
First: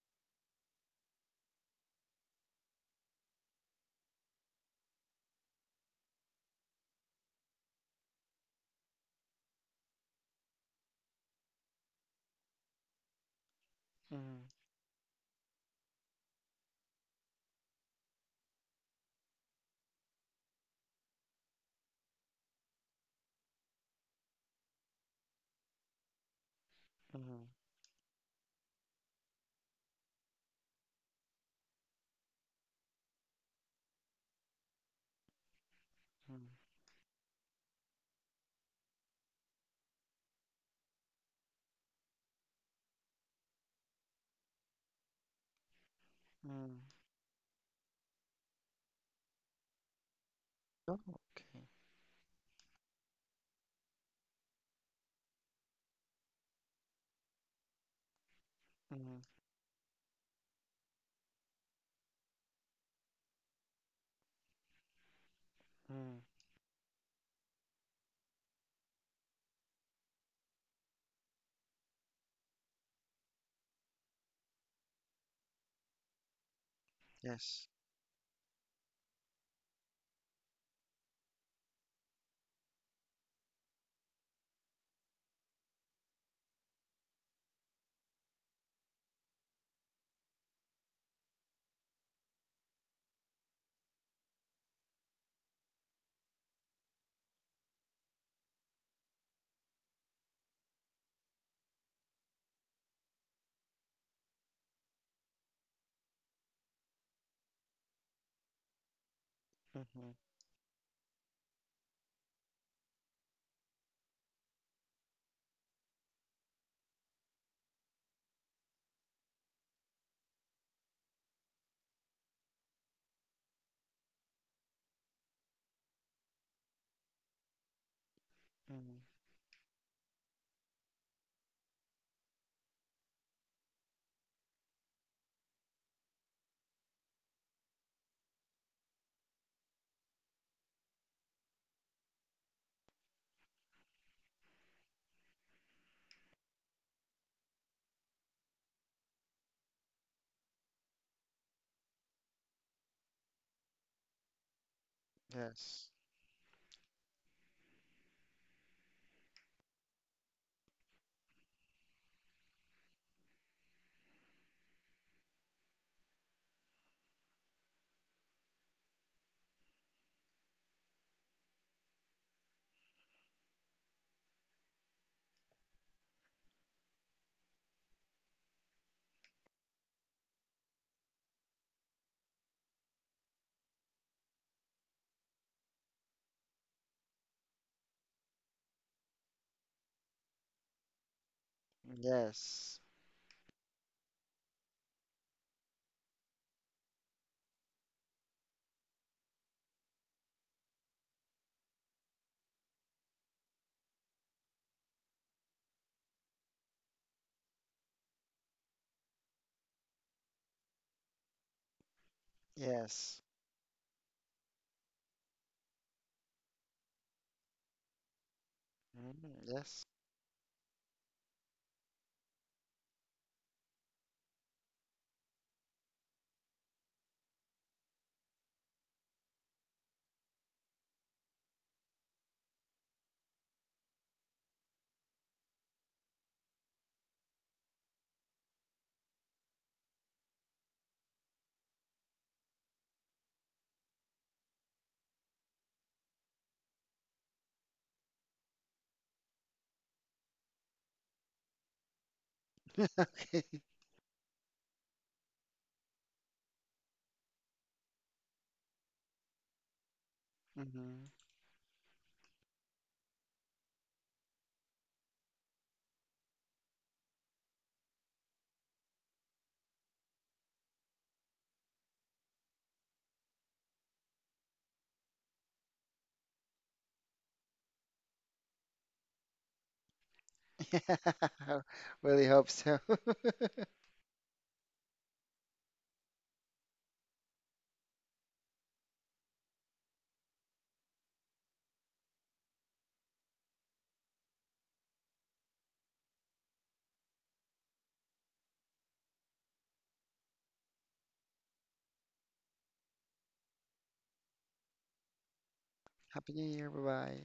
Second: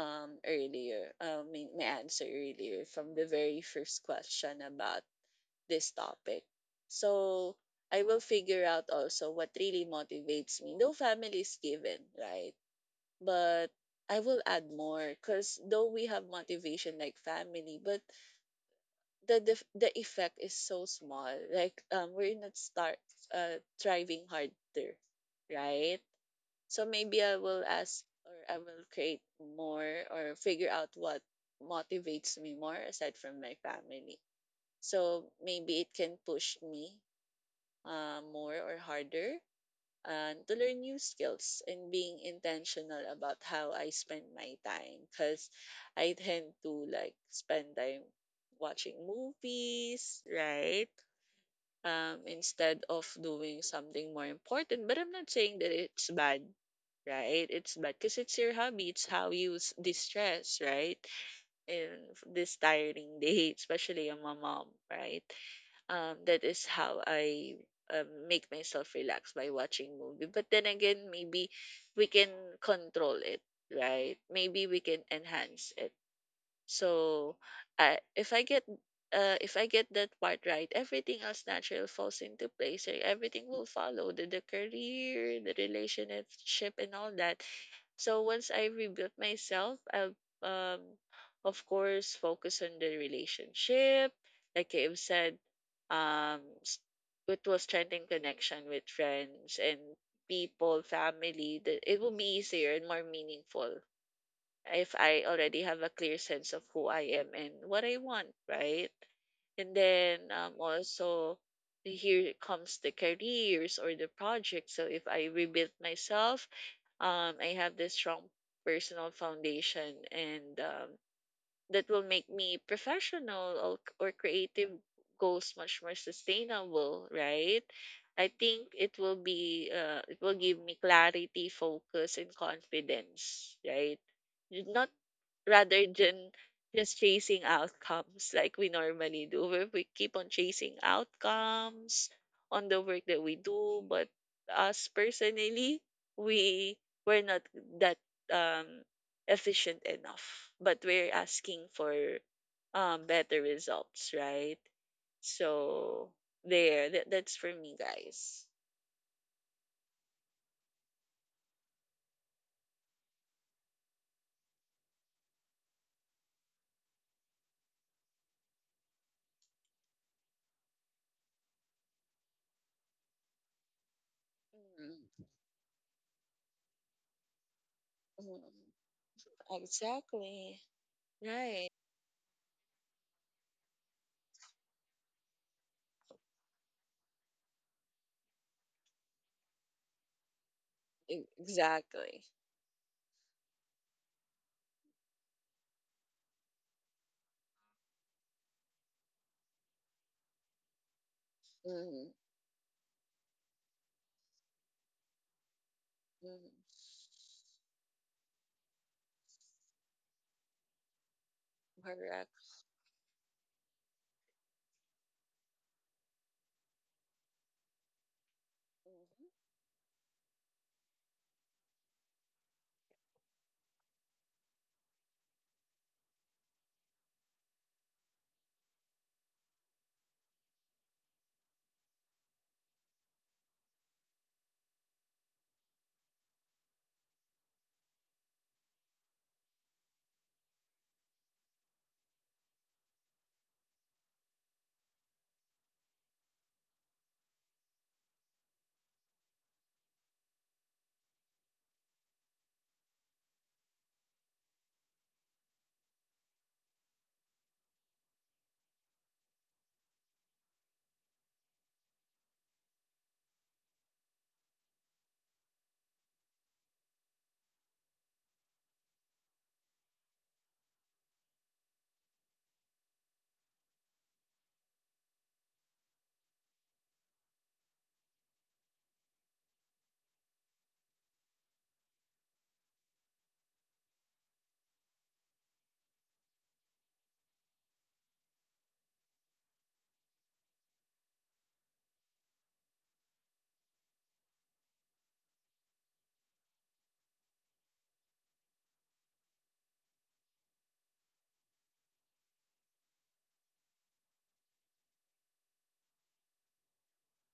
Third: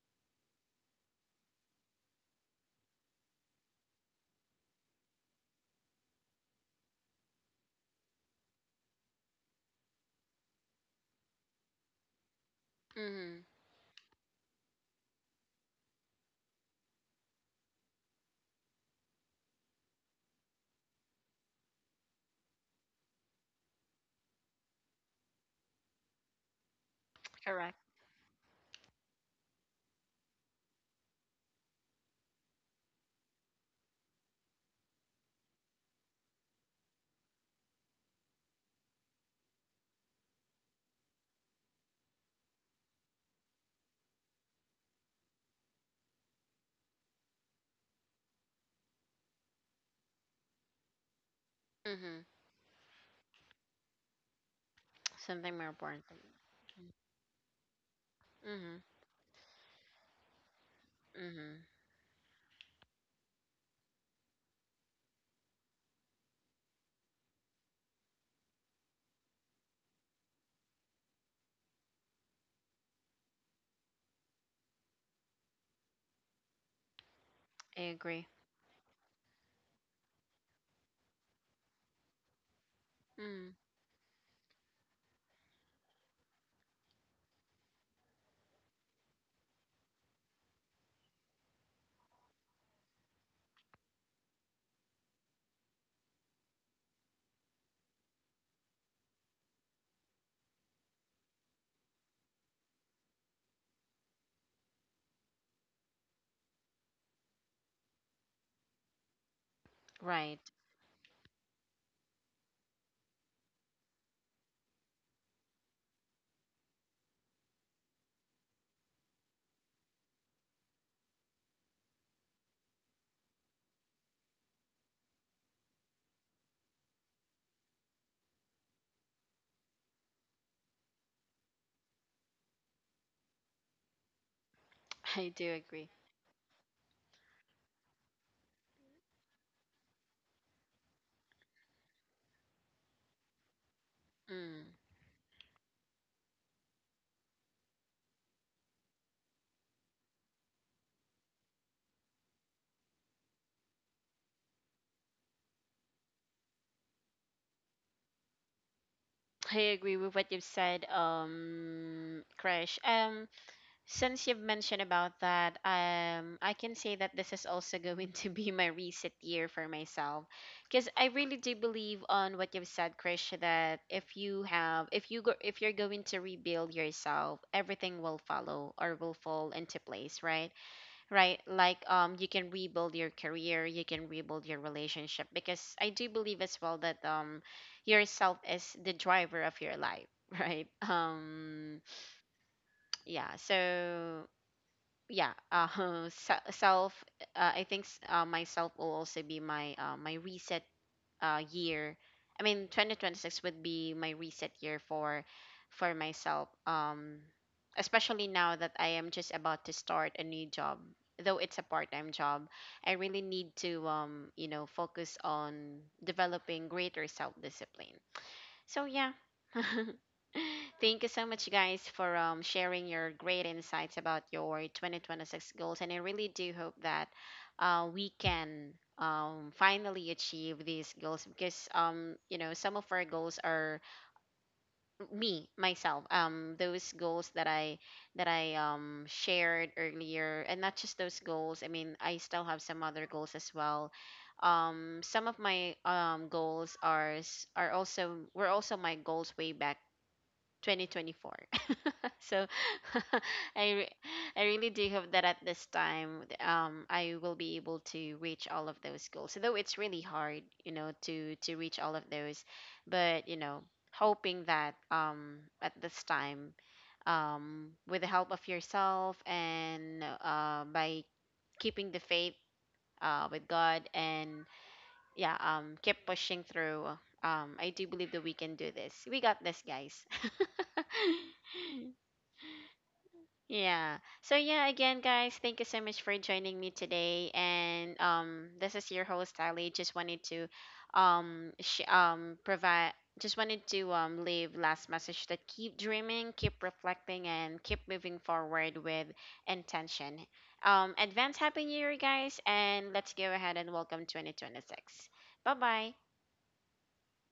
earlier, my answer earlier from the very first question about this topic. So I will figure out also what really motivates me. No family is given, right? Mm-hmm. But I will mhm, add more because though we have motivation like family, but the effect is so small. Like we're not start thriving harder, right? So maybe I mhm, will Correct. ask or I will create more or figure out what motivates me more aside from my family. So maybe it can mhm, push me more or harder to learn new skills and being intentional about how I spend my time because I tend to mhm. like spend time watching movies, right? Oh, okay. Mm-hmm. Instead of doing something more important. But I'm not Something saying that more important. it's bad, right? It's bad because it's your Mm-hmm. hobby. It's Mhm, how you distress, right? Mm-hmm. In this tiring day, especially I'm a mom, right? Um, mhm. that is how I make myself relax by watching movie. But then again, maybe we can control it, right? Maybe we can enhance it. So, Yes. I I agree. If I get that part right, everything else natural falls into place. Eh, everything Mm. will follow the career, the relationship, and all that. So once I rebuilt myself, I'll um of course focus on the relationship. Like I've said, um s- it was strengthening connection with friends and people, family. That it will be easier and more meaningful if I already have a clear sense of who I am and what I want, right? And Mhm, then Right. Also here comes the careers or the project. So if I rebuild myself, I have this strong personal foundation, and that will make me professional or creative goals much more sustainable, right? I think it mhm. will be it will give me clarity, focus, and confidence, right? Not I do rather agree. than just chasing outcomes like we normally do, where we keep on chasing outcomes on the work that we do, but Mm. us personally, we we're not that um efficient enough, but we're asking for better results, right? Yes. So there, that's for me, guys. I agree with what you've said, Krish. Since you've mentioned about that, I can say that this is also going to be my reset year for myself, because I really do believe on what you've said, Krish, that if you have, if you go, if you're going to rebuild yourself, everything will Mm, follow or will fall mm, into place, right? exactly, Right? right. Like, you can rebuild your career, you can rebuild your relationship, because I do believe as well that, yourself is the driver of your life, right? E- exactly. Yes. yeah, so yeah, self, I think, myself will also be my, my reset, year, I mean, 2026 would be my reset year for Mm. myself, especially now that I am just about to start a new job, though it's a part-time Correct. job. I really Yes. need to, you know, focus on developing greater self-discipline, so yeah. Mm, Mm. yes. Thank you so much, guys, for, sharing your great insights about your 2026 goals. And I really do hope that, we can, finally achieve these goals because, you know, some of our goals are me, myself, those goals that I that I, shared earlier, and not just those goals. I mean, I still have some other goals as well. Some of my, goals are, are also, were also my goals way back 2024, so Okay. I re- I really do hope that at this time, I will be able to reach all of those goals. Though it's really hard, you know, Mhm. to reach all of those, but you know, hoping that, at this time, with the help of yourself and, by keeping the faith, with God, and yeah, keep pushing through. I do believe that we can do this. We got this, guys. Really hope so. Yeah. So yeah, again, guys, thank you so much for joining me today. And, this is your host Ali. Just wanted to, provide. Just wanted to, leave last message, that keep dreaming, keep reflecting, and keep moving forward with intention. Advance happy new year, guys, and let's go ahead and welcome 2026. Bye bye. Happy New Year. Bye bye.